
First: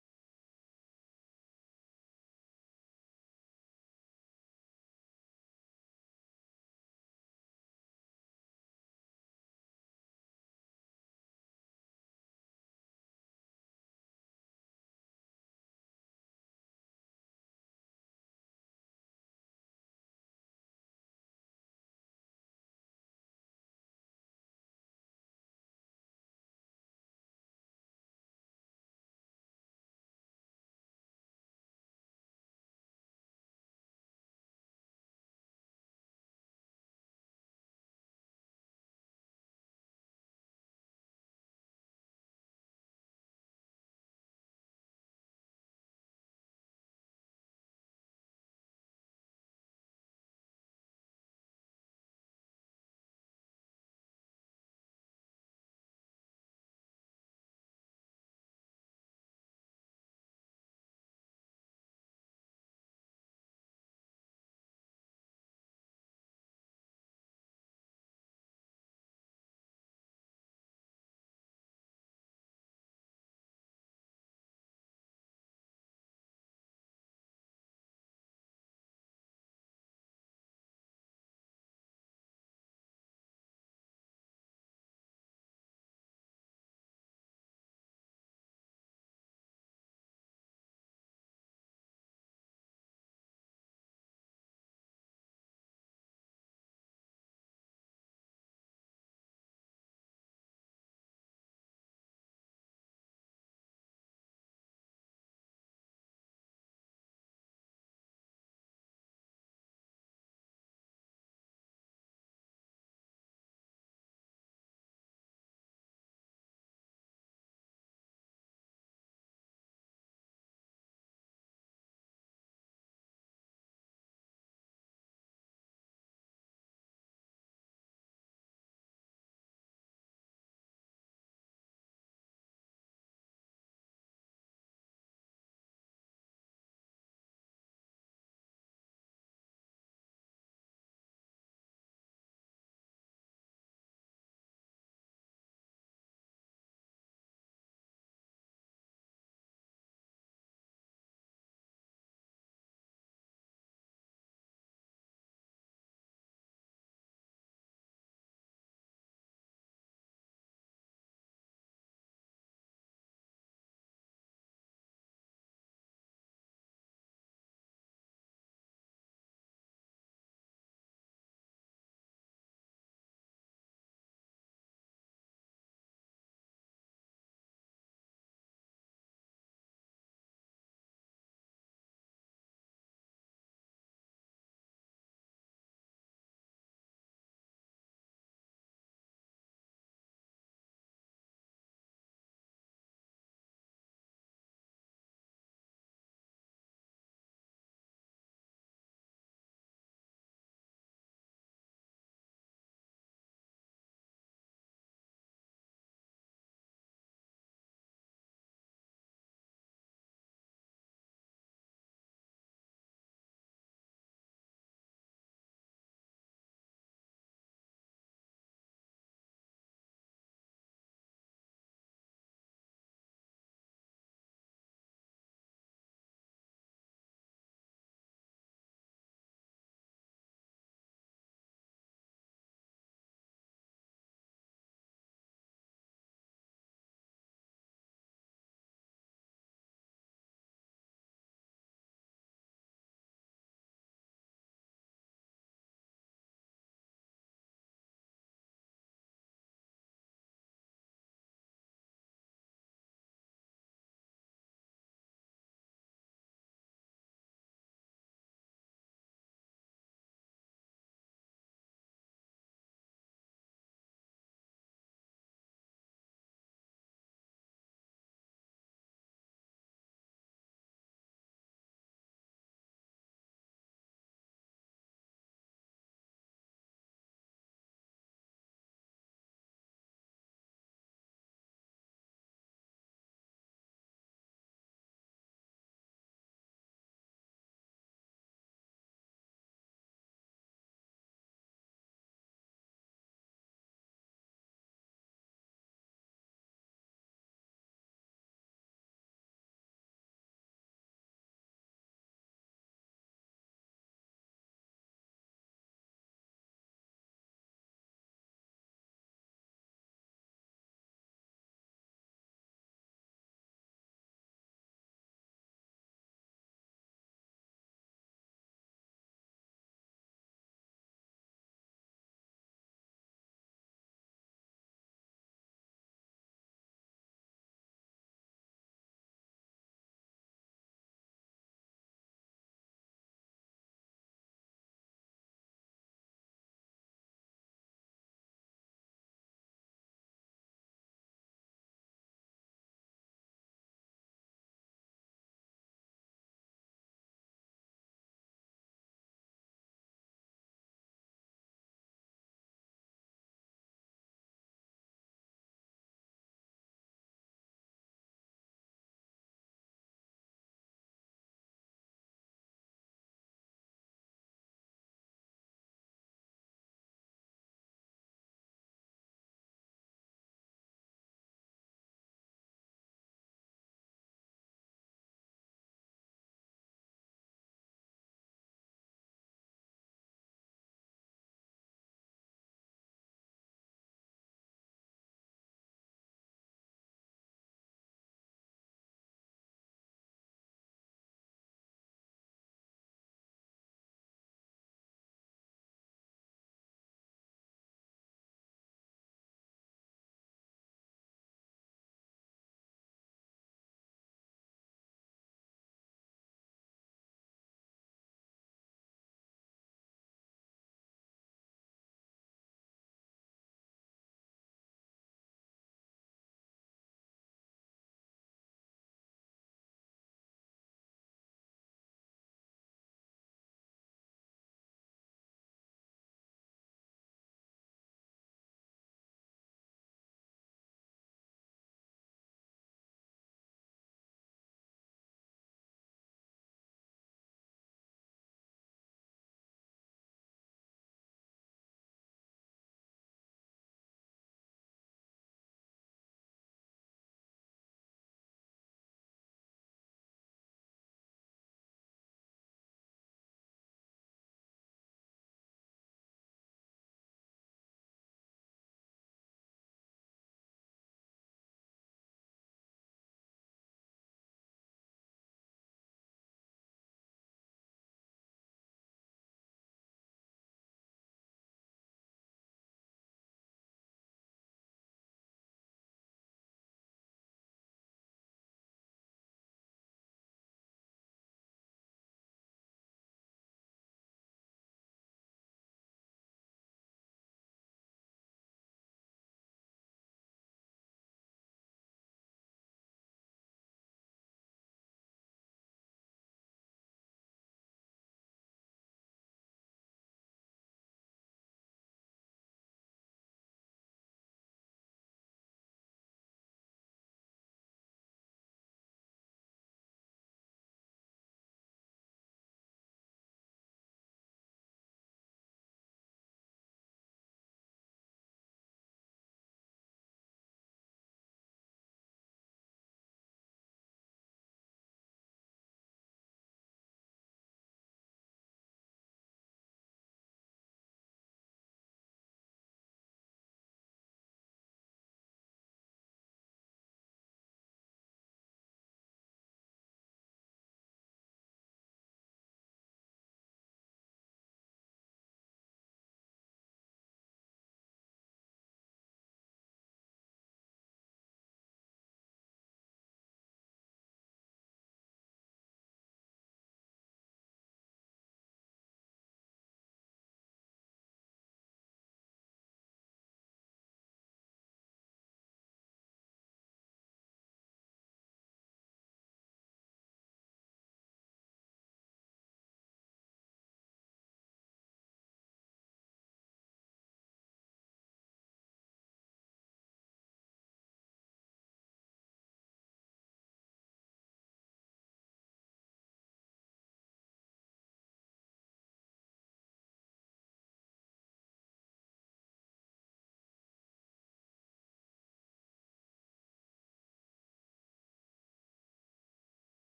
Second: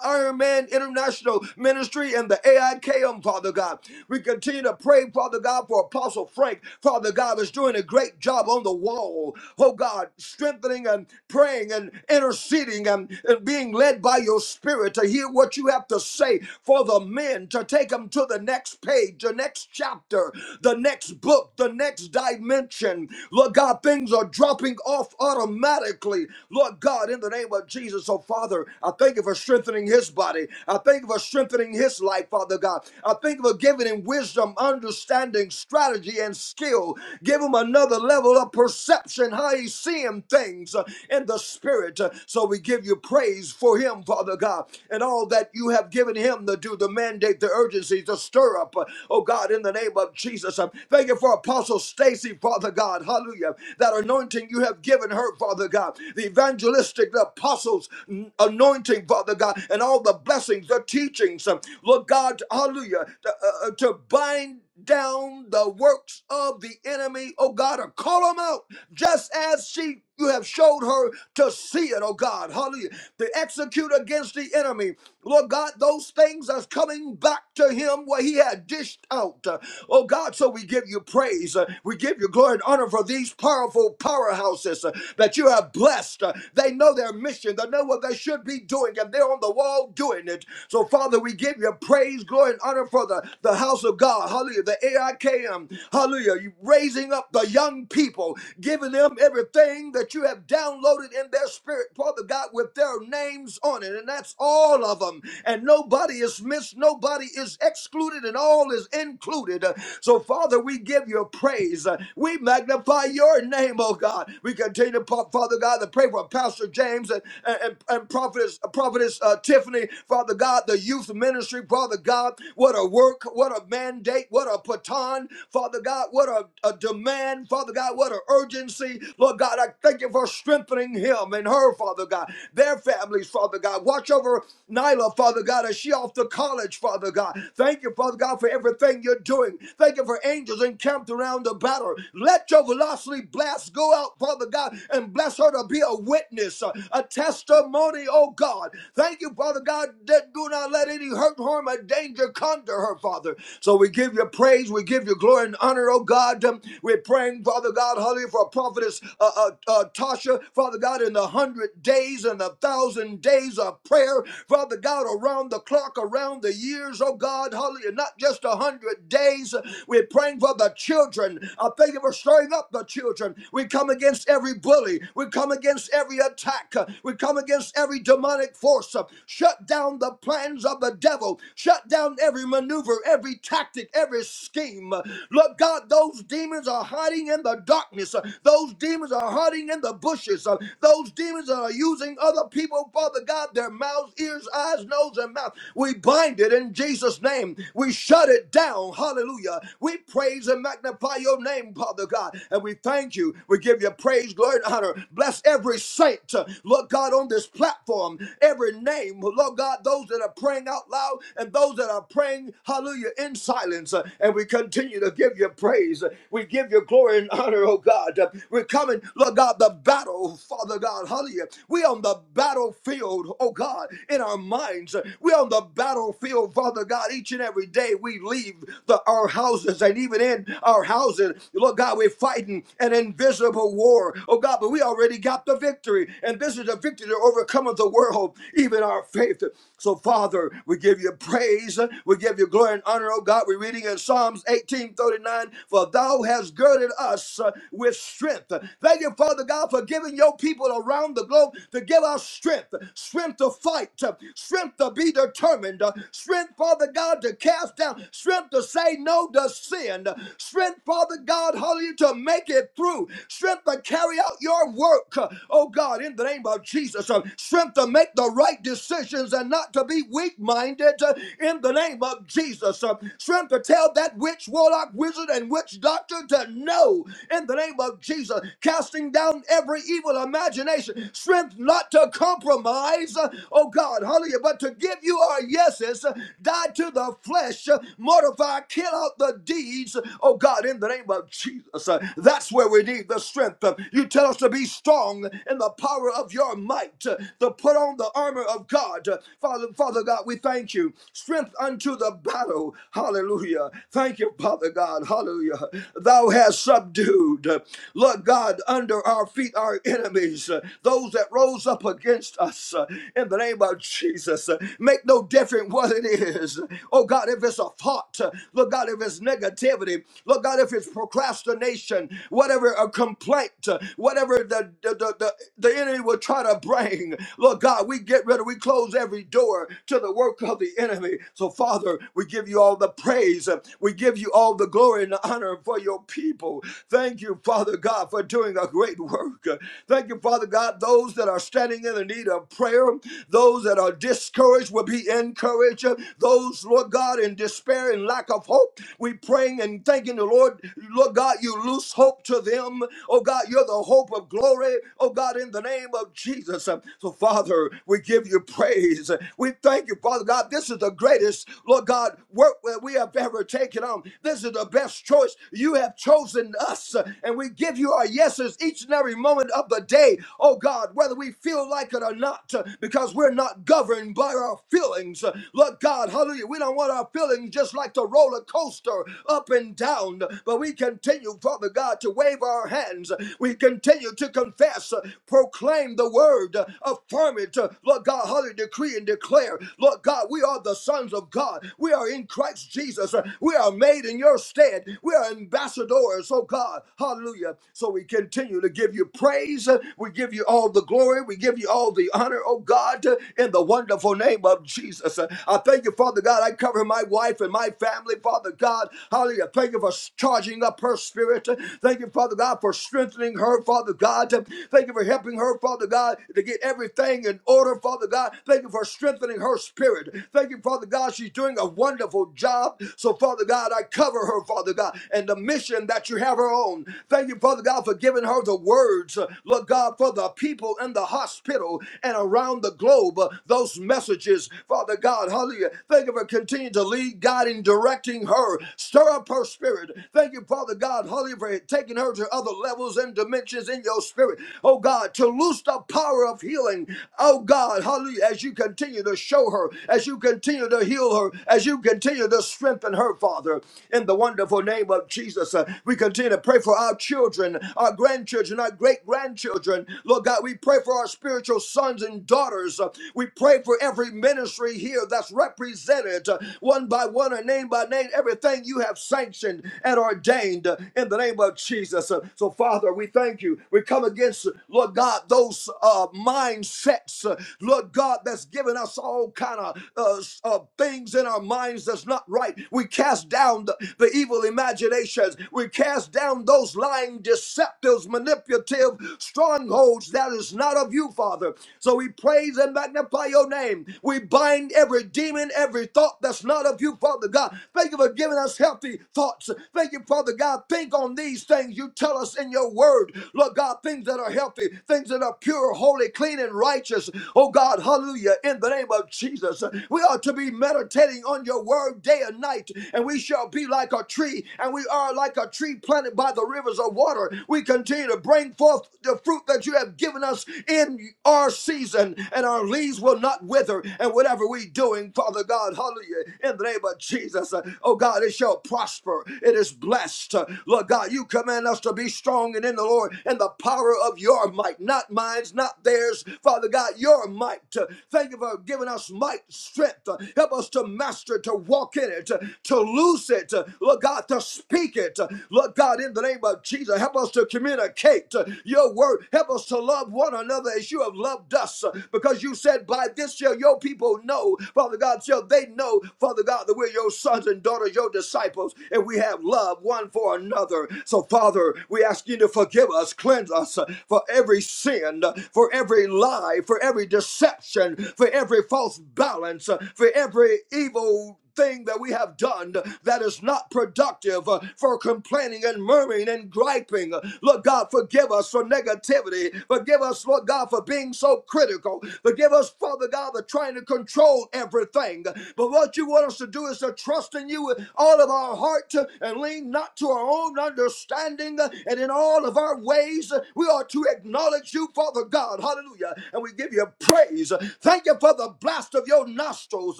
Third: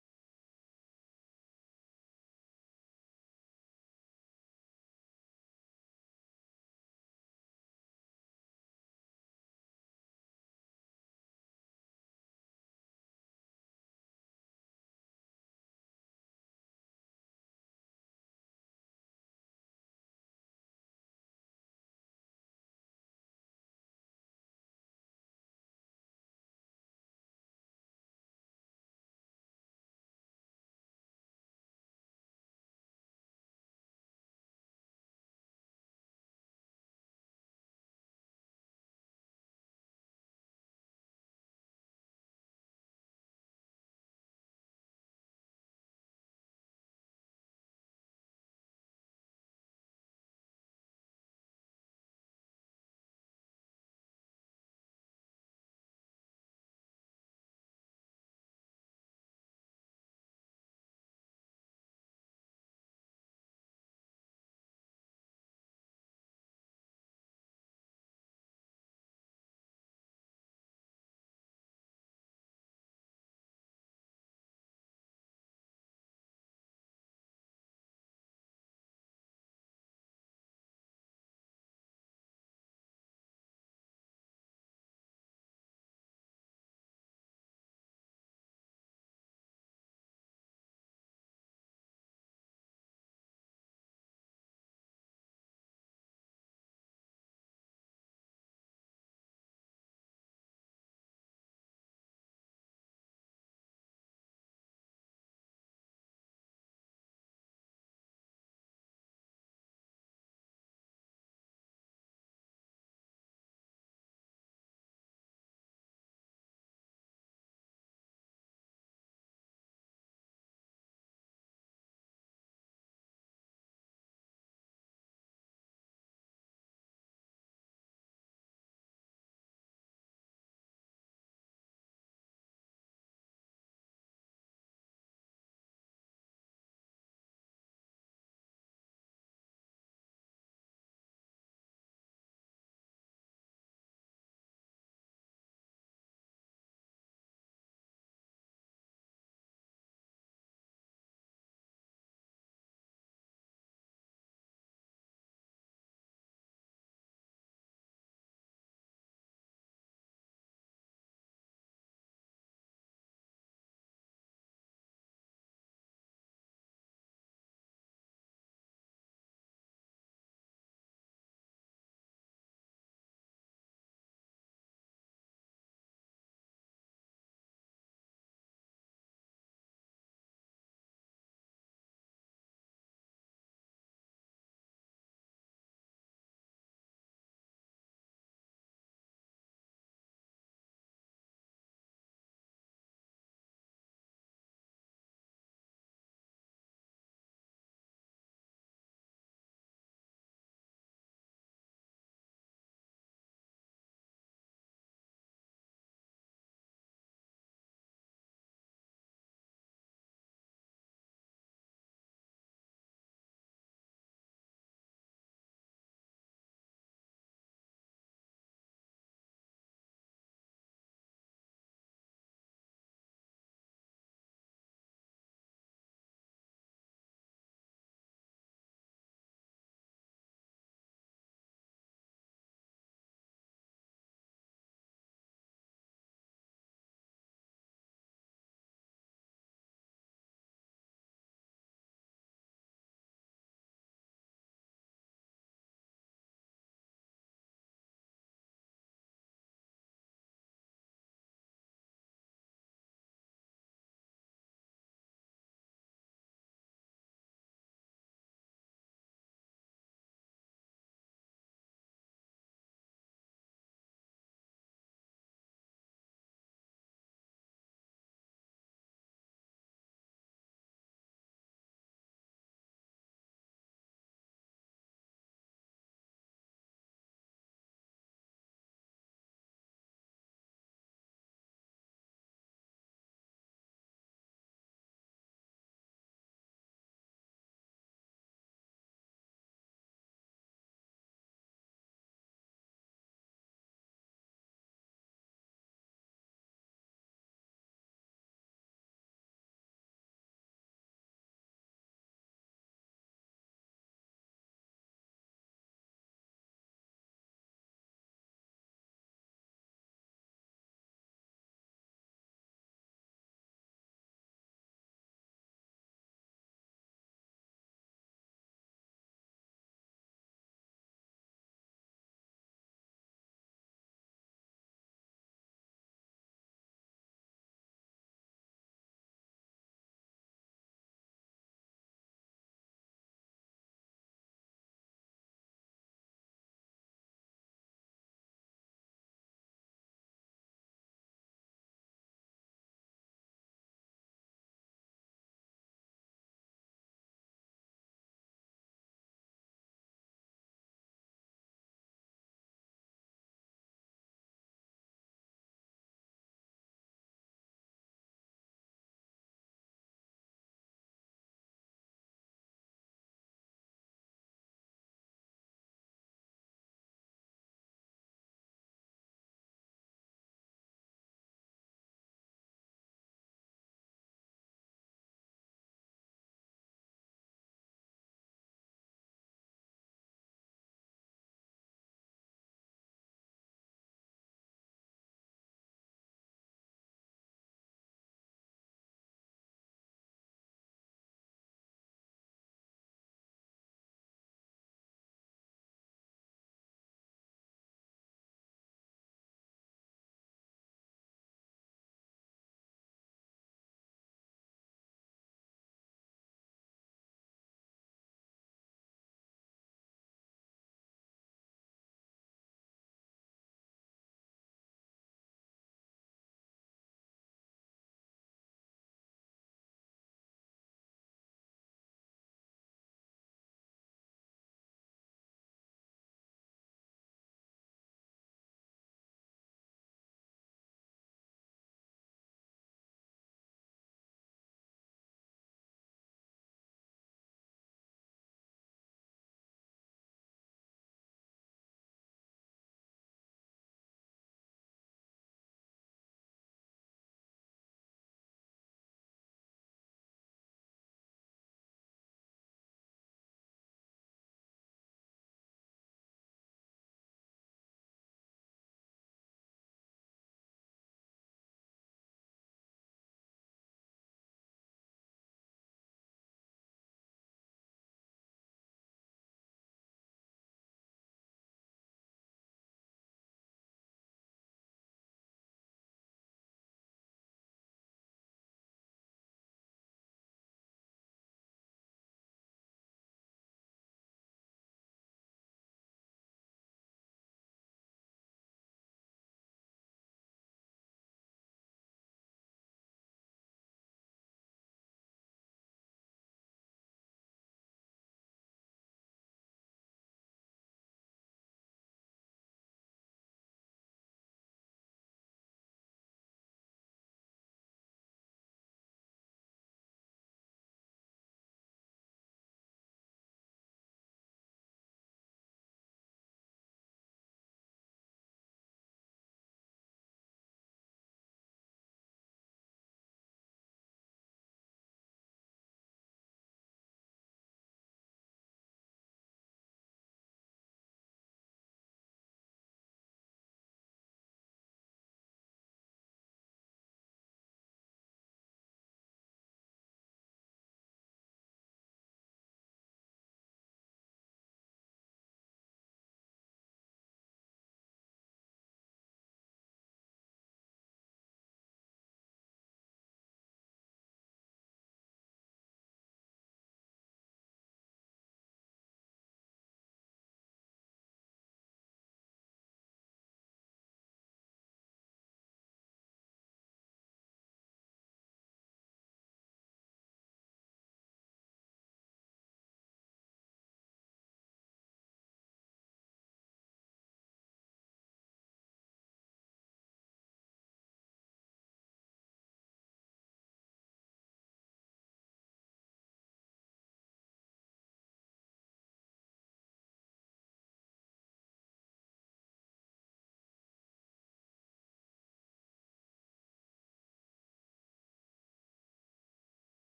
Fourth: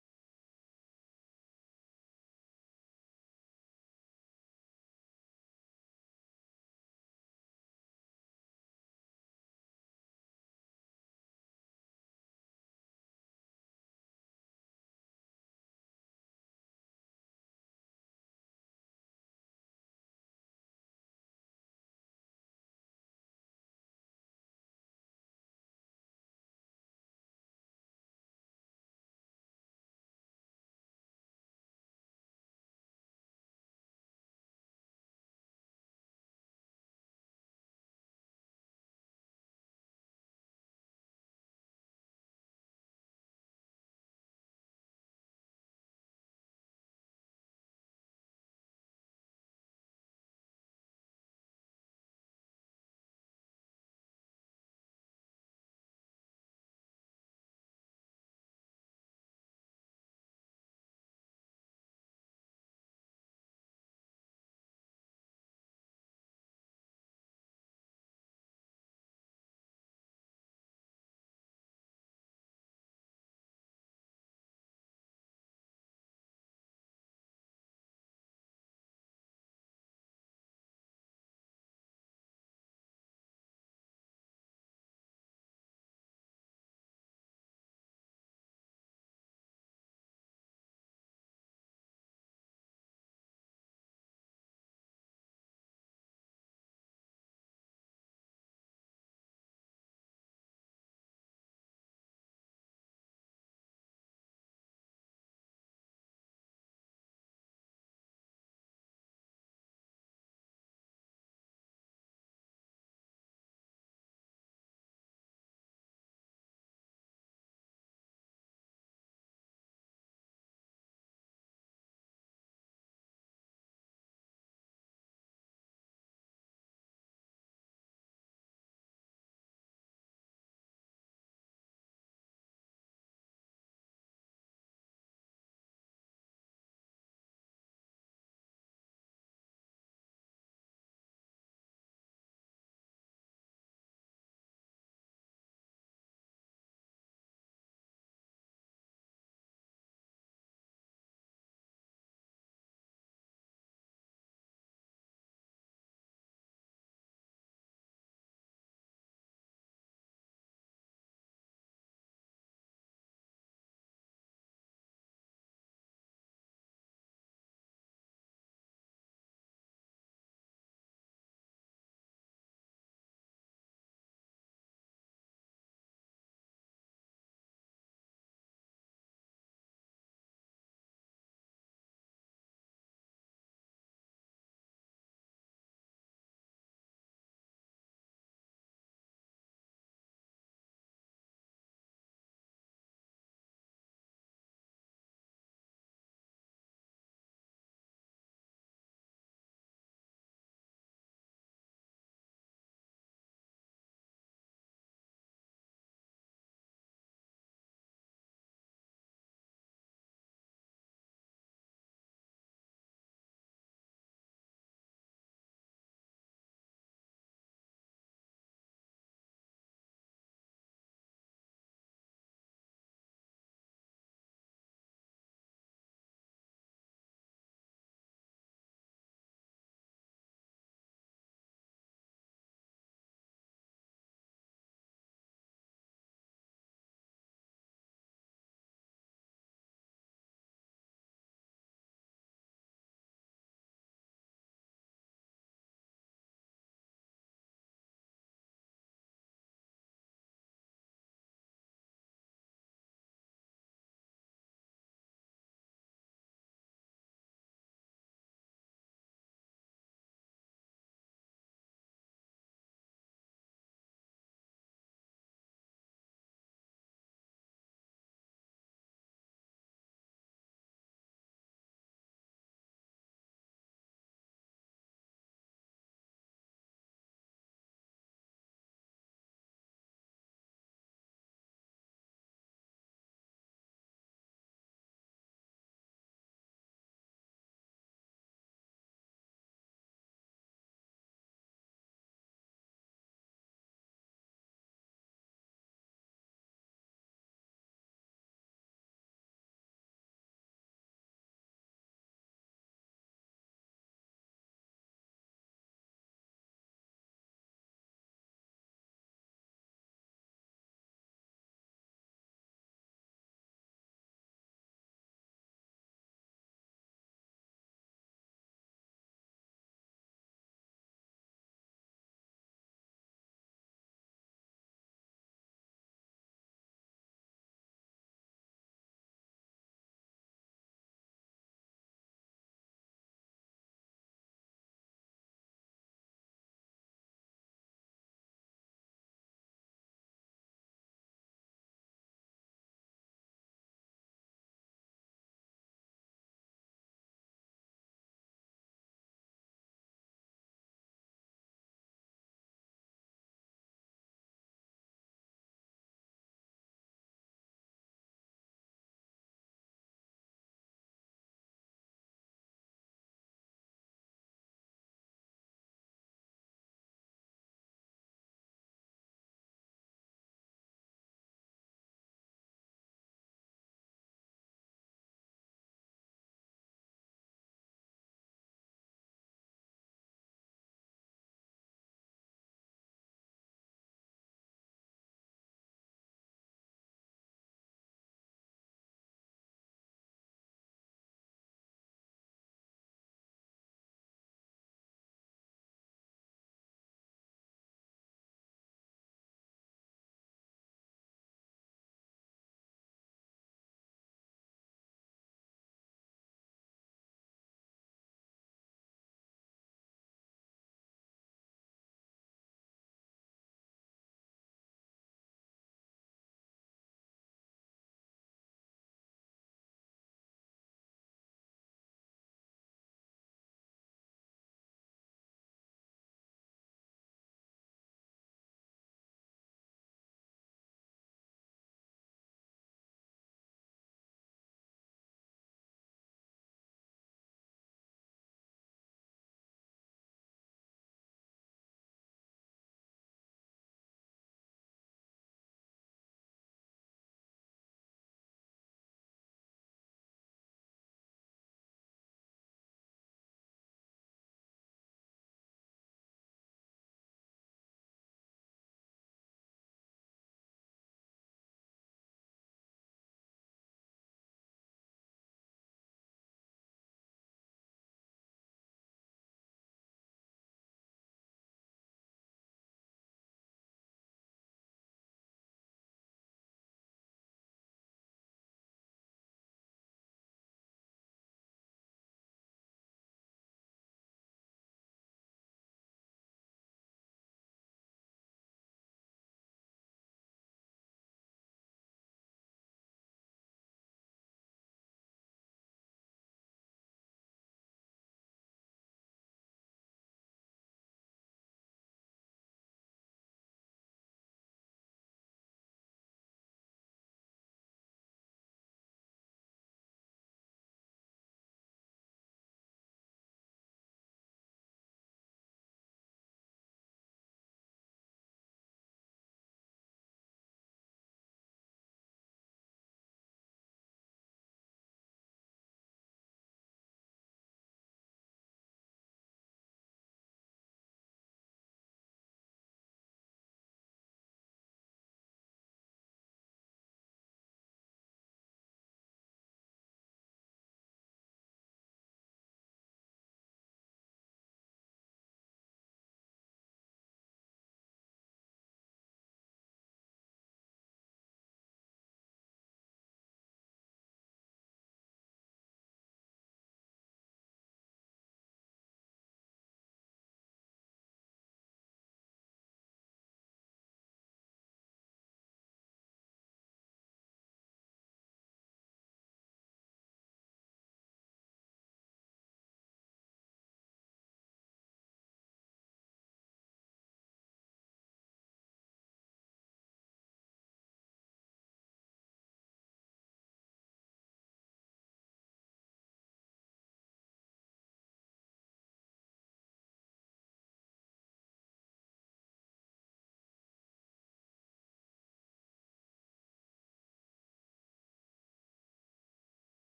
Speaker 4: Iron Man International Ministry and the AIKM, Father God. We continue to pray, Father God, for Apostle Frank, Father God, is doing a great job on the wall. Oh God, strengthening and praying and interceding and, and being led by your spirit to hear what you have to say for the men to take them to the next page, the next chapter, the next book, the next dimension. Lord God, things are dropping off automatically. Lord God, in the name of Jesus, oh Father, I thank thank you for strengthening his body. I thank you for strengthening his life, Father God. I thank you for giving him wisdom, understanding, strategy, and skill. Give him another level of perception, how he's seeing things uh, in the spirit. Uh, So we give you praise for him, Father God, and all that you have given him to do, the mandate, the urgency, the stir up. Uh, Oh God, in the name of Jesus. Uh, Thank you for Apostle Stacy, Father God. Hallelujah. That anointing you have given her, Father God. The evangelistic, the apostles' anointing anointing, Father God, and all the blessings, the teachings, uh, Lord God, hallelujah, to, uh, uh, to bind down the works of the enemy, oh God, or call them out just as she you have showed her to see it, oh God, hallelujah, to execute against the enemy. Lord God, those things are coming back to him where he had dished out. Uh, Oh God, so we give you praise. Uh, We give you glory and honor for these powerful powerhouses uh, that you have blessed. Uh, They know their mission. They know what they should be doing doing it. If They're on the wall doing it. So, Father, we give you praise, glory, and honor for the, the house of God. Hallelujah. The AIKM. Hallelujah. You raising up the young people, giving them everything that you have downloaded in their spirit, Father God, with their names on it. And that's all of them. And nobody is missed, nobody is excluded, and all is included. Uh, So, Father, we give you praise. Uh, We magnify your name, oh God. We continue, Pa- Father God, to pray for Pastor James and, and, and, and Prophet, Prophetess uh, Tiffany, Father God, the youth ministry, Father God, what a work, what a mandate, what a baton, Father God, what a, a demand, Father God, what an urgency. Lord God, I thank you for strengthening him and her, Father God, their families, Father God. Watch over Nyla, Father God, as she off to college, Father God. Thank you, Father God, for everything you're doing. Thank you for angels encamped around the battle. Let your velocity blast go out, Father God, and bless her to be a witness, a testimony, oh God. God. Thank you, Father God, that do not let any hurt, harm, or danger come to her, Father. So we give you praise, we give you glory and honor, oh God. Um, We're praying, Father God, hallelujah, for prophetess uh, uh, uh, Tasha, Father God, in the hundred days and the thousand days of prayer, Father God, around the clock, around the years, oh God, hallelujah, not just a hundred days. We're praying for the children. I thank you for stirring up the children. We come against every bully, we come against every attack, we come against every demonic force force. Uh, Shut down the plans of the devil. Shut down every maneuver, every tactic, every scheme. Uh, Lord God, those demons are hiding in the darkness. Uh, Those demons are hiding in the bushes. Uh, Those demons that are using other people, Father God, their mouths, ears, eyes, nose, and mouth. We bind it in Jesus' name. We shut it down. Hallelujah. We praise and magnify your name, Father God. And we thank you. We give you praise, glory, and honor. Bless every saint, uh, Lord God, on this platform. Every every name, Lord God, those that are praying out loud and those that are praying, hallelujah, in silence. Uh, And we continue to give you praise. Uh, We give you glory and honor, oh God. Uh, We're coming, Lord God, the battle, Father God, hallelujah. We on the battlefield, oh God, in our minds. Uh, We on the battlefield, Father God, each and every day we leave the, our houses and even in our houses, Lord God, we're fighting an invisible war, oh God, but we already got the victory. And this is the victory that overcometh the world even our faith. So, Father, we give you praise, we give you glory and honor, oh God. We're reading in Psalms 18 39: for thou hast girded us uh, with strength. Thank you, Father God, for giving your people around the globe to give us strength, strength to fight, strength to be determined, strength, Father God, to cast down, strength to say no to sin, strength, Father God, hallelujah, to make it through, strength to carry out your work, oh God, in the name of Jesus, strength to make the right right decisions and not to be weak minded in the name of Jesus. Uh, Strength to tell that witch, warlock, wizard, and witch doctor to no in the name of Jesus. Casting down every evil imagination. Strength not to compromise, uh, oh God, hallelujah, but to give you our yeses, uh, die to the flesh, uh, mortify, kill out the deeds, uh, oh God, in the name of Jesus. Uh, That's where we need the strength. Uh, You tell us to be strong in the power of your might, uh, to put on the armor armor of God. Father, Father God, we thank you. Strength unto the battle. Hallelujah. Thank you, Father God. Hallelujah. Thou hast subdued. Lord God, under our feet our enemies, those that rose up against us in the name of Jesus. Make no difference what it is. Oh God, if it's a thought, Lord God, if it's negativity, Lord God, if it's procrastination, whatever a complaint, whatever the, the, the, the, the enemy will try to bring, Lord God, we get rid ready, we close every door to the work of the enemy. So, Father, we give you all the praise. We give you all the glory and the honor for your people. Thank you, Father God, for doing a great work. Thank you, Father God, those that are standing in the need of prayer, those that are discouraged will be encouraged. Those, Lord God, in despair and lack of hope, we praying and thanking the Lord. Lord God, you loose hope to them. Oh God, you're the hope of glory. Oh God, in the name of Jesus. So, Father, we give give you praise. We thank you, Father God. This is the greatest, Lord God, work that we have ever taken on. This is the best choice. You have chosen us, and we give you our yeses each and every moment of the day, oh God, whether we feel like it or not, because we're not governed by our feelings. Lord God, hallelujah. We don't want our feelings just like the roller coaster up and down, but we continue, Father God, to wave our hands. We continue to confess, proclaim the word, affirm it, Lord God. God, hallelujah, decree and declare, Lord God, we are the sons of God. We are in Christ Jesus. We are made in your stead. We are ambassadors, oh God, hallelujah. So we continue to give you praise. We give you all the glory. We give you all the honor, oh God, in the wonderful name of Jesus. I thank you, Father God. I cover my wife and my family, Father God, hallelujah. Thank you for charging up her spirit. Thank you, Father God, for strengthening her, Father God. Thank you for helping her, Father God, to get everything in order, Father. Father God. Thank you for strengthening her spirit. Thank you, Father God. She's doing a wonderful job. So, Father God, I cover her, Father God, and the mission that you have her on. Thank you, Father God, for giving her the words, uh, Lord God, for the people in the hospital and around the globe. uh, Those messages, Father God, hallelujah. Thank you for continuing to lead, guide, and directing her. Stir up her spirit. Thank you, Father God, hallelujah, for taking her to other levels and dimensions in your spirit. Oh God, to loose the power of healing. Oh God, hallelujah. Hallelujah. As you continue to show her, as you continue to heal her, as you continue to strengthen her, Father, in the wonderful name of Jesus, uh, we continue to pray for our children, our grandchildren, our great grandchildren. Lord God, we pray for our spiritual sons and daughters. Uh, we pray for every ministry here that's represented uh, one by one or name by name, everything you have sanctioned and ordained uh, in the name of Jesus. Uh, so, Father, we thank you. We come against, Lord God, those uh, mindsets, uh, Lord of God that's given us all kind of uh, uh, things in our minds that's not right. We cast down the, the evil imaginations. We cast down those lying, deceptive, manipulative strongholds that is not of you, Father. So we praise and magnify your name. We bind every demon, every thought that's not of you, Father God. Thank you for giving us healthy thoughts. Thank you, Father God. Think on these things you tell us in your word. Lord God, things that are healthy, things that are pure, holy, clean, and righteous. Oh God, God, hallelujah, in the name of Jesus. We are to be meditating on your word day and night, and we shall be like a tree, and we are like a tree planted by the rivers of water. We continue to bring forth the fruit that you have given us in our season, and our leaves will not wither. And whatever we doing, Father God, hallelujah, in the name of Jesus, uh, oh God, it shall prosper. It is blessed. Uh, Lord God, you command us to be strong and in the Lord and the power of your might, not mine's, not theirs. Father God, your might. Uh, Thank you for giving us might, strength. Uh, Help us to master, to walk in it, uh, to loose it. Uh, Lord God, to speak it. Uh, Lord God, in the name of Jesus, help us to communicate uh, your word. Help us to love one another as you have loved us. Uh, Because you said, by this shall your people know, Father God, shall they know, Father God, that we're your sons and daughters, your disciples, and we have love one for another. So, Father, we ask you to forgive us, cleanse us uh, for every sin, uh, for every lie, for every deception oppression, for every false balance, uh, for every evil thing that we have done that is not productive uh, for complaining and murmuring and griping. Lord God, forgive us for negativity. Forgive us, Lord God, for being so critical. Forgive us, Father God, for trying to control everything. But what you want us to do is to trust in you with all of our heart uh, and lean not to our own understanding uh, and in all of our ways. uh, We are to acknowledge you, Father God. Hallelujah. And we give you praise. uh, uh, Thank you for the blast of your nostrils.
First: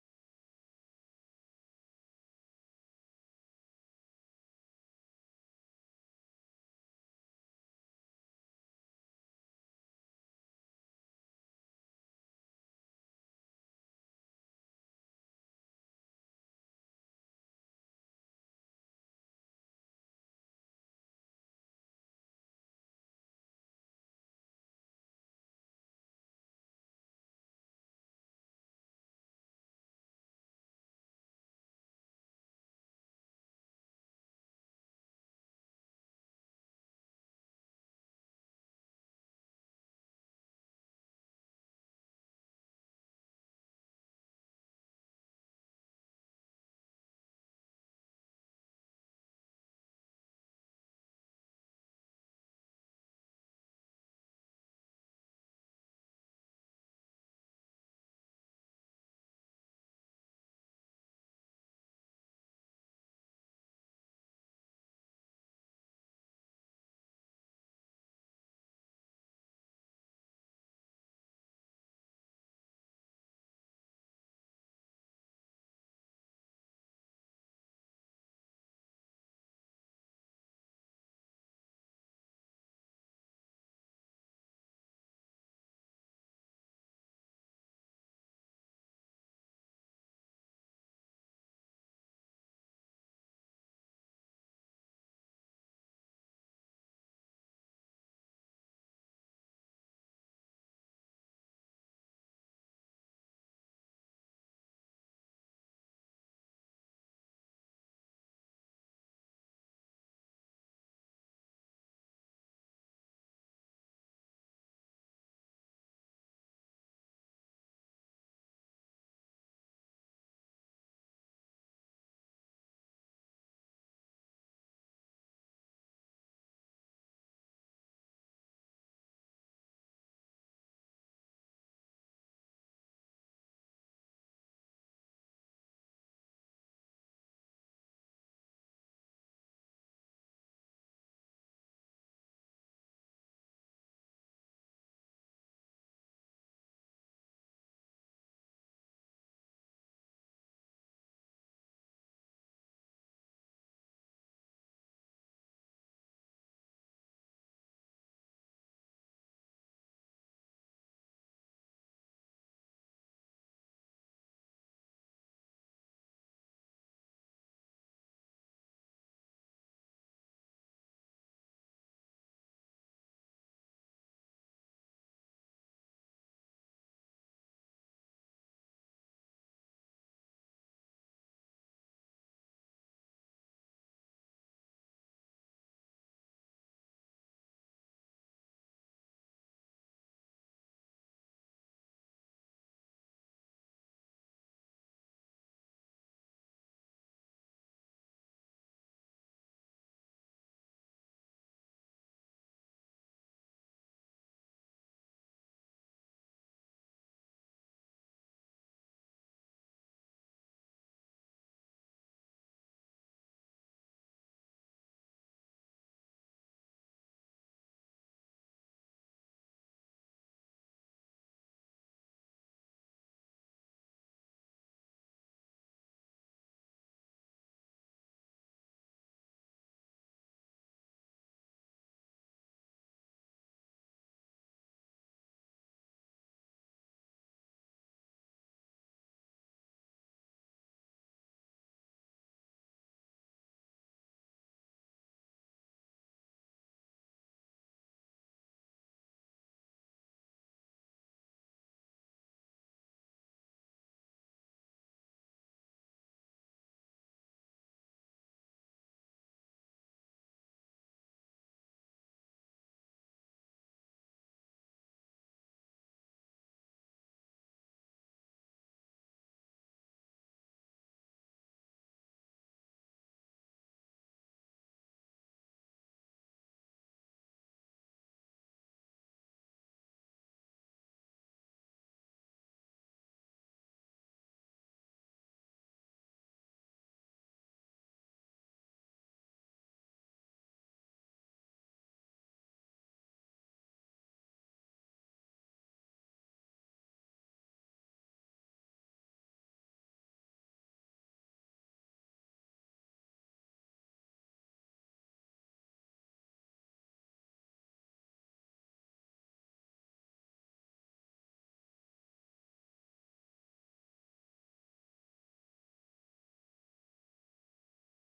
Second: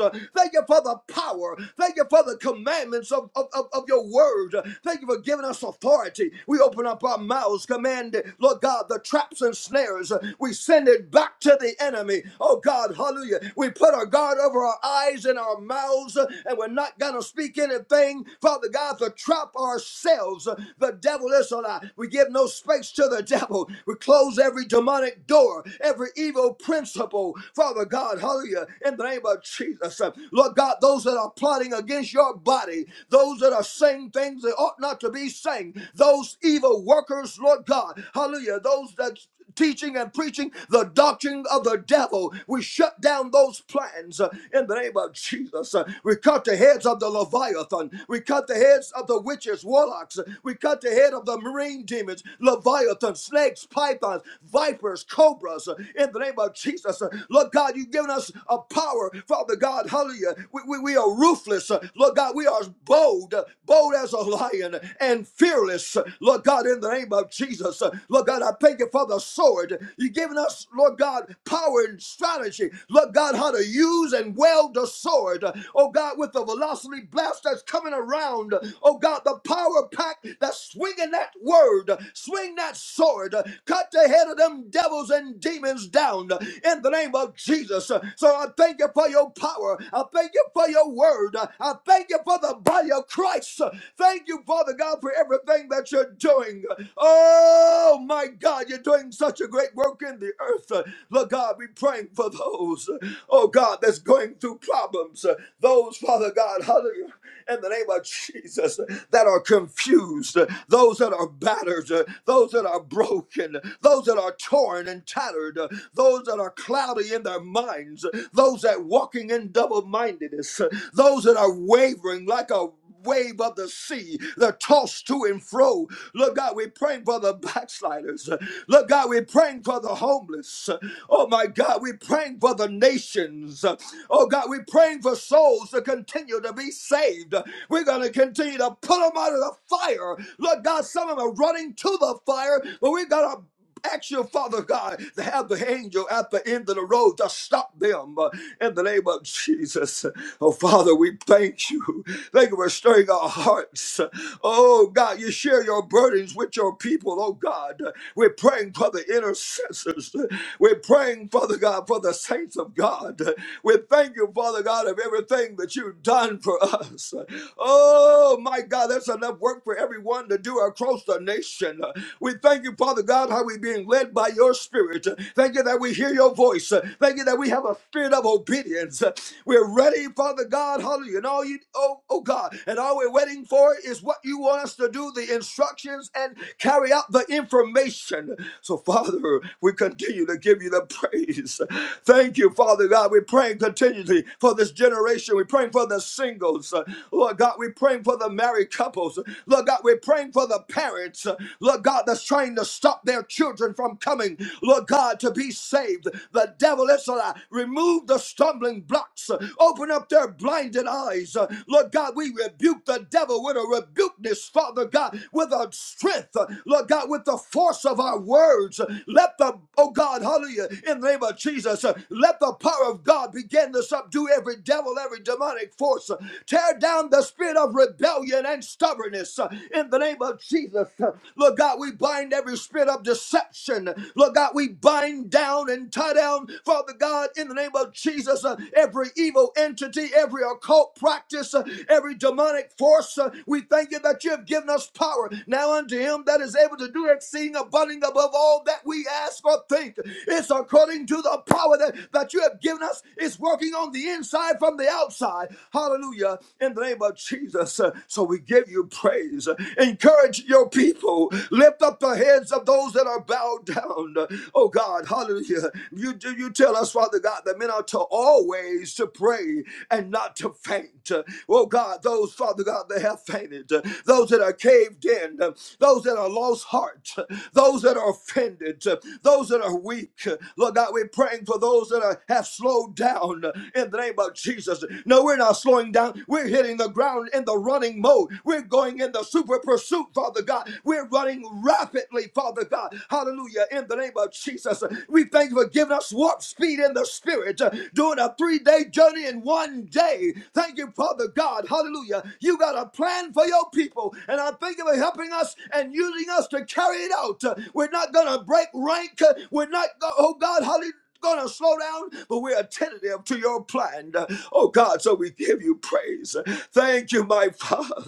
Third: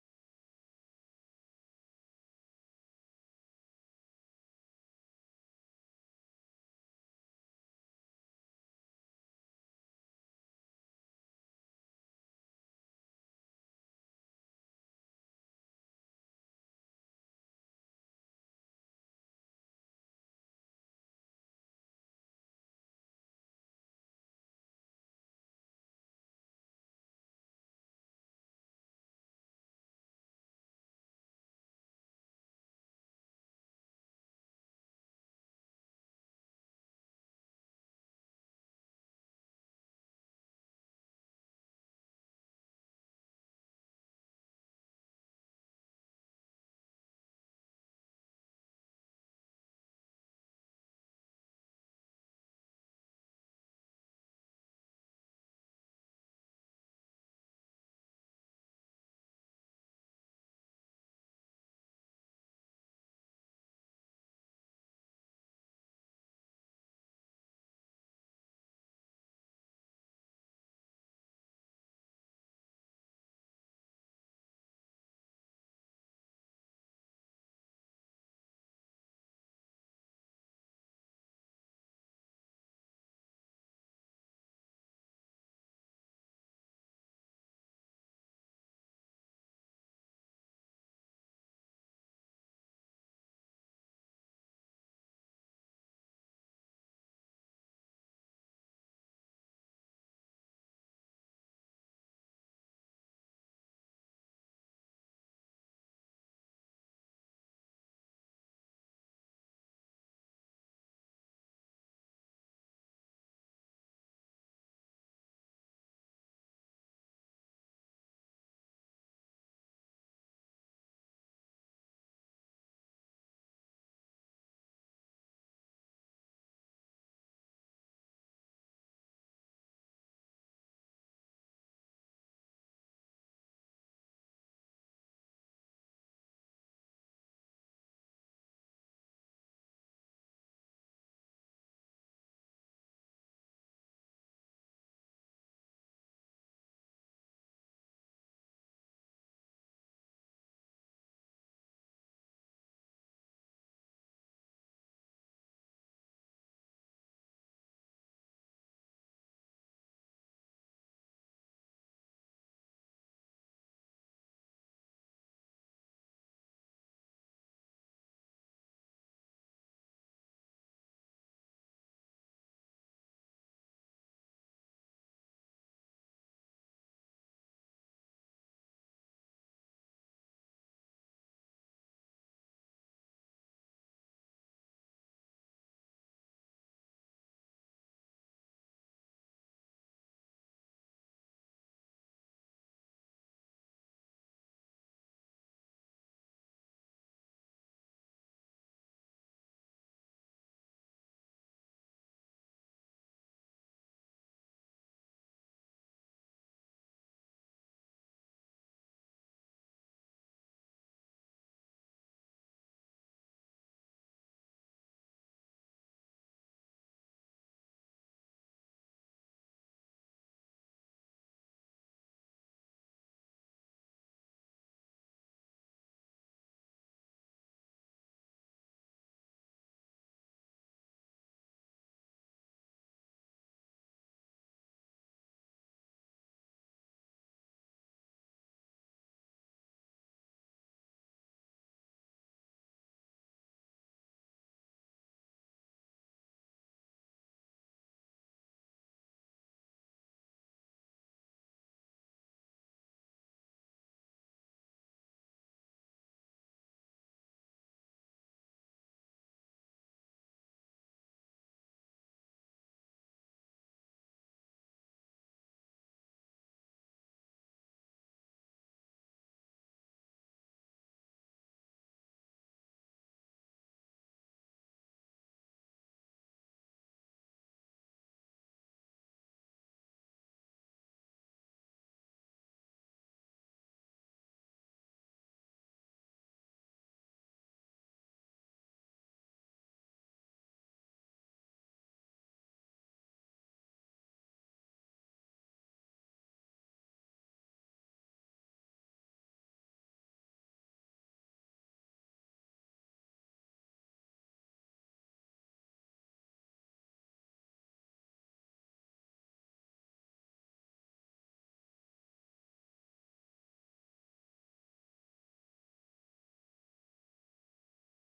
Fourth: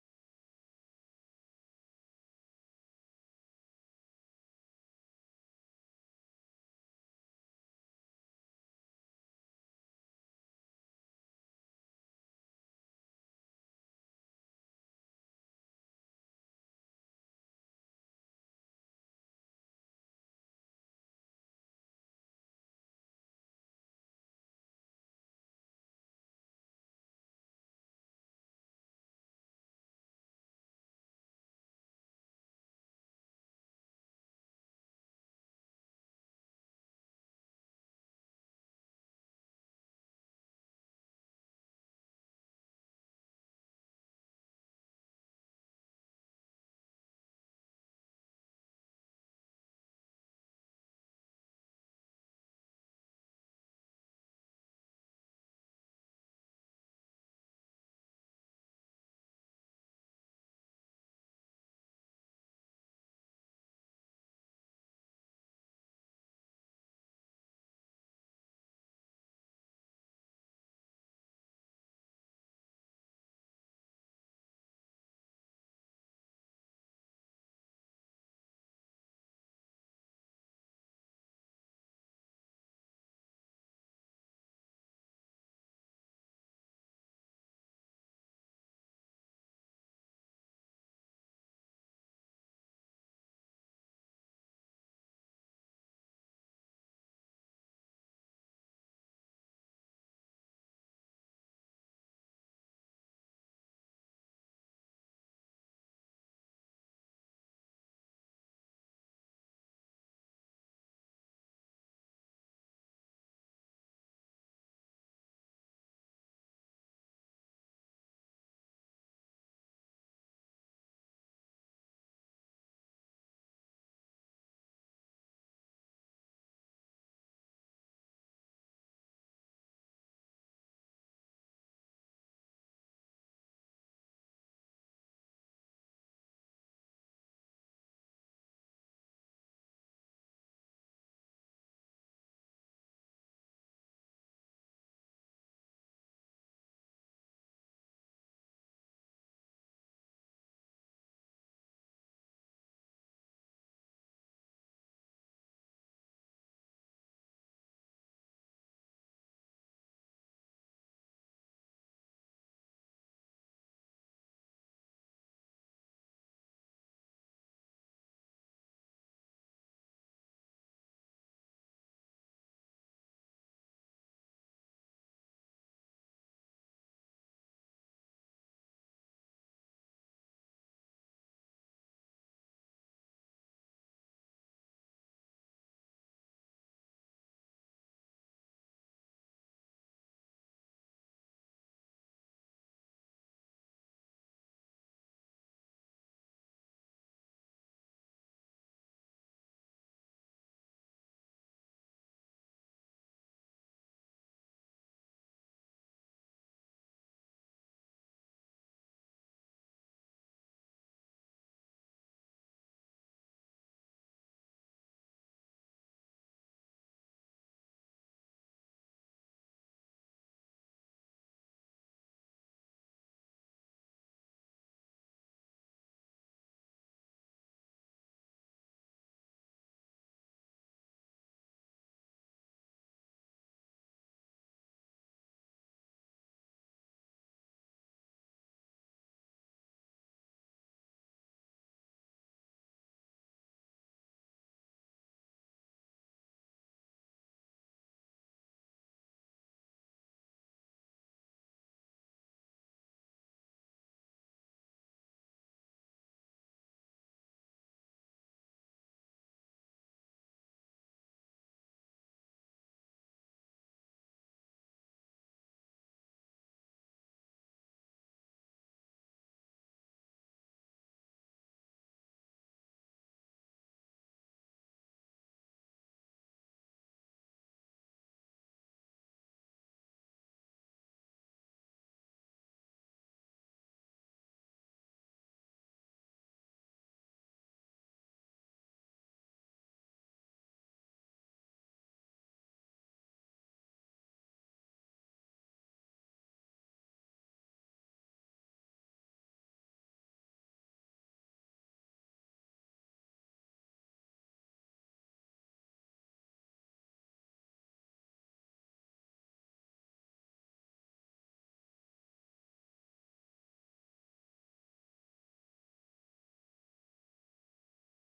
Speaker 4: Uh, Thank you for the power. Thank you for the commandments of, of, of, of your word. Uh, Thank you for giving us authority. We open up our mouths, command, uh, Lord God, the traps and snares. Uh, We send it back to the enemy. Oh God, hallelujah. We put our guard over our eyes and our mouths, uh, and we're not going to speak anything, Father God, to trap ourselves. Uh, The devil is a lie. We give no space to the devil. We close every demonic door, every evil principle. Father God, hallelujah, in the name of Jesus. uh, Lord God, those that are plotting against your body, those that are saying things they ought not to be saying, those evil workers, Lord God, hallelujah, those that teaching and preaching the doctrine of the devil. We shut down those plans uh, in the name of Jesus. Uh, we cut the heads of the Leviathan. We cut the heads of the witches, warlocks. Uh, We cut the head of the marine demons, Leviathan, snakes, pythons, vipers, cobras uh, in the name of Jesus. Uh, Lord Lord God, you've given us a power, Father God, hallelujah. We, we, we are ruthless, uh, Lord God. We are bold, uh, bold as a lion, uh, and fearless, uh, Lord God, in the name of Jesus. Uh, Lord God, I thank you for the sword. You've given us, Lord God, power and strategy, Lord God, how to use and wield the sword, Uh, oh God, with the velocity blast that's coming around, Uh, oh God, the power pack that's swinging that word, Uh, swing that sword, Uh, cut the head of them devils and demons down Uh, in the name of Jesus. So I thank you for your power. I thank you for your word. I thank you for the body of Christ. Thank you, Father God, for everything that you're doing. Oh, my God, you're doing such a great work in the earth. Lord God, we're praying for those, oh God, that's going through problems. Those, Father God, hallelujah, in the name of Jesus, that are confused, those that are battered, those that are broken, those that are torn and tattered, those that are cloudy in their their minds, those that walking in double-mindedness, those that are wavering like a wave of the sea, they're tossed to and fro. Look, God, we're praying for the backsliders. Look, God, we're praying for the homeless. Oh my God, we're praying for the nations. Oh God, we're praying for souls to continue to be saved. We're going to continue to pull them out of the fire. Look, God, some of them are running to the fire, but we have got to. Ask your father God to have the angel at the end of the road to stop them uh, in the name of Jesus. Oh, Father, we thank you. Thank you for stirring our hearts. Oh, God, you share your burdens with your people, oh, God. We're praying for the intercessors. We're praying, Father God, for the saints of God. We thank you, Father God, of everything that you've done for us. Oh, my God, that's enough work for everyone to do across the nation hand. We thank you, Father God, how we're being led by your spirit. Thank you that we hear your voice. Thank you that we have a spirit of obedience. We're ready, Father God, hallelujah. And all you, oh, oh God, and all we're waiting for is what you want us to do, the instructions, and carry out the information. So, Father, we continue to give you the praise. Thank you, Father God. We're praying continually for this generation. We're praying for the singles. Lord God, we're praying for the married couples. Lord God, we're we're praying for the parents, uh, Lord God, that's trying to stop their children from coming, Lord God, to be saved. The devil is a lie. Remove the stumbling blocks. uh, Open up their blinded eyes. Uh, Lord God, we rebuke the devil with a rebukeness, Father God, with a strength, uh, Lord God, with the force of our words. Uh, Let the, oh God, hallelujah, in the name of Jesus, uh, let the power of God begin to subdue every devil, every demonic force. Uh, Tear down the spirit of rebellion rebellion and stubbornness uh, in the name of Jesus. Uh, Lord God, we bind every spirit of deception. Lord God, we bind down and tie down, Father God, in the name of Jesus, uh, every evil entity, every occult practice, uh, every demonic force. Uh, we thank you that you have given us power now unto him that is able to do exceeding abundant above all that we ask or think. It's according to the power that, that you have given us. It's working on the inside from the outside. Hallelujah. Hallelujah. In the name of Jesus. Uh, So we give you praise. Uh, Encourage your people. Lift up the heads of those that are bowed down. Uh, Oh God, hallelujah. You do you tell us, Father God, that men are to always to pray and not to faint. Uh, Oh God, those, Father God, that have fainted, uh, those that are caved in, uh, those that are lost heart, uh, those that are offended, uh, those that are weak. Uh, Lord God, we're praying for those that are, have slowed down uh, in the name of Jesus. Jesus. No, we're not slowing down. We're hitting the ground in the running mode. We're going in the super pursuit, Father God. We're running rapidly, Father God. Hallelujah. In the name of Jesus, we thank you for giving us warp speed in the spirit, uh, doing a three day journey in one day. Thank you, Father God. Hallelujah. You got a plan for your people, and I thank you for helping us and using us to carry it out. Uh, We're not going to break rank. Uh, We're not, go- oh God, hallelujah going to slow down, but we're attentive to your plan. Oh God, so we give you praise. Thank you, my Father.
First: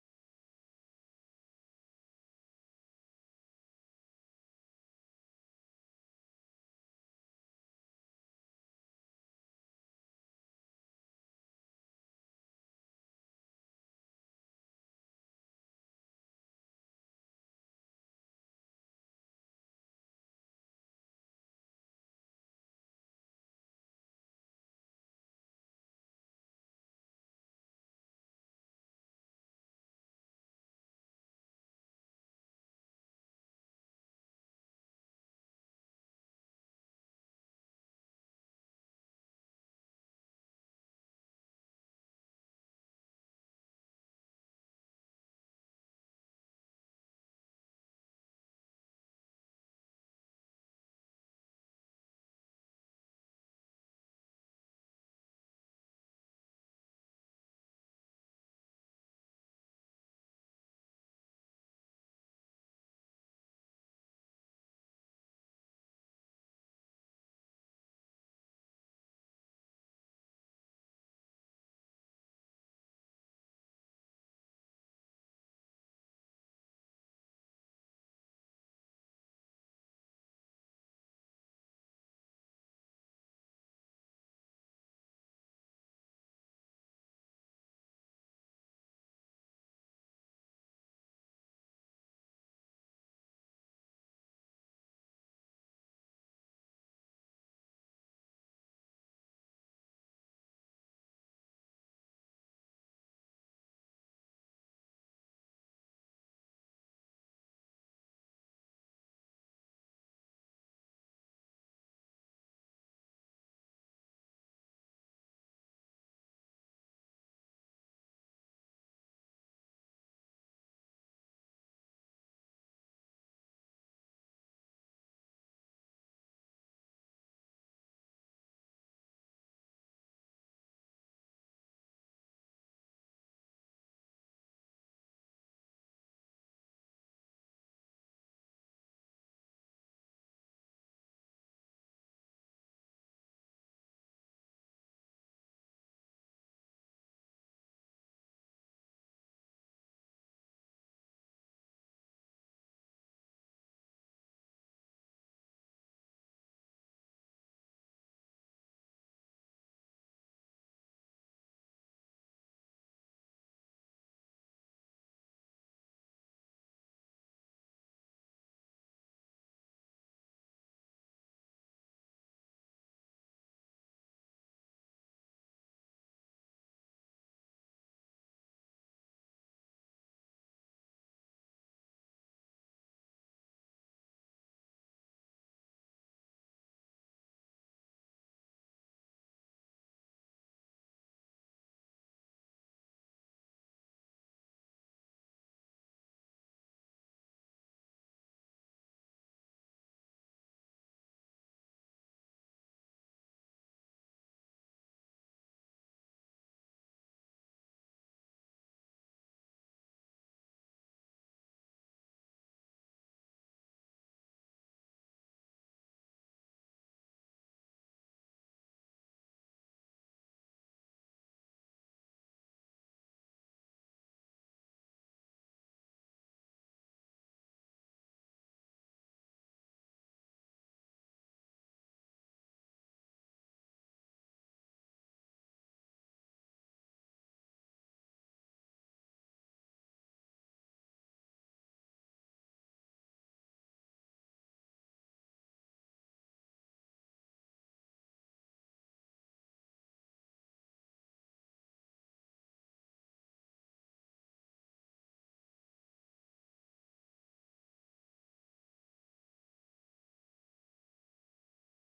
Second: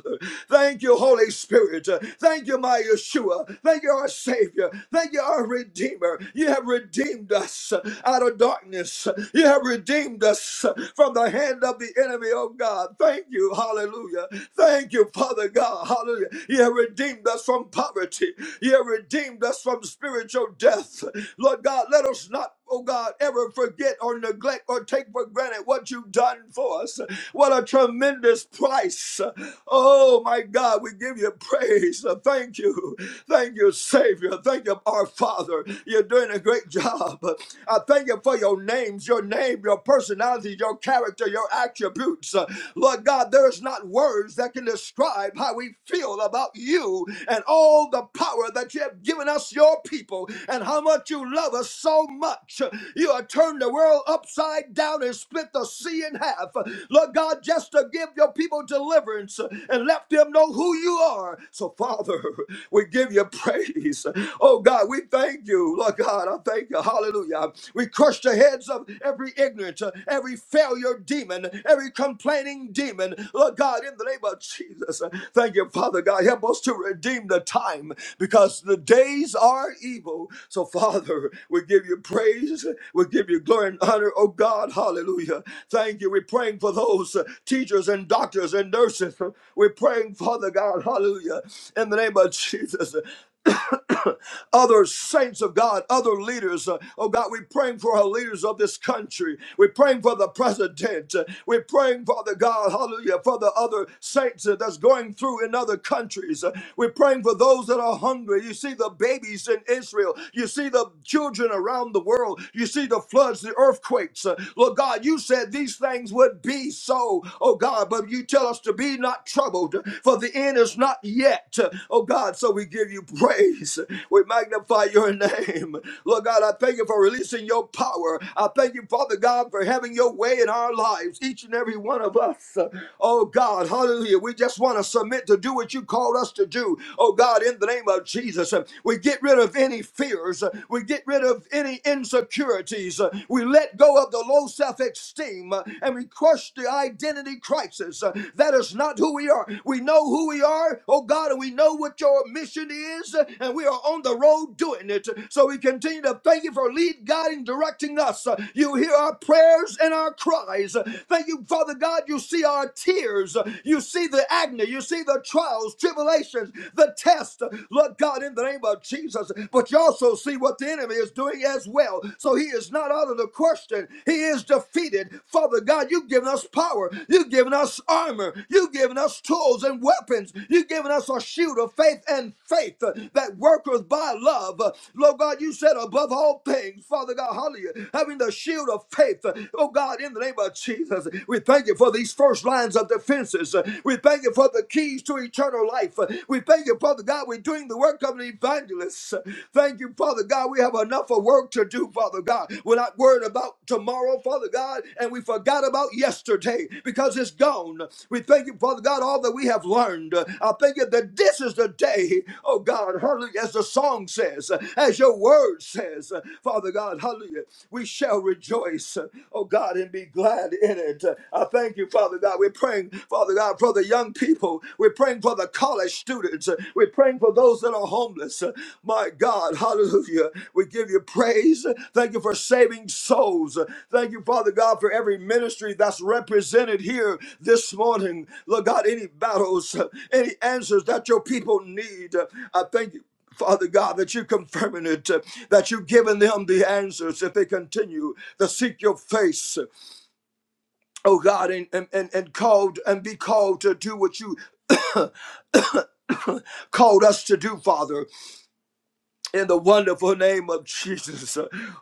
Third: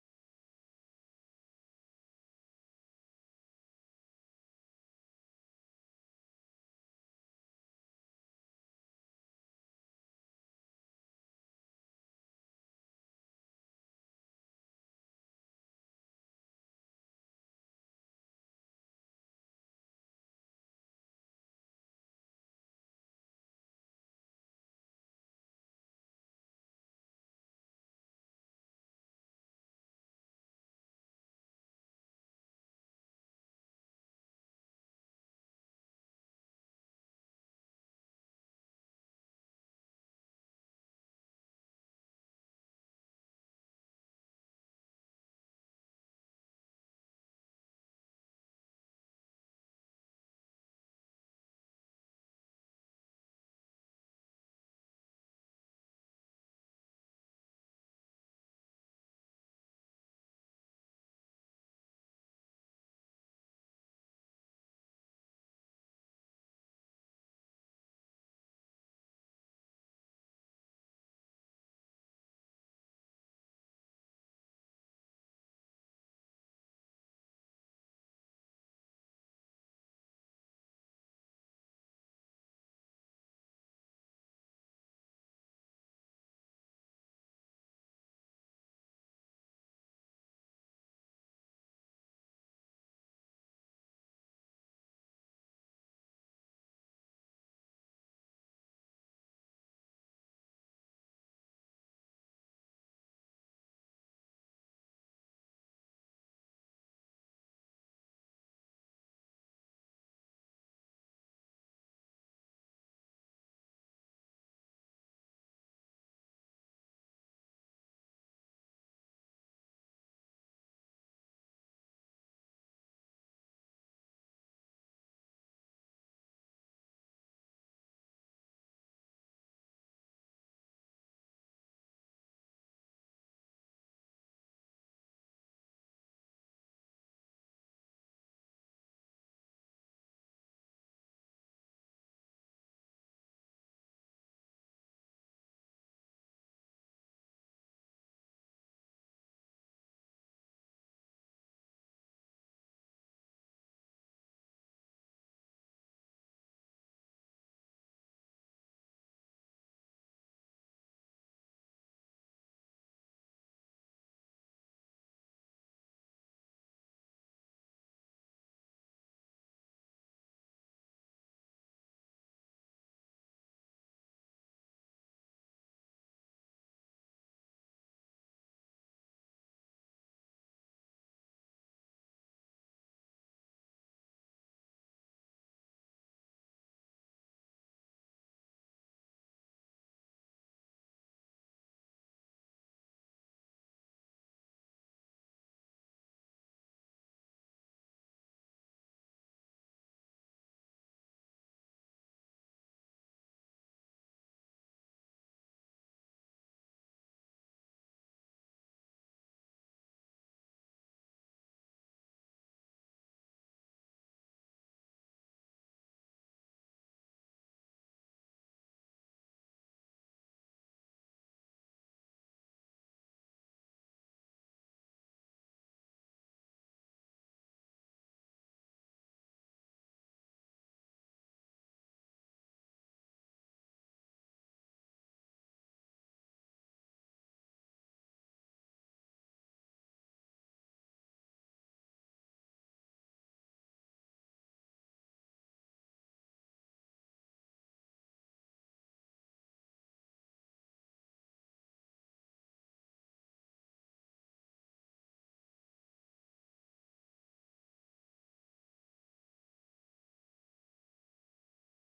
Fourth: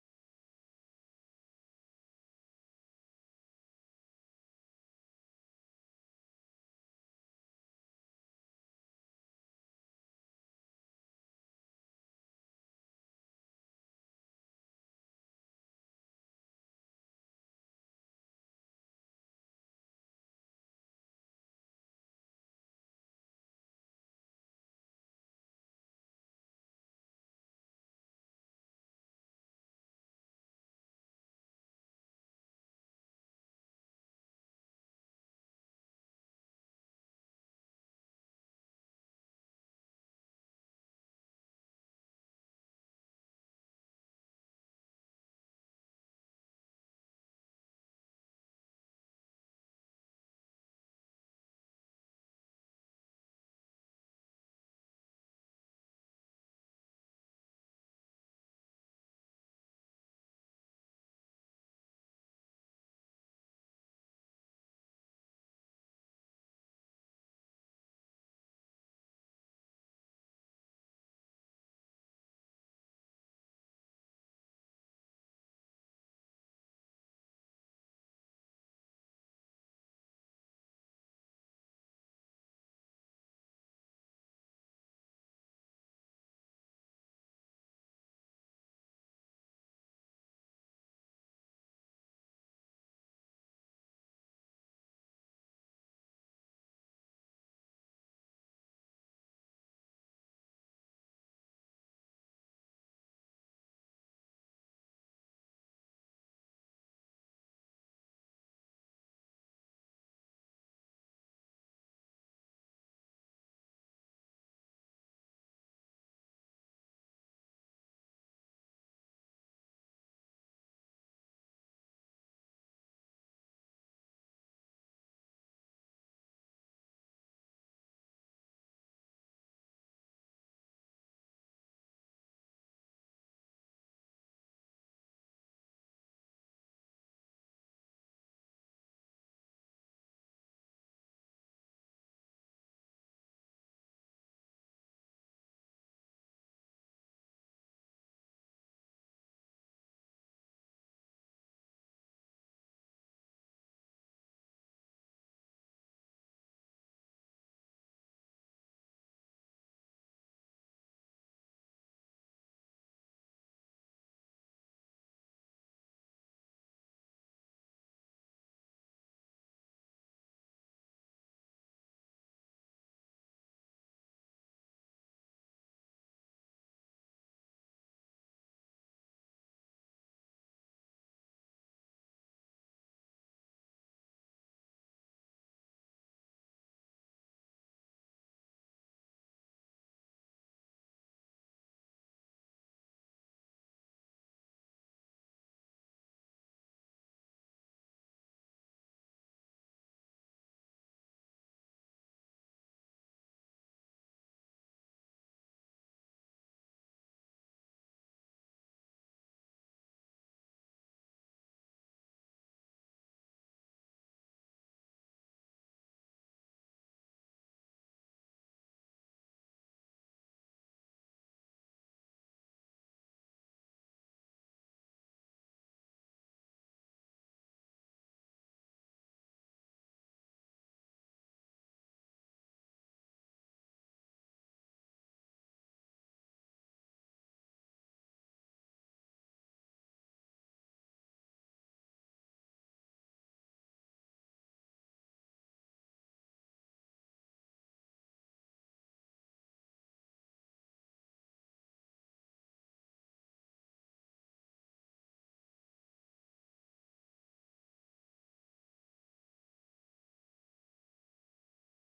Speaker 4: Thank you, Holy Spirit. Thank you, my Yeshua. Thank you, our Savior. Thank you, our Redeemer. You have redeemed us out of darkness. You have redeemed us from the hand of the enemy, oh God. Thank you, hallelujah. Thank you, Father God, hallelujah. You have redeemed us from poverty. You have redeemed us from spiritual death. Lord God, let us not oh God, ever forget or neglect or take for granted what you've done for us. What a tremendous price. Oh my God, we give you praise. Thank you. Thank you, Savior. Thank you, our Father. You're doing a great job. I thank you for your names, your name, your personality, your character, your attributes. Lord God, there is not words that can describe how we feel about you and all the power that you have given us, your people, and how how much you love us so much. You have turned the world upside down and split the sea in half. Lord God, just to give your people deliverance and let them know who you are. So, Father, we give you praise. Oh God, we thank you. Lord God, I thank you. Hallelujah. We crush the heads of every ignorant, uh, every failure demon, every complaining demon. Lord God, in the name of Jesus. uh, Thank you, Father God. Help us to redeem the time because the day days are evil. So, Father, we give you praise. We give you glory and honor, oh God. Hallelujah. Thank you. We're praying for those uh, teachers and doctors and nurses. We're praying, Father God, hallelujah, in the name of Jesus. other saints of God, other leaders. Uh, Oh God, we're praying for our leaders of this country. We're praying for the president. Uh, We're praying, Father God, hallelujah, for the other saints uh, that's going through in other countries. Uh, We're praying praying for those that are hungry. You see the babies in Israel. You see the children around the world. You see the floods, the earthquakes. Uh, Lord God, you said these things would be so, oh God, but you tell us to be not troubled, for the end is not yet, oh God. So we give you praise. We magnify your name. Lord God, I thank you for releasing your power. I thank you, Father God, for having your way in our lives, each and every one of us. Oh God, hallelujah. We just want to submit to to do what you called us to do. Oh God, in the name of Jesus, uh, we get rid of any fears. uh, We get rid of any insecurities. uh, We let go of the low self esteem and we crush the identity crisis. uh, That is not who we are. We know who we are, oh God, and we know what your mission is, uh, and we are on the road doing it. So we continue to thank you for lead, guiding, directing us. Uh, You hear our prayers and our cries. Uh, Thank you, Father God. You see our tears. Uh, you see the agony, you see the trials, tribulations, the test, Lord God, in the name of Jesus. But you also see what the enemy is doing as well. So he is not out of the question. He is defeated. Father God, you've given us power. You've given us armor. You've given us tools and weapons. You've given us a shield of faith and faith that worketh by love. Lord God, you said above all things, Father God, hallelujah, having the shield of faith. Oh God, in the name of Jesus, we thank you you for these first lines of defenses. Uh, We thank you for the keys to eternal life. Uh, We thank you, Father God, we're doing the work of an evangelist. Uh, Thank you, Father God, we have enough of work to do, Father God. We're not worried about tomorrow, Father God, and we forgot about yesterday because it's gone. We thank you, Father God, all that we have learned. Uh, I thank you that this is the day, oh God, hallelujah, as the song says, uh, as your word says, uh, Father God, hallelujah, we shall rejoice, uh, oh God, and be and be glad in it. I thank you, Father God. We're praying, Father God, for the young people. We're praying for the college students. We're praying for those that are homeless. My God, hallelujah. We give you praise. Thank you for saving souls. Thank you, Father God, for every ministry that's represented here this morning. Lord God, any battles, any answers that your people need. I thank you. Father God, that you're confirming it, that you've given them the answers if they continue to seek your face oh God, and and and, and called and be called to do what you called us to do, Father, in the wonderful name of Jesus.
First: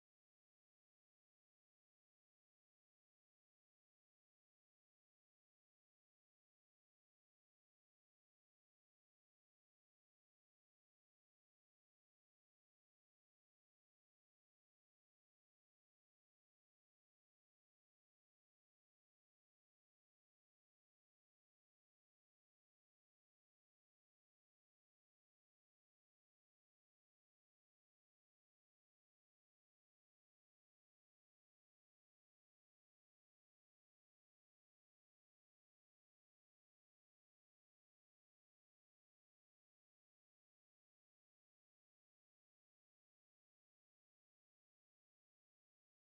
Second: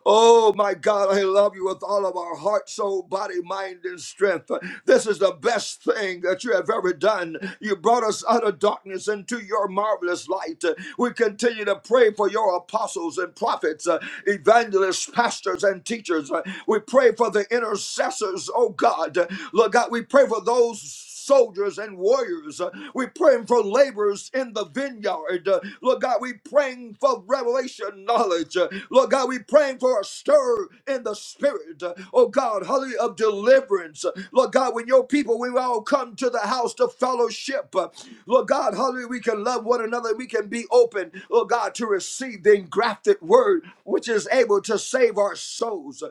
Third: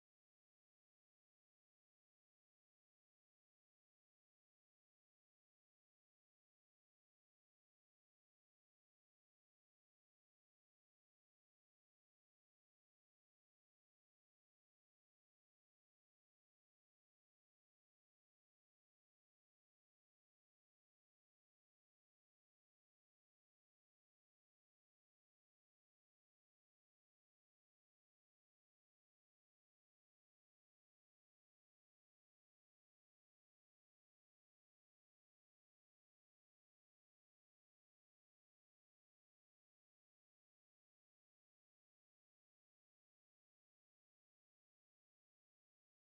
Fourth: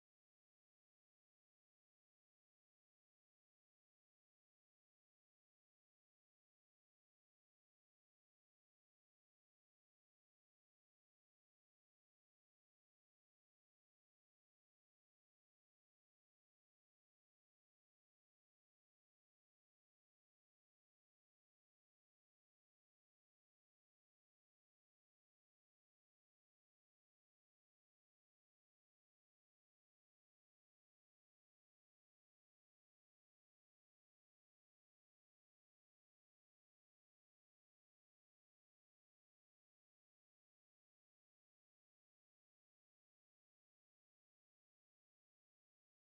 Speaker 4: Oh my God, I love you with all of our heart, soul, body, mind, and strength. This is the best thing that you have ever done. You brought us out of darkness into your marvelous light. We continue to pray for your apostles and prophets, uh, evangelists, pastors, and teachers. Uh, we pray for the intercessors, oh God. Uh, Lord God, we pray for those soldiers and warriors. Uh, We're praying for laborers in the vineyard. Uh, Lord God, we're praying for revelation knowledge marriage. Uh, Lord God, we praying for a stir in the spirit. Uh, Oh God, hallelujah, of deliverance. Uh, Lord God, when your people, we all come to the house to fellowship. Uh, Lord God, hallelujah, we can love one another. We can be open, Lord God, to receive the engrafted word, which is able to save our souls. Uh,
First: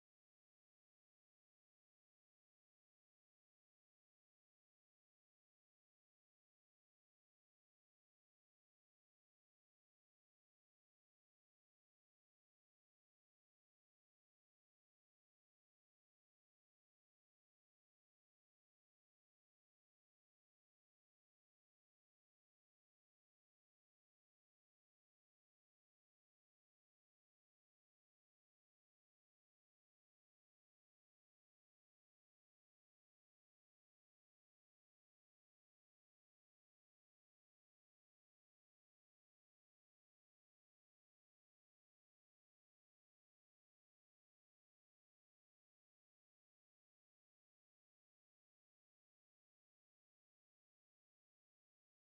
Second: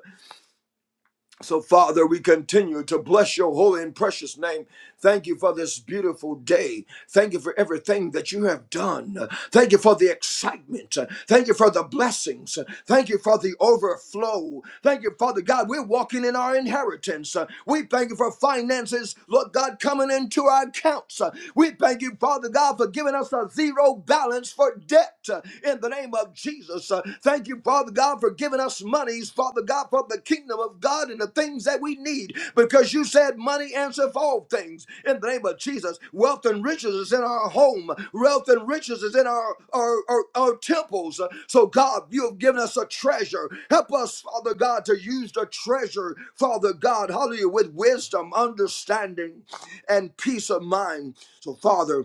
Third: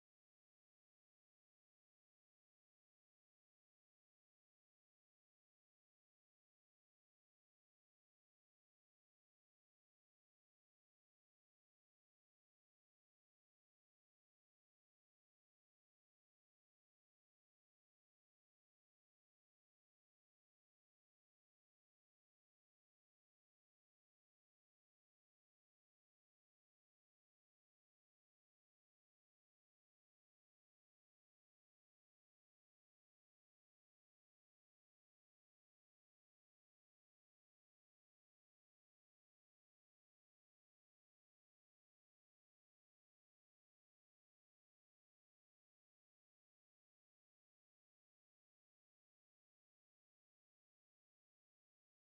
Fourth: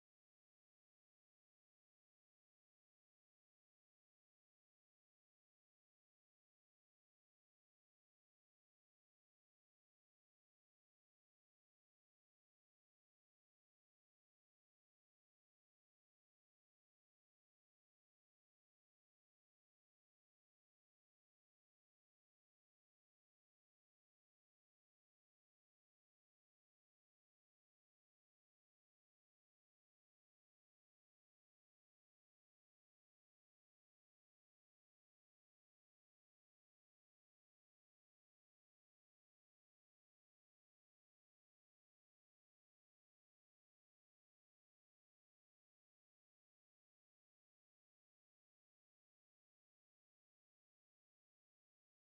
Speaker 4: so, Father, we continue to bless your holy and precious name. Thank you for this beautiful day. Thank you for everything that you have done. Thank you for the excitement. Thank you for the blessings. Thank you for the overflow. Thank you, Father God. We're walking in our inheritance. We thank you for finances, Lord God, coming into our accounts. We thank you, Father God, for giving us a zero balance for debt in the name of Jesus. Jesus. Uh, Thank you, Father God, for giving us monies, Father God, for the kingdom of God and the things that we need, because you said money answers all things. In the name of Jesus, wealth and riches is in our home, wealth and riches is in our, our, our, our temples. So, God, you have given us a treasure. Help us, Father God, to use the treasure, Father God, hallelujah, with wisdom, understanding, and peace of mind. So, Father,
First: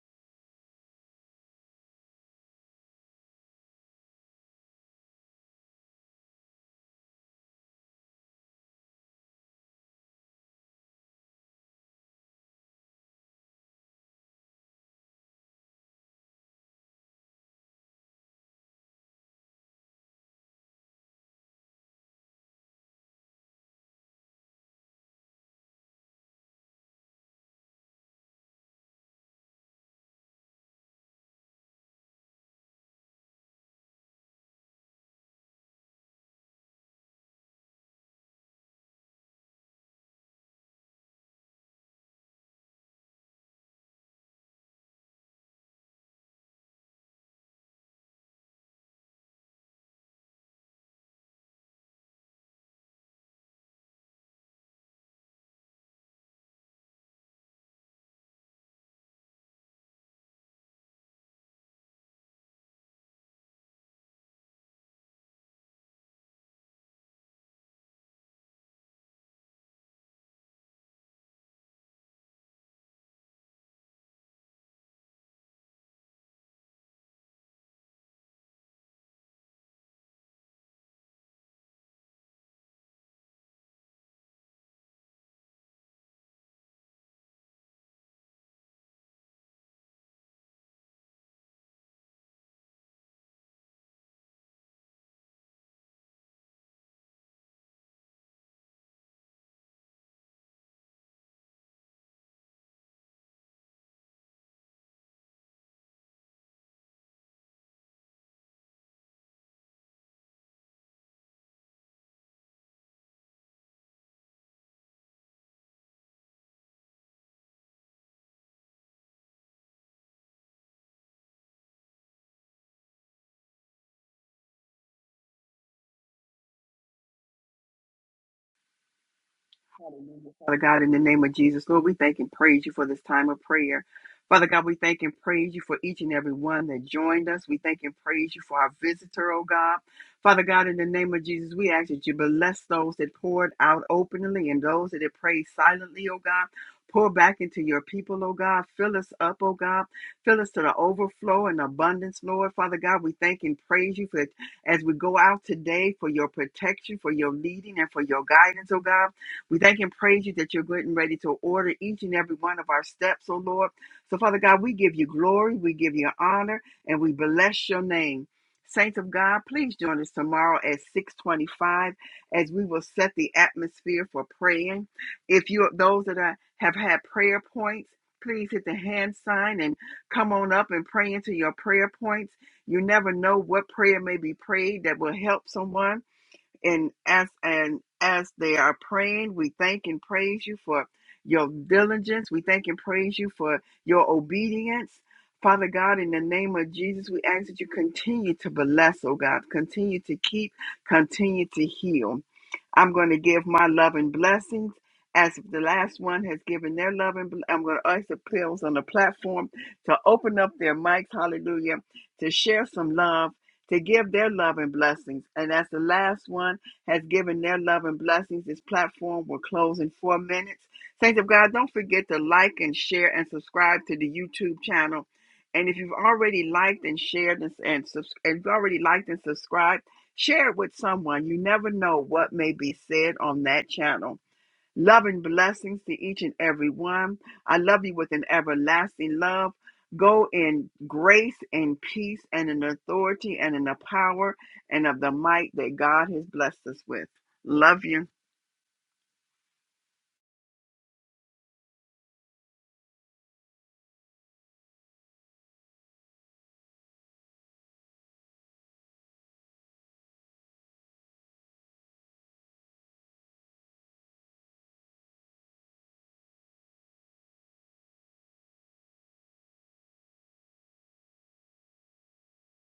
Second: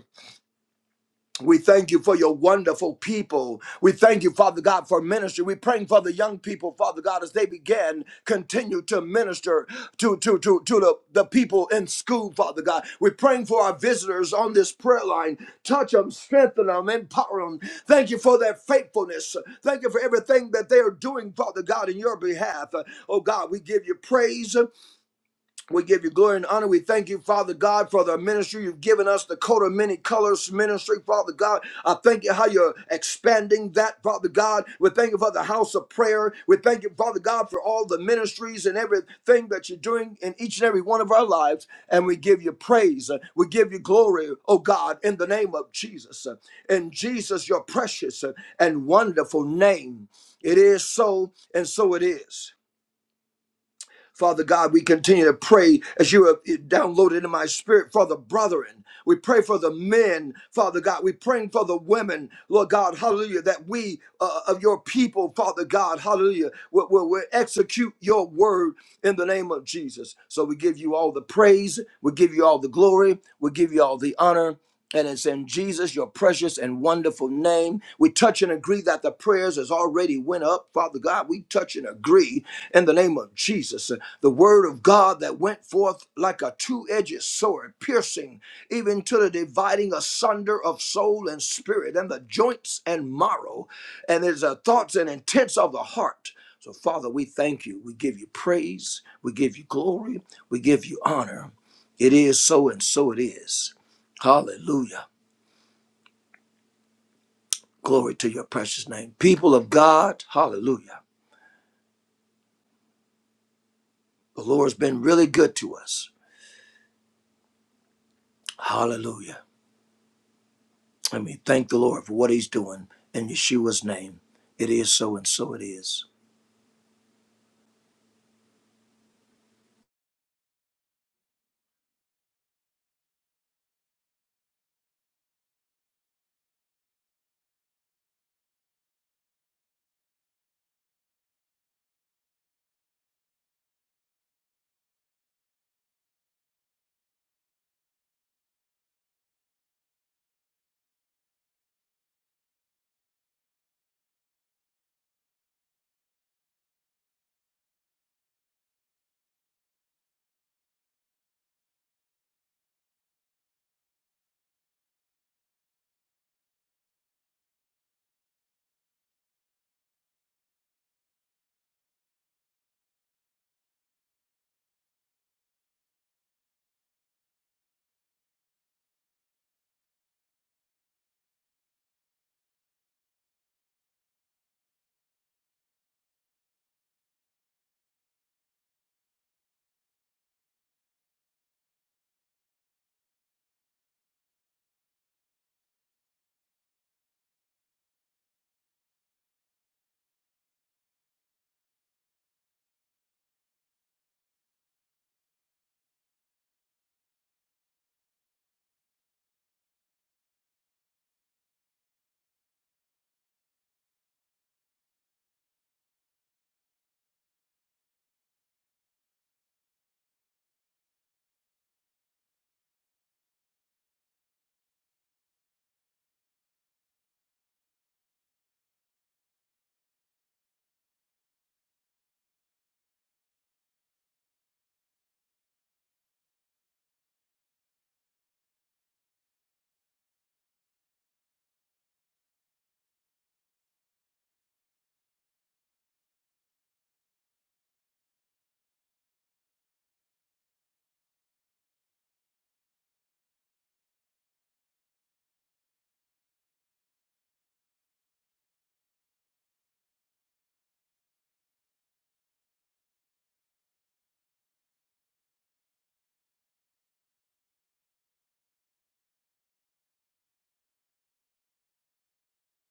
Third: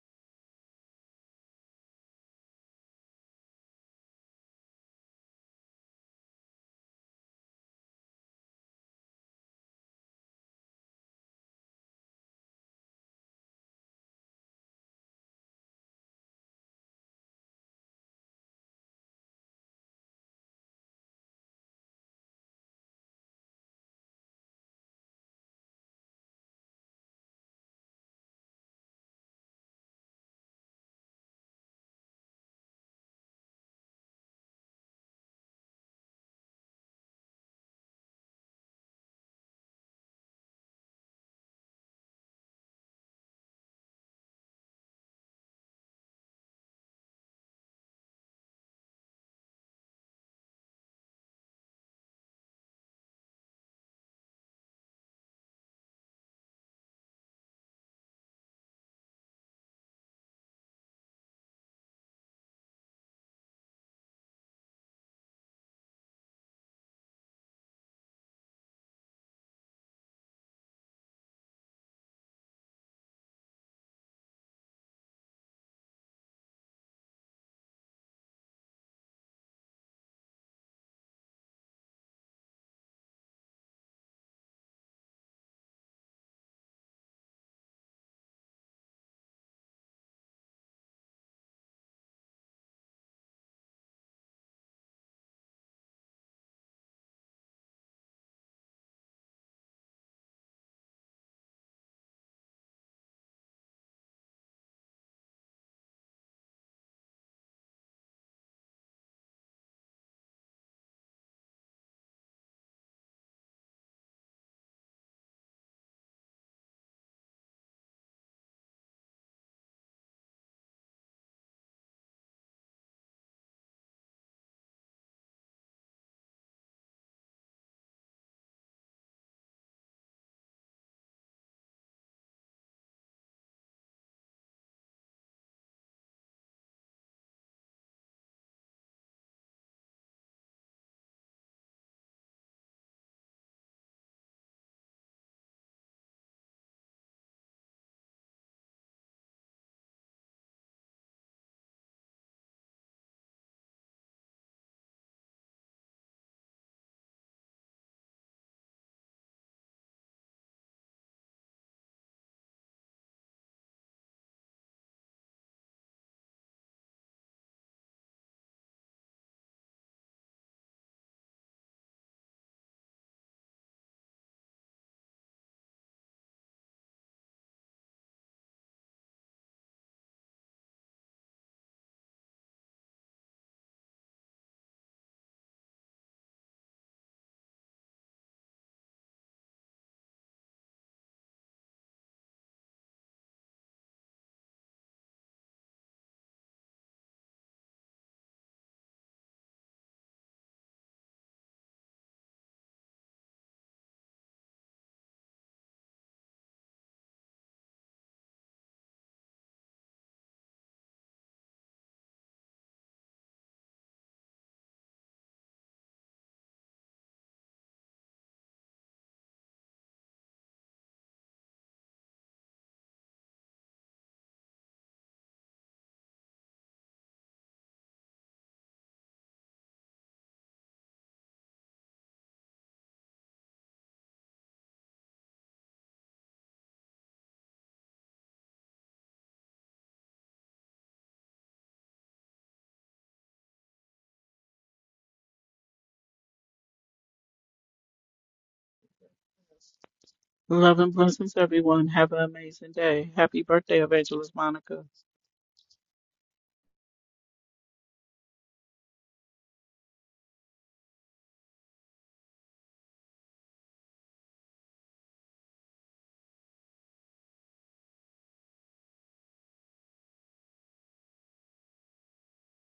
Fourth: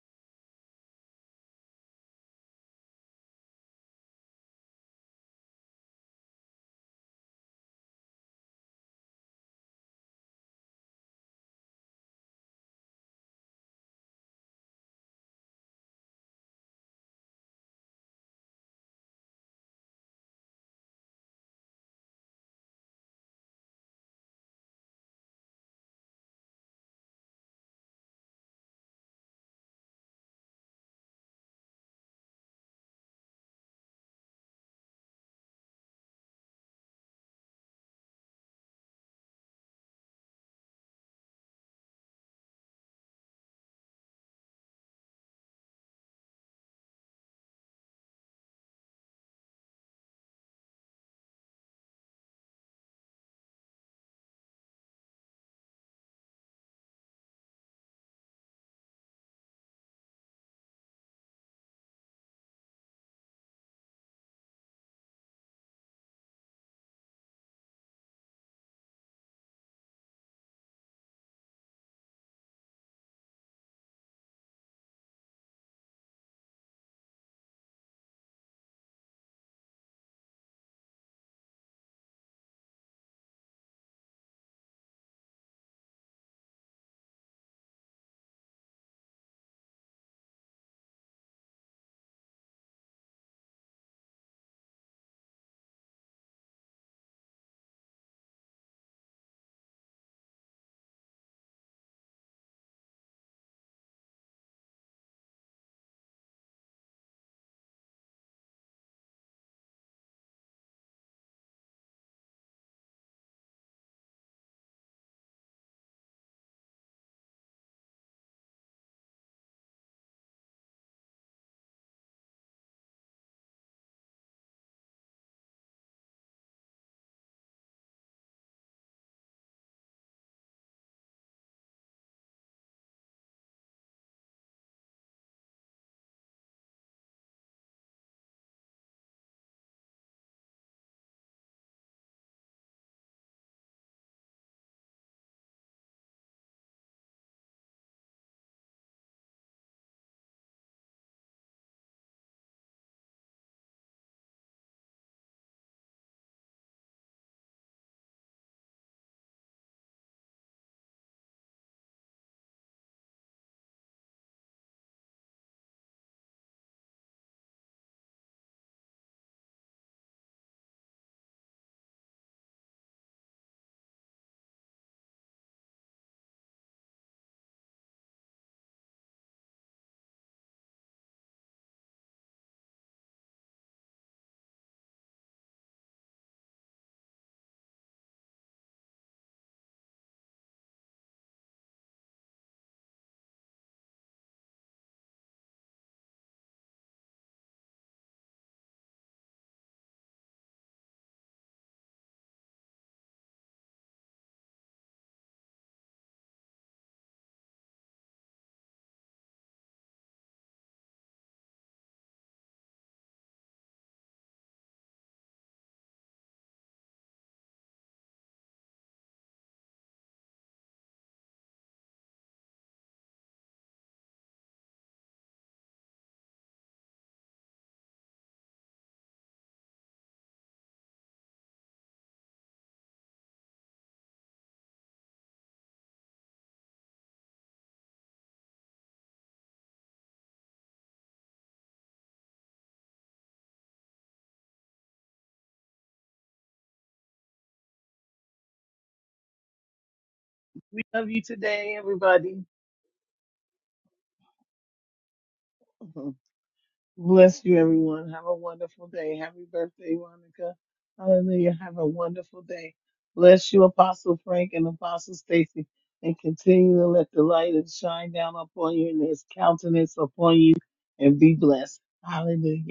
Speaker 4: we thank you for your wonderful people. We thank you, Father God, for ministry. We're praying for the young people, Father God, as they begin, continue to minister to, to, to, to the, the people in school, Father God. We're praying for our visitors on this prayer line. Touch them, strengthen them, empower them. Thank you for their faithfulness. Thank you for everything that they are doing, Father God, in your behalf. Oh God, we give you praise. We give you glory and honor. We thank you, Father God, for the ministry you've given us, the coat of many colors ministry, Father God. I thank you how you're expanding that, Father God. We thank you for the house of prayer. We thank you, Father God, for all the ministries and everything that you're doing in each and every one of our lives. And we give you praise. We give you glory, oh God, in the name of Jesus. In Jesus, your precious and wonderful name. It is so, and so it is. Father God, we continue to pray as you have downloaded in my spirit for the brethren. We pray for the men, Father God. We're praying for the women, Lord God, hallelujah, that we uh, of your people, Father God, hallelujah, will, will, will execute your word in the name of Jesus. So we give you all the praise, we give you all the glory, we give you all the honor. And it's in Jesus, your precious and wonderful name. We touch and agree that the prayers has already went up. Father God, we touch and agree in the name of Jesus. Uh, The word of God that went forth like a two-edged sword, piercing even to the dividing asunder of soul and spirit and the joints and marrow. And there's the thoughts and intents of the heart. So Father, we thank you. We give you praise. We give you glory. We give you honor. It is so and so it is. Hallelujah. Glory to your precious name. People of God, hallelujah. The Lord's been really good to us. Hallelujah. And we thank the Lord for what he's doing in Yeshua's name. It is so and so it is.
Speaker 2: Hallelujah. Father God, in the name of Jesus, Lord, we thank and praise you for this time of prayer. Father God, we thank and praise you for each and every one that joined us. We thank and praise you for our visitor, oh God. Father God, in the name of Jesus, we ask that you bless those that poured out openly and those that have prayed silently, oh God. Pour back into your people, oh God. Fill us up, oh God. Fill us to the overflow and abundance, Lord. Father God, we thank and praise you for as we go out today for your protection, for your leading, and for your guidance, oh God. We thank and praise you that you're getting ready to order each and every one of our steps, O Lord. So, Father God, we give you glory, we give you honor, and we bless your name. Saints of God, please join us tomorrow at 625 as we will set the atmosphere for praying. If you those that are, have had prayer points, please hit the hand sign and come on up and pray into your prayer points. You never know what prayer may be prayed that will help someone. And as and as they are praying, we thank and praise you for your diligence. We thank and praise you for your obedience. Father God, in the name of Jesus, we ask that you continue to bless, oh God, continue to keep, continue to heal. I'm going to give my love and blessings as the last one has given their love and bl- I'm going to ask the pills on the platform to open up their mics, hallelujah, to share some love, to give their love and blessings. And as the last one has given their love and blessings, this platform will close in four minutes. Saints of God, don't forget to like and share and subscribe to the YouTube channel. And if you've already liked and shared and, and, subs- and if you've already liked and subscribed, Share it with someone. You never know what may be said on that channel. Love and blessings to each and every one. I love you with an everlasting love. Go in grace and peace and in authority and in the power and of the might that God has blessed us with. Love you.
Speaker 1: Love
Speaker 3: We
Speaker 1: and
Speaker 3: love you
Speaker 1: blessings,
Speaker 3: today,
Speaker 1: everyone. Have an
Speaker 3: everybody.
Speaker 1: amazing day. Happy birthday, Evangelist Monica.
Speaker 3: Bless you, everyone. Have a wonderful day. Happy birthday, Monica. Hallelujah. Have a wonderful day. Bless you, Apostle Frank and Apostle Stacy, and continue to let the light and shine down upon you and his countenance upon you and be blessed. Hallelujah.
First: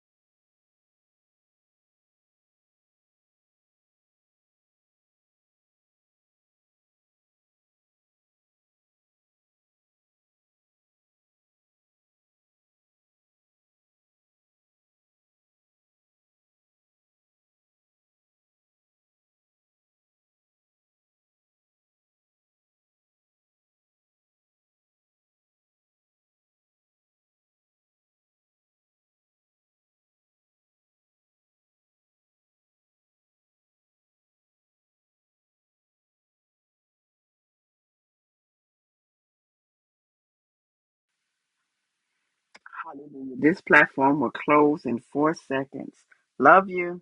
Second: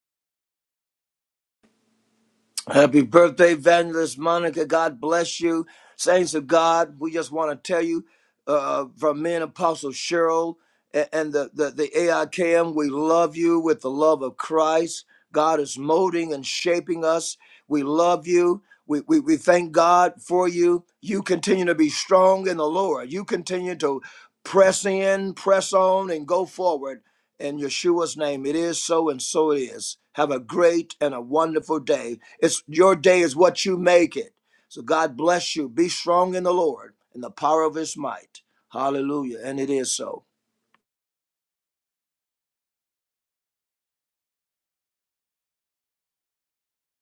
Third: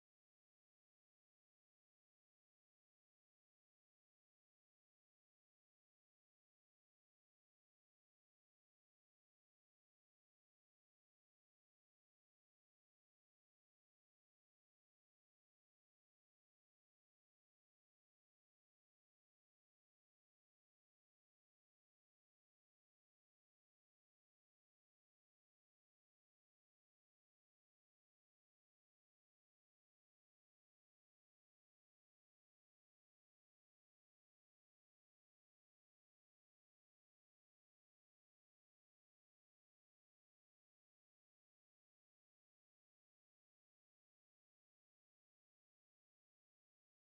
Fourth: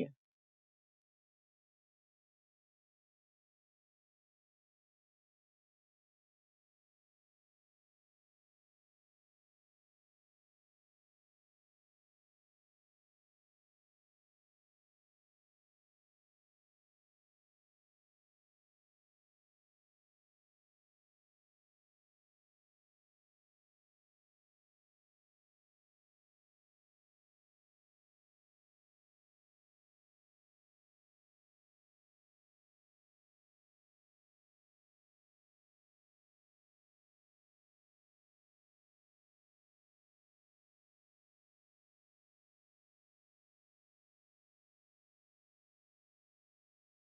Speaker 4: Happy birthday, Evangelist Monica. God bless you. Saints of God, we just want to tell you uh, from me and Apostle Cheryl and, and the, the, the AIKM, we love you with the love of Christ. God is molding and shaping us. We love you. We, we, we thank God for you. You continue to be strong in the Lord. You continue to press in, press on, and go forward in Yeshua's name. It is so and so it is. Have a great and a wonderful day. It's your day is what you make it. So God bless you. Be strong in the Lord and the power of his might. Hallelujah. And it is so.
Speaker 2: Hallelujah. This platform will close in four seconds. Love you.